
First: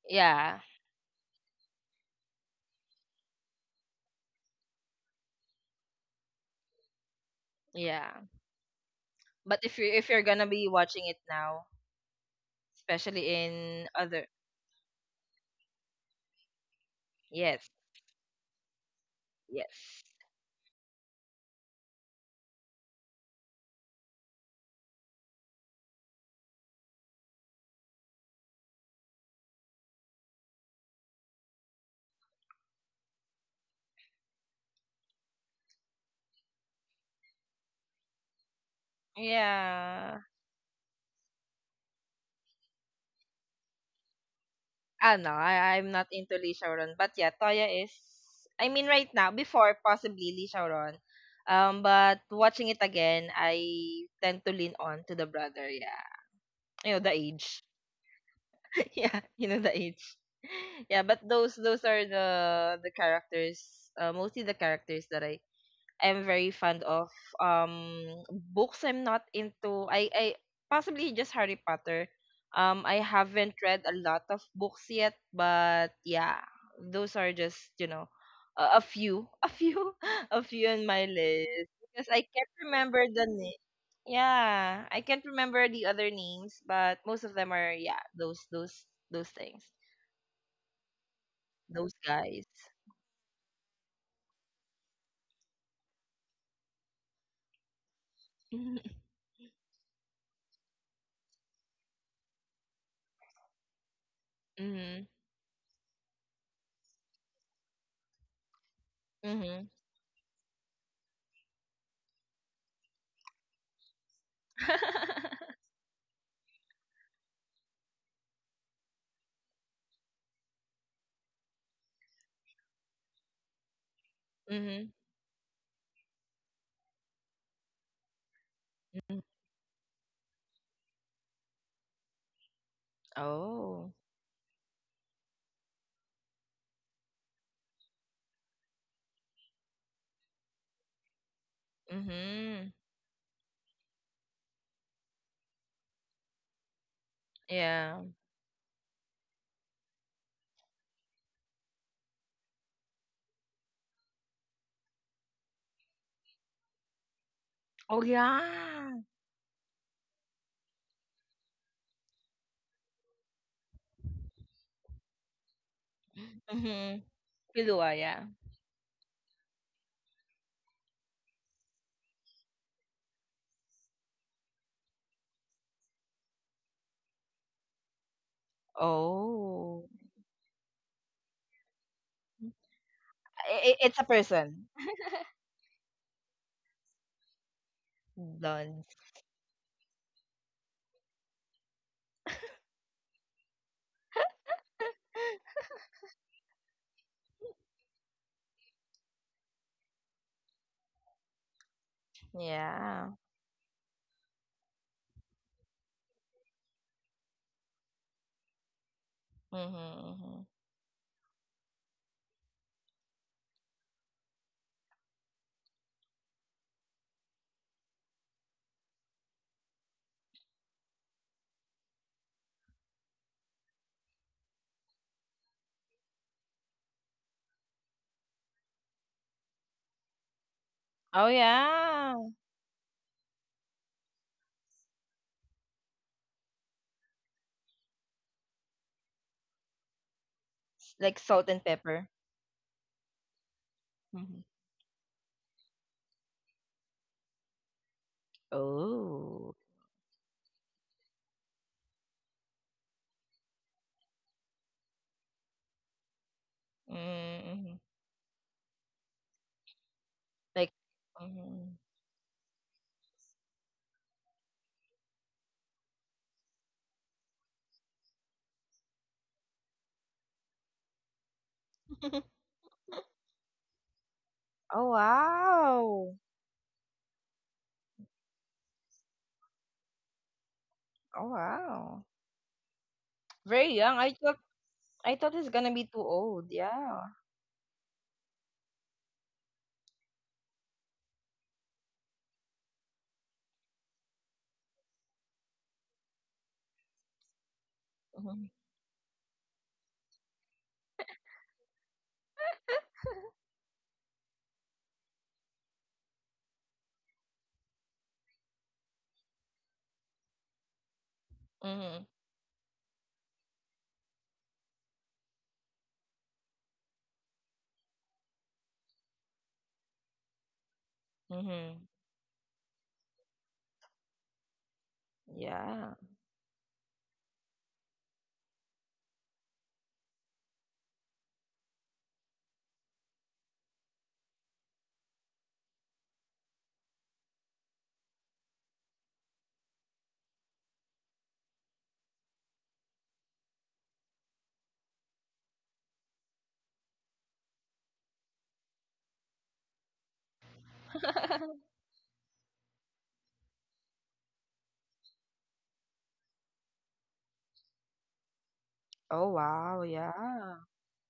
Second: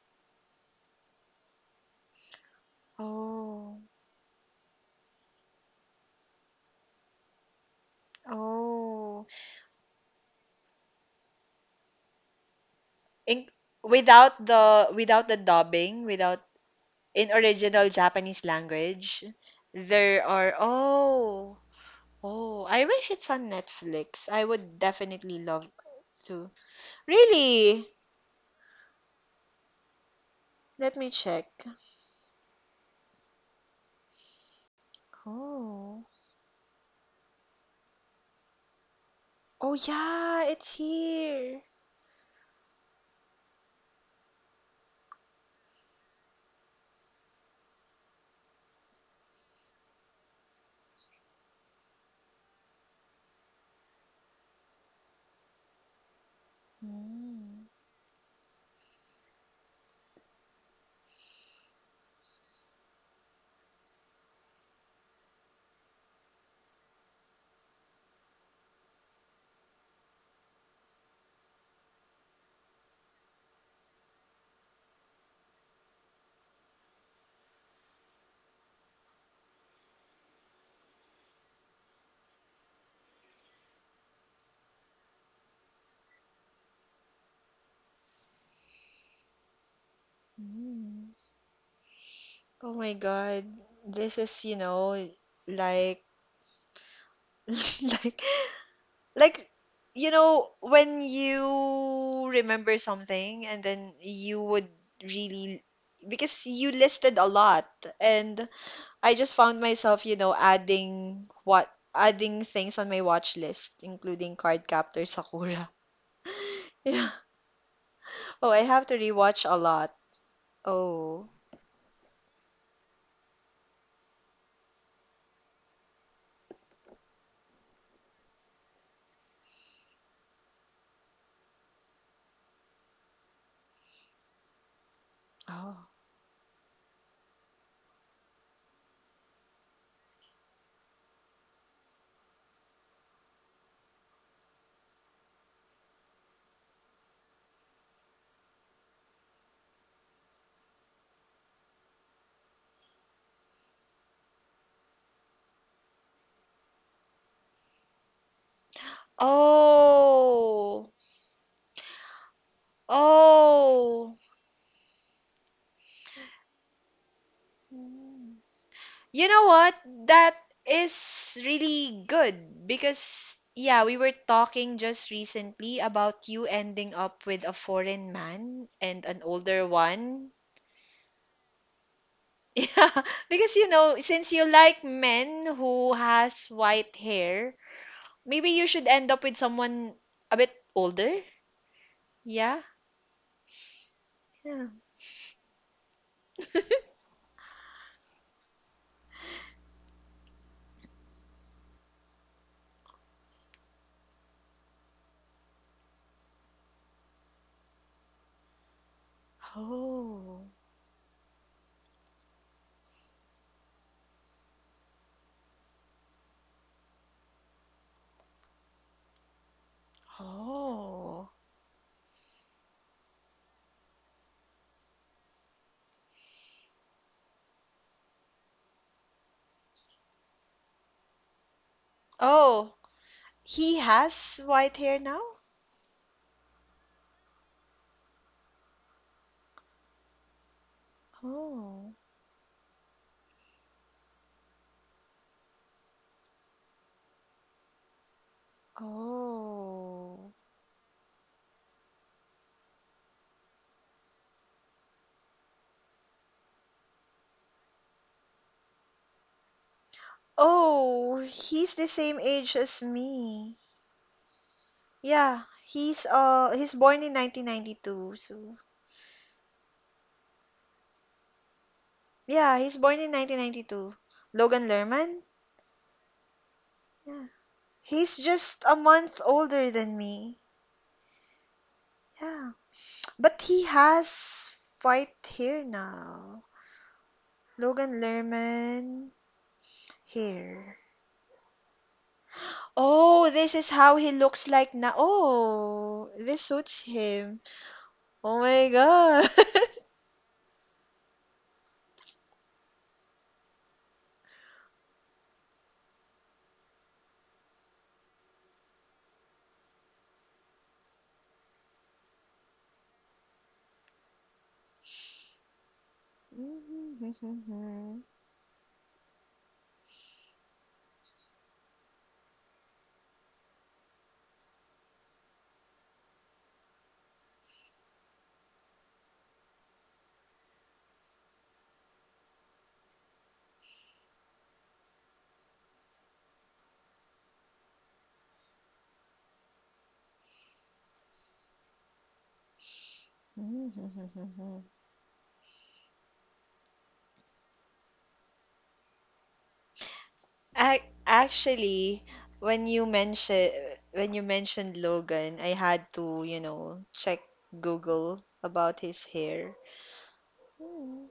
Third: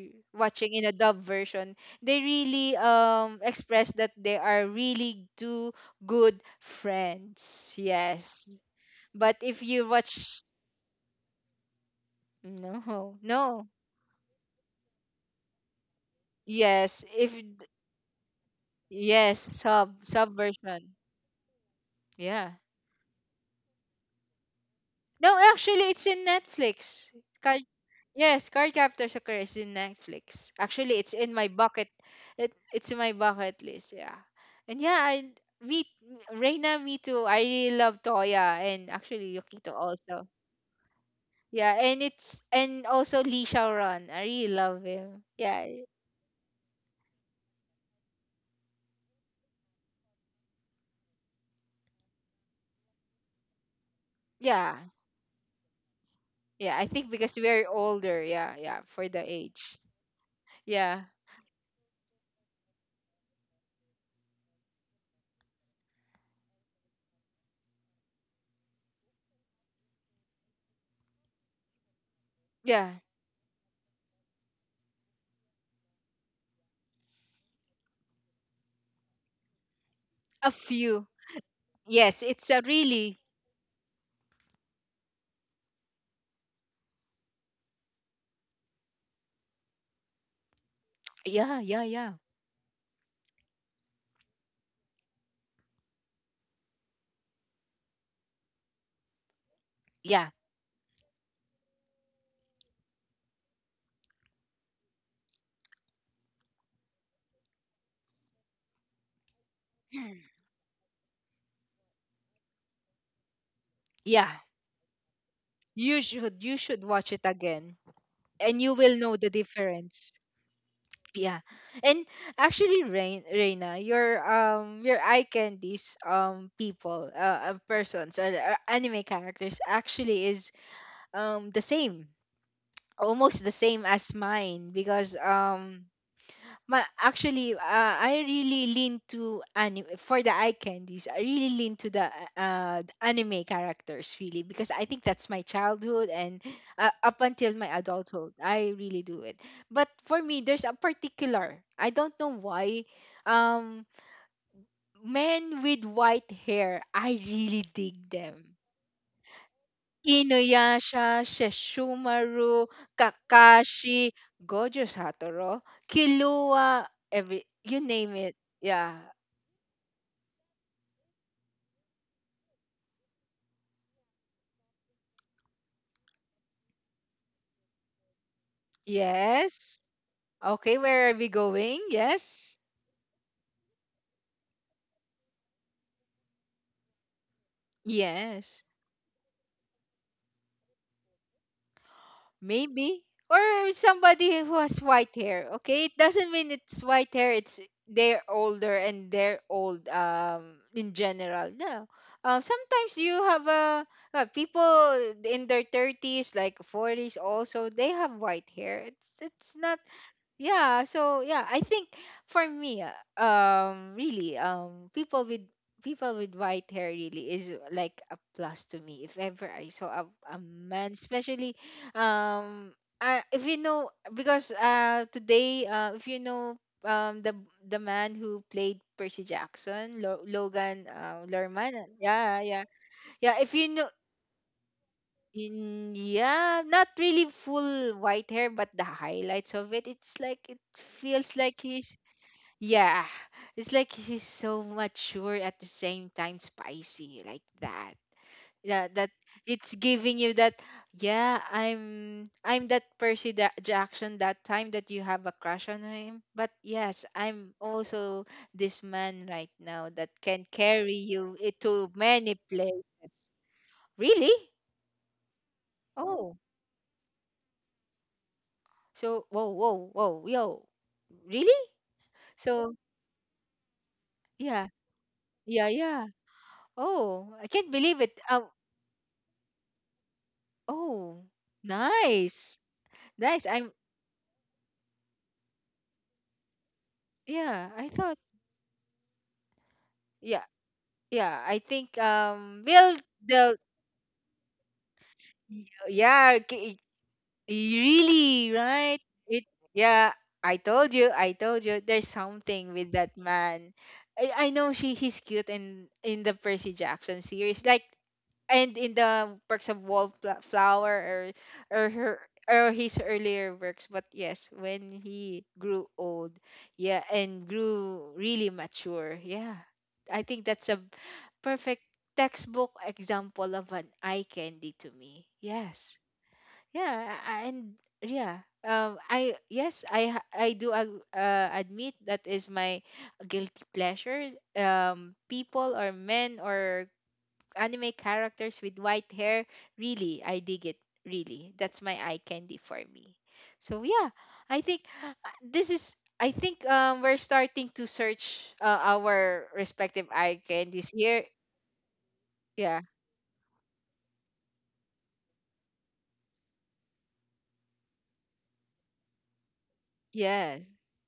C: yeah,
A: watching in a dub version. They really
B: oh,
A: express that they are really two good friends.
C: yeah.
A: Yes,
B: oh.
A: but
C: But
A: if you
C: if you're
A: watch
C: gonna be watching it now,
A: no
C: especially
B: In,
A: no
C: in other,
B: without the without the dubbing, without
A: yes
B: in
A: if
C: yes,
B: original Japanese language,
A: yes
C: yes.
B: there
A: sub
B: are
A: version
B: oh,
A: yeah
B: oh. I wish it's on Netflix. I would
A: no
B: definitely love
A: actually it's in
B: to.
A: Netflix.
B: Really?
A: Yes, Cardcaptor Sakura is in Netflix.
B: Let
A: Actually,
B: me
A: it's in
B: check.
A: my bucket. It's in my bucket list. Yeah, and yeah, I me
B: Oh.
A: Reina, me too. I really love Toya, and actually
B: Oh
A: Yukito
C: Yeah.
A: also.
B: yeah, it's here.
A: Yeah, and it's and also Lee Ron. I really love
C: Ah,
A: him.
C: no,
A: Yeah,
C: I'm not into Lee Shaoran. But yeah, Toya is, I mean, right now, before possibly Lee Shaoran. Um, but watching it again, I tend to lean
A: yeah,
C: on to the brother, yeah.
A: yeah. I
C: You know, the
A: think because
B: Mm,
C: age.
A: we're older. Yeah, yeah, for
C: Yeah,
A: the
C: you know the
A: age.
C: age. Yeah,
A: Yeah,
C: but those are the characters, mostly the characters that I'm very fond of. Um, books. I'm not into I possibly just Harry Potter. Um,
A: yeah.
C: I haven't read a lot of books yet, but yeah, those are just, you know, a few, a
A: A
C: few on my
A: few.
C: list because
A: Yes,
C: I
A: it's
C: can't
A: a
C: remember
A: really.
C: the name. Yeah, I can't remember the other names, but most of them are, yeah, those those things.
B: mm.
A: Yeah, yeah,
C: Those
A: yeah,
C: guys.
B: Oh my God. This is, you know, like like Like, you
A: yeah,
B: know, when you remember something and then you would
C: Mhm. Mhm.
B: really, because you listed a lot, and I just found myself, you know, adding things on my watch list, including
A: yeah.
B: Card Captor Sakura.
A: You should
B: Yeah.
A: watch it again.
B: Oh, I
A: And you
B: have to
A: will know the
B: rewatch a lot.
A: difference.
B: Oh.
A: Yeah. And actually Rain Reina,
C: Mhm.
A: your eye candies people persons or, anime
C: Mhm. Mhm.
A: characters actually is the same. Almost the same
C: Oh.
A: as mine because
B: Oh.
A: Ma actually, I really lean to anime for the eye candies. I really lean to
C: Mhm.
A: the anime characters really because I think that's my childhood, and up until my
C: Yeah.
A: adulthood, I really do it. But for me, there's a particular. I don't know why. Um, men with white hair, I really
C: Oh,
A: dig them.
C: yeah.
B: Oh.
A: Inuyasha, Sesshomaru, Kakashi, Gojo Satoru, Killua,
C: Mhm.
A: every you
C: Pilua,
B: Oh.
A: name
C: yeah.
A: it. Yeah.
B: You know what? That is really good because, yeah, we were talking just recently about you ending up with a foreign man and an older
A: Yes.
C: Oh.
B: one.
A: Okay, where are we going? Yes.
B: Yeah, because you know,
C: It's a
B: since you
C: person.
B: like men who has white hair, maybe you
A: Yes.
B: should
C: Blondes.
B: end up with someone a bit older. Yeah.
A: Maybe, or somebody who
B: Yeah.
A: has white hair. Okay, it doesn't mean it's white hair, it's they're older and they're old, in general. No, sometimes
C: Yeah.
A: you have people in their 30s, like 40s, also they have white hair. It's not.
C: Mhm.
B: Oh.
C: Mhm.
A: Yeah, so yeah, I think for me, really, people with white hair really is, like a plus to me if ever I saw a man,
B: Oh.
A: especially, um if you know, because today, if you know, um the the man who played Percy Jackson, Logan
C: Oh,
A: Lerman, uh,
C: yeah.
A: yeah yeah
B: Oh.
A: yeah if you
B: He
A: know.
B: has white hair now?
A: In Yeah, not really full white hair, but the highlights of it, it's like it
C: Like
A: feels
C: salt
A: like
C: and
B: Oh.
A: he's,
C: pepper.
A: yeah, it's like he's
C: Mhm.
A: so mature at the same time spicy like that. Yeah, that
C: Oh.
A: it's giving
B: Oh.
A: you that, yeah. I'm that Jackson that time that you have a crush on him, but yes, I'm
C: Mm-hmm.
A: also this man right now that can
C: Like.
A: carry
B: Oh,
A: you
B: he's
C: Mhm.
B: the
A: to
B: same
A: many
B: age as
A: places.
B: me.
A: Really?
B: Yeah, he's
A: Oh.
B: uh he's born in 1992. So,
A: So, whoa, whoa, whoa, yo, really?
B: yeah, he's
A: So,
B: born in 1992. Logan
A: yeah,
C: Oh
B: Lerman?
A: yeah, yeah.
C: wow.
B: Yeah.
A: Oh, I can't believe
B: He's
A: it.
B: just a month older than me.
A: Oh,
C: Oh wow.
B: Yeah.
A: nice,
B: But
A: nice.
B: he
A: I'm,
C: Very young.
B: has white
C: I thought he's
B: hair
C: gonna be too
B: now.
C: old. Yeah.
A: yeah,
B: Logan
A: I thought,
B: Lerman
A: yeah,
B: hair.
A: yeah. I think, well,
B: Oh, this
A: the,
B: is how he looks like now. Oh, this
A: yeah,
B: suits him. Oh
C: Mhm.
A: really,
B: my
A: right?
B: god.
A: It, yeah. I told you, I told you. There's something with that man. I know he's cute in the Percy Jackson series. Like, and in the works of Wallflower, or
C: Mhm.
A: her, or his earlier works. But yes, when he grew old, yeah, and grew really mature, yeah, I think that's a perfect
C: Mhm.
A: textbook example of an eye candy to me,
C: Yeah.
A: yes. Yeah, and yeah, I yes, I do admit that is my guilty pleasure, people or men or anime characters with white hair. Really, I dig it. Really, that's my eye candy for me. So yeah, I think, this is. I think, we're starting to search, our respective eye
B: Ac
A: candies here.
B: Actually, when you
A: Yeah.
B: mention when you mentioned Logan, I had to, you know, check Google about his
C: Oh
B: hair.
C: wow. Yeah.
A: Yes.
B: Mm,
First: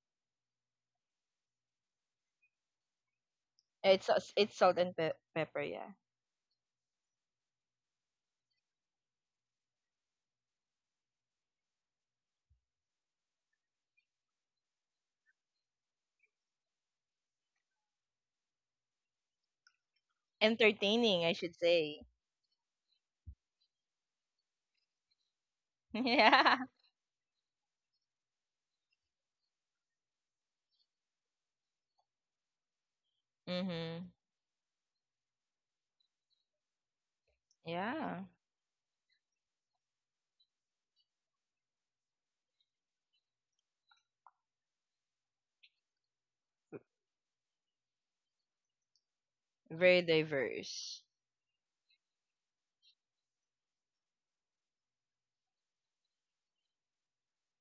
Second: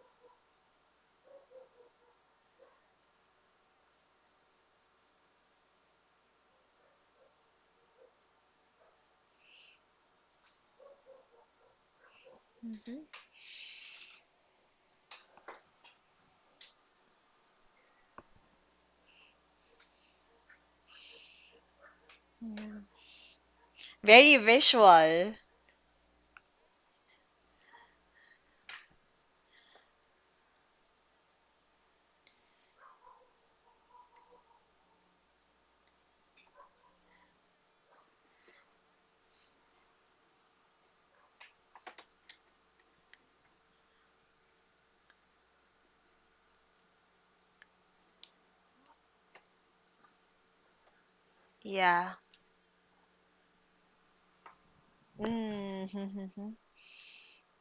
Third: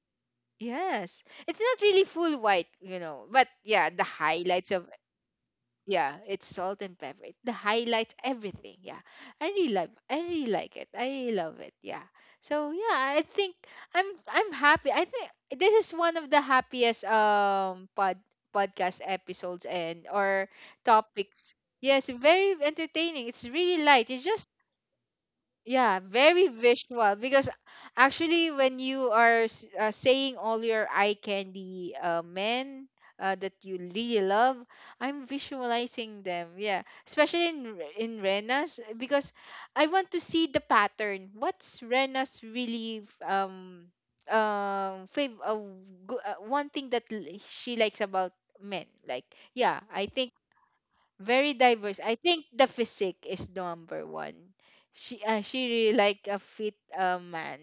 A: Yes. It's not really full white, you know, but yeah, the
C: It's
A: highlights
C: salt
A: of.
C: and pepper, yeah.
A: Yeah, it's salt and pepper. The highlights, everything. Yeah, I really love. I really like it. I really love it. Yeah. So
B: mhm,
A: yeah, I think I'm happy. I think this is one of the happiest podcast episodes, and or
C: Entertaining, I should
A: topics.
C: say.
A: Yes, very
B: yeah.
A: entertaining. It's really light. You
B: Very
A: just
B: visual.
A: yeah, very
C: Yeah.
A: visual because actually when you are saying all your eye candy men, that you
C: Mhm.
A: really love, I'm visualizing them. Yeah, especially in in
C: Yeah.
A: Rena's eh, because I want to see the pattern. What's Rena's really um fav- uh, one thing that she likes about men? Like yeah,
C: Very
A: I think
C: diverse.
A: very diverse.
B: Yeah.
A: I think the physique is number one. She, she really like
B: Mm-hmm.
A: a fit man.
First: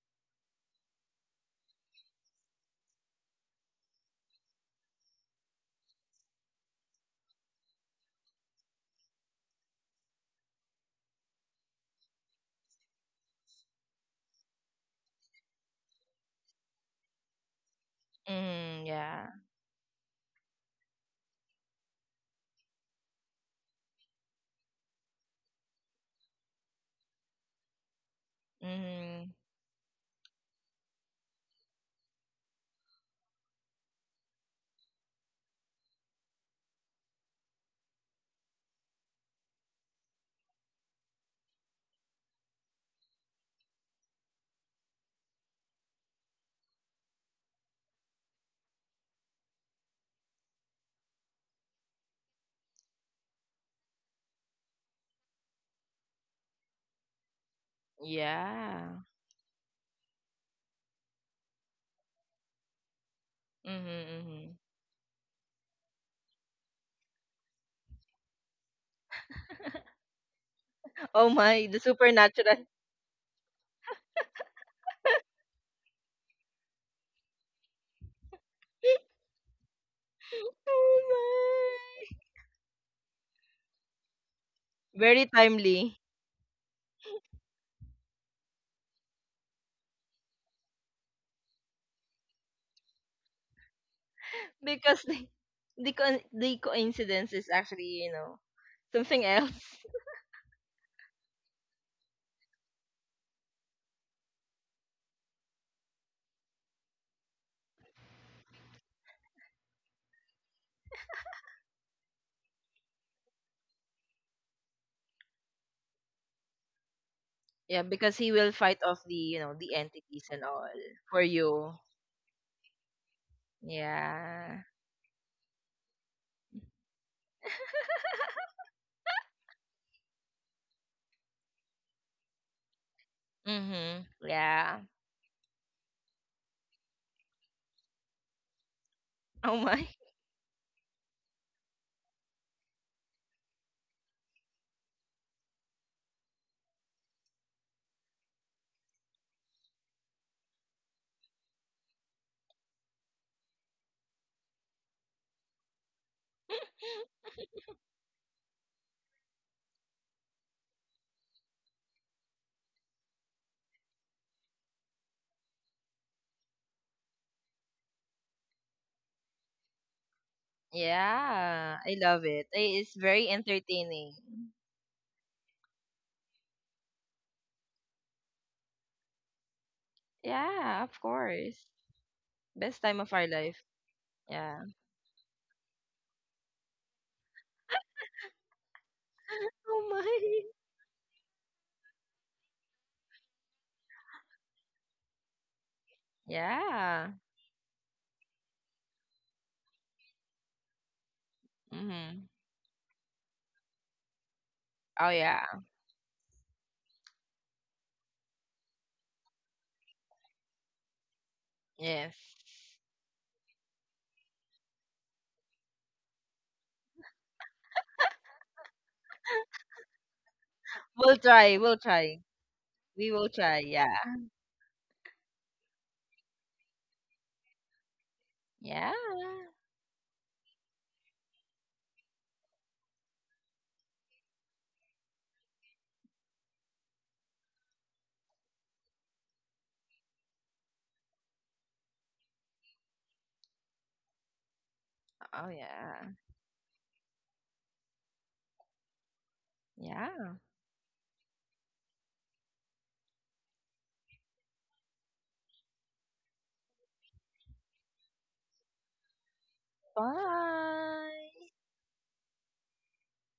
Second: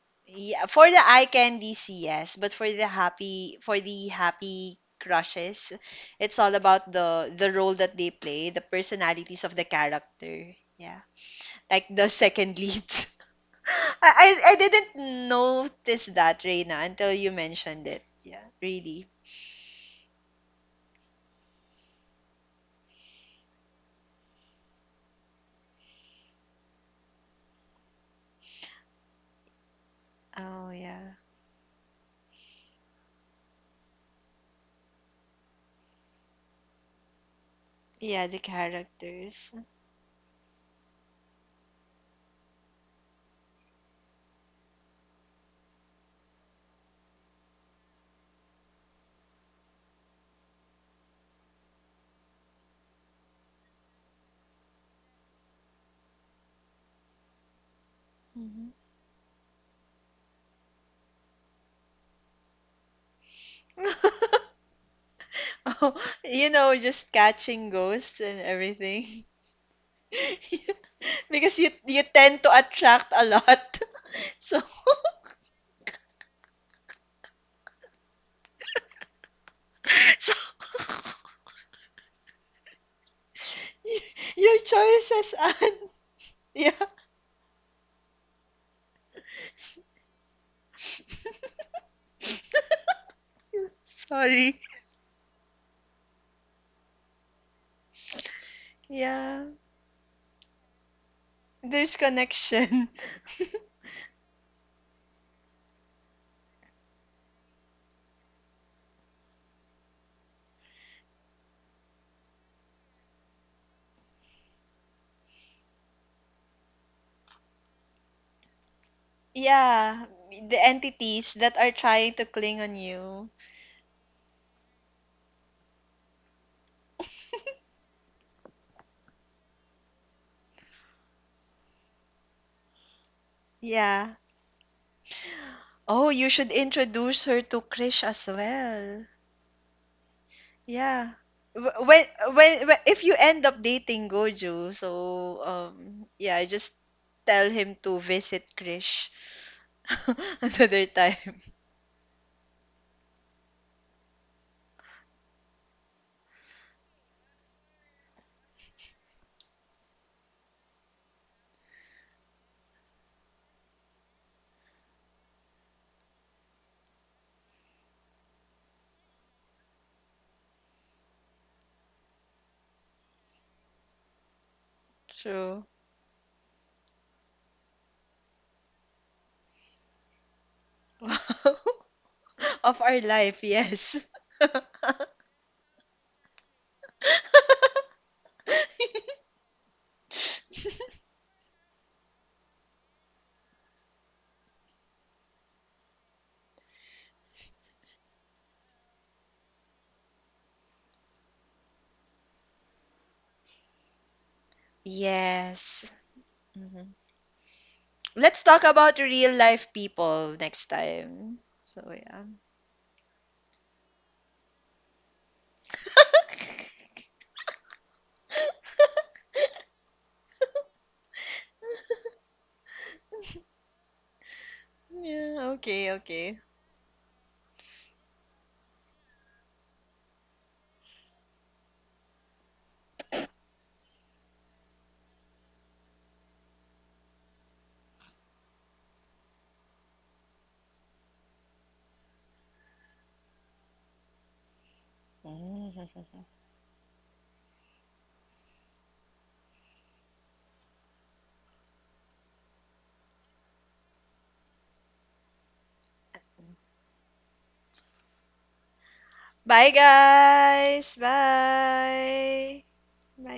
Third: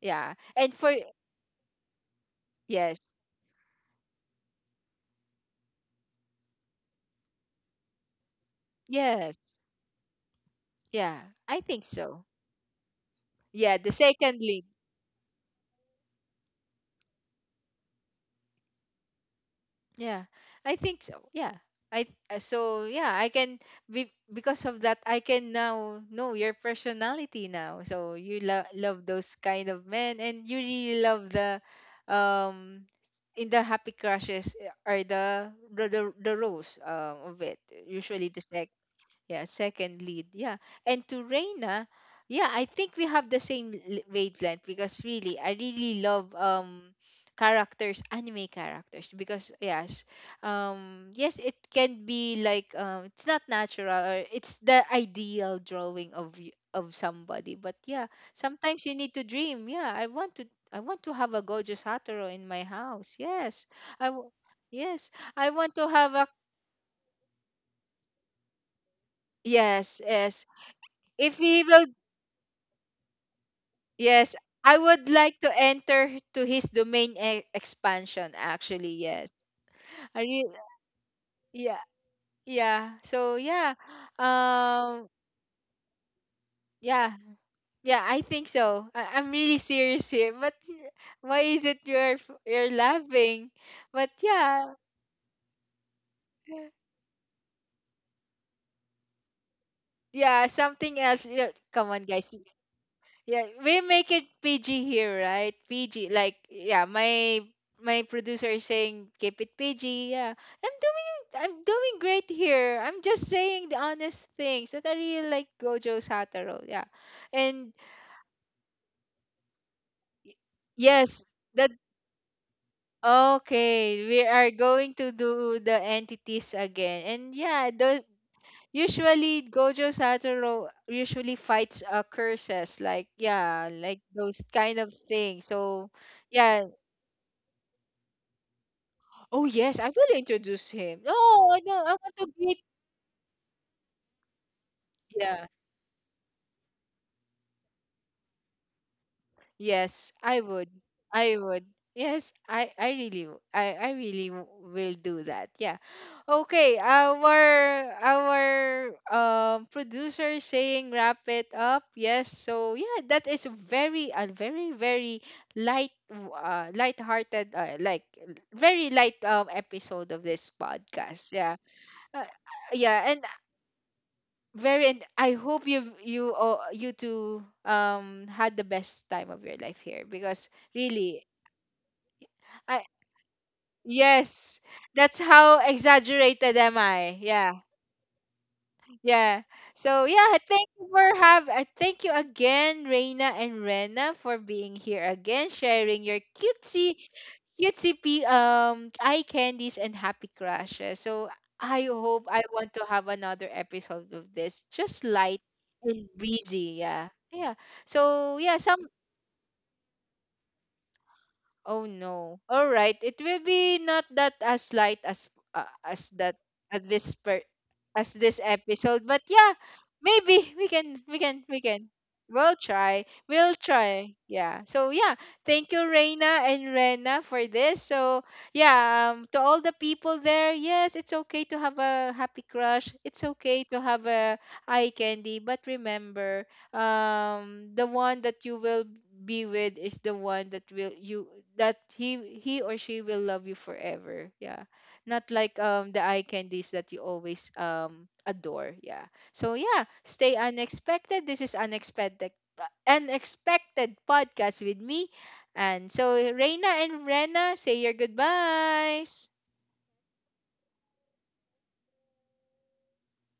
A: Yeah,
B: Yeah,
A: and
B: for
A: for
B: the eye candies, yes, but for the
A: yes,
B: happy crushes, it's all about the role that they play, the
A: yes,
B: personalities of the character. Yeah.
A: yeah, I think
B: Like the
A: so.
B: second lead.
A: Yeah, the
B: I I
A: secondly,
B: didn't notice that, Reina, until you mentioned it. Yeah,
C: Mhm.
B: really.
C: Yeah.
A: yeah, I think so. Yeah. I, so yeah, I can be because of that I can now know your personality now. So you love
C: Mhm.
A: those kind of men, and you
B: Oh
A: really
B: yeah.
A: love the, um in the happy crushes, are the roles, of it.
B: Yeah,
A: Usually
B: the
A: the sex, yeah,
B: characters.
A: second lead. Yeah. And to Reina, yeah, I think we have the same wavelength because really, I really love, characters, anime characters, because yes, yes, it can be like, it's not natural or it's the ideal drawing of of somebody. But yeah,
B: Hmm.
A: sometimes you
C: Yeah.
A: need to dream. Yeah, I want to have a Gojo Satoru in my house. Yes. I
C: Mhm.
A: w-
C: Mhm.
A: yes, I want to
B: Oh,
A: have a
B: you know, just catching ghosts and everything.
A: yes, yes,
C: Oh
A: if
B: Because
A: he
C: my,
B: you
C: the
A: will.
B: you tend to
C: supernatural.
B: attract a lot.
A: Yes,
B: So,
A: I would like to enter to his expansion actually, yes. Are you
C: oh
B: so
A: yeah,
C: my.
A: yeah. So yeah.
B: y- your
A: Um
C: Very
B: choices and
C: timely.
B: yeah,
A: yeah. Yeah, I think so. I'm really serious here. But why is it you're laughing? But
B: sorry.
A: yeah.
C: Because the the coincidence is actually, you know, something
B: Yeah.
C: else.
A: Yeah, something else. Yeah, come
B: There's
A: on, guys.
B: connection.
A: Yeah, we make it PG here, right? PG. Like, yeah, my producer is saying keep it PG. Yeah. I'm doing I'm doing great here. I'm just saying the honest things that I really like Gojo Satoru. Yeah. And
C: Yeah, because he will fight off, the you know, the
B: Yeah,
C: entities and
B: the
C: all for
A: yes,
B: entities that
A: that,
B: are
C: you.
B: trying to cling on you.
A: okay, we are
C: Yeah.
A: going to do the entities again. And yeah, those usually Gojo Satoru usually fights, curses, like yeah, like
C: Mhm.
B: Yeah.
A: those kind
C: Yeah.
A: of things. So
B: Oh, you should
A: yeah,
B: introduce her to Krish as well.
A: oh
C: Oh
A: yes, I
C: my.
A: will introduce him.
B: Yeah.
A: Oh, no, I know.
B: Wh-
A: I
B: When,
A: want to meet.
B: when, if you end up dating Gojo, so
A: Yeah.
B: yeah, just tell him to visit Krish
A: Yes, I would.
B: another
A: I
B: time.
A: would. Yes, I really w- I really will do that. Yeah. Okay, our, producer is saying wrap it up. Yes. So yeah, that is very a very very light light-hearted, like very light episode of this podcast. Yeah.
C: Yeah, I love
A: Uh,
C: it. It's
A: yeah, and
C: very entertaining.
A: very, and I hope
B: True.
A: you you all, you two, had the best time of your life here because
C: Yeah, of
A: really
B: Wow.
C: course.
A: I
C: Best
B: Of
C: time
B: our
C: of our
B: life,
C: life.
B: yes.
A: yes
C: Yeah.
A: that's how exaggerated am I, yeah. Yeah.
C: Oh
A: So yeah,
C: my.
A: thank you for have I thank you again, Reina and Rena, for being here again, sharing your cutesy
C: Yeah.
A: cutesy eye candies and happy crushes. So I hope
C: Mhm.
A: I want to have another episode of this, just
C: Oh
A: light
C: yeah.
B: Yes.
A: and breezy.
B: Mhm.
A: Yeah, yeah. So
B: Let's
A: yeah,
B: talk
A: some
B: about real life people next time.
A: oh
B: So,
C: Yes.
B: yeah.
A: no. All right. It will be not that as light as, as that as as this episode, but yeah, maybe we can
C: We'll
A: we can
C: try.
A: we
C: We'll
A: can.
C: try.
A: We'll try.
C: We will
A: We'll
C: try. Yeah.
A: try. Yeah. So yeah,
B: Yeah,
A: thank you
B: okay, okay.
A: Reina and Rena for this. So
C: Yeah.
A: yeah, to all the people there, yes, it's okay to have a happy crush. It's okay to have a eye candy, but remember, the one that you will be with is the one that will you that he or she will love you forever, yeah, not
C: Oh
A: like, the
C: yeah.
A: eye candies that you always, adore, yeah. So yeah,
C: Yeah.
A: stay unexpected. This is Unexpected Podcast with me, and so Reina and Rena, say your goodbyes.
B: Bye, guys.
C: Bye.
B: Bye. Bye.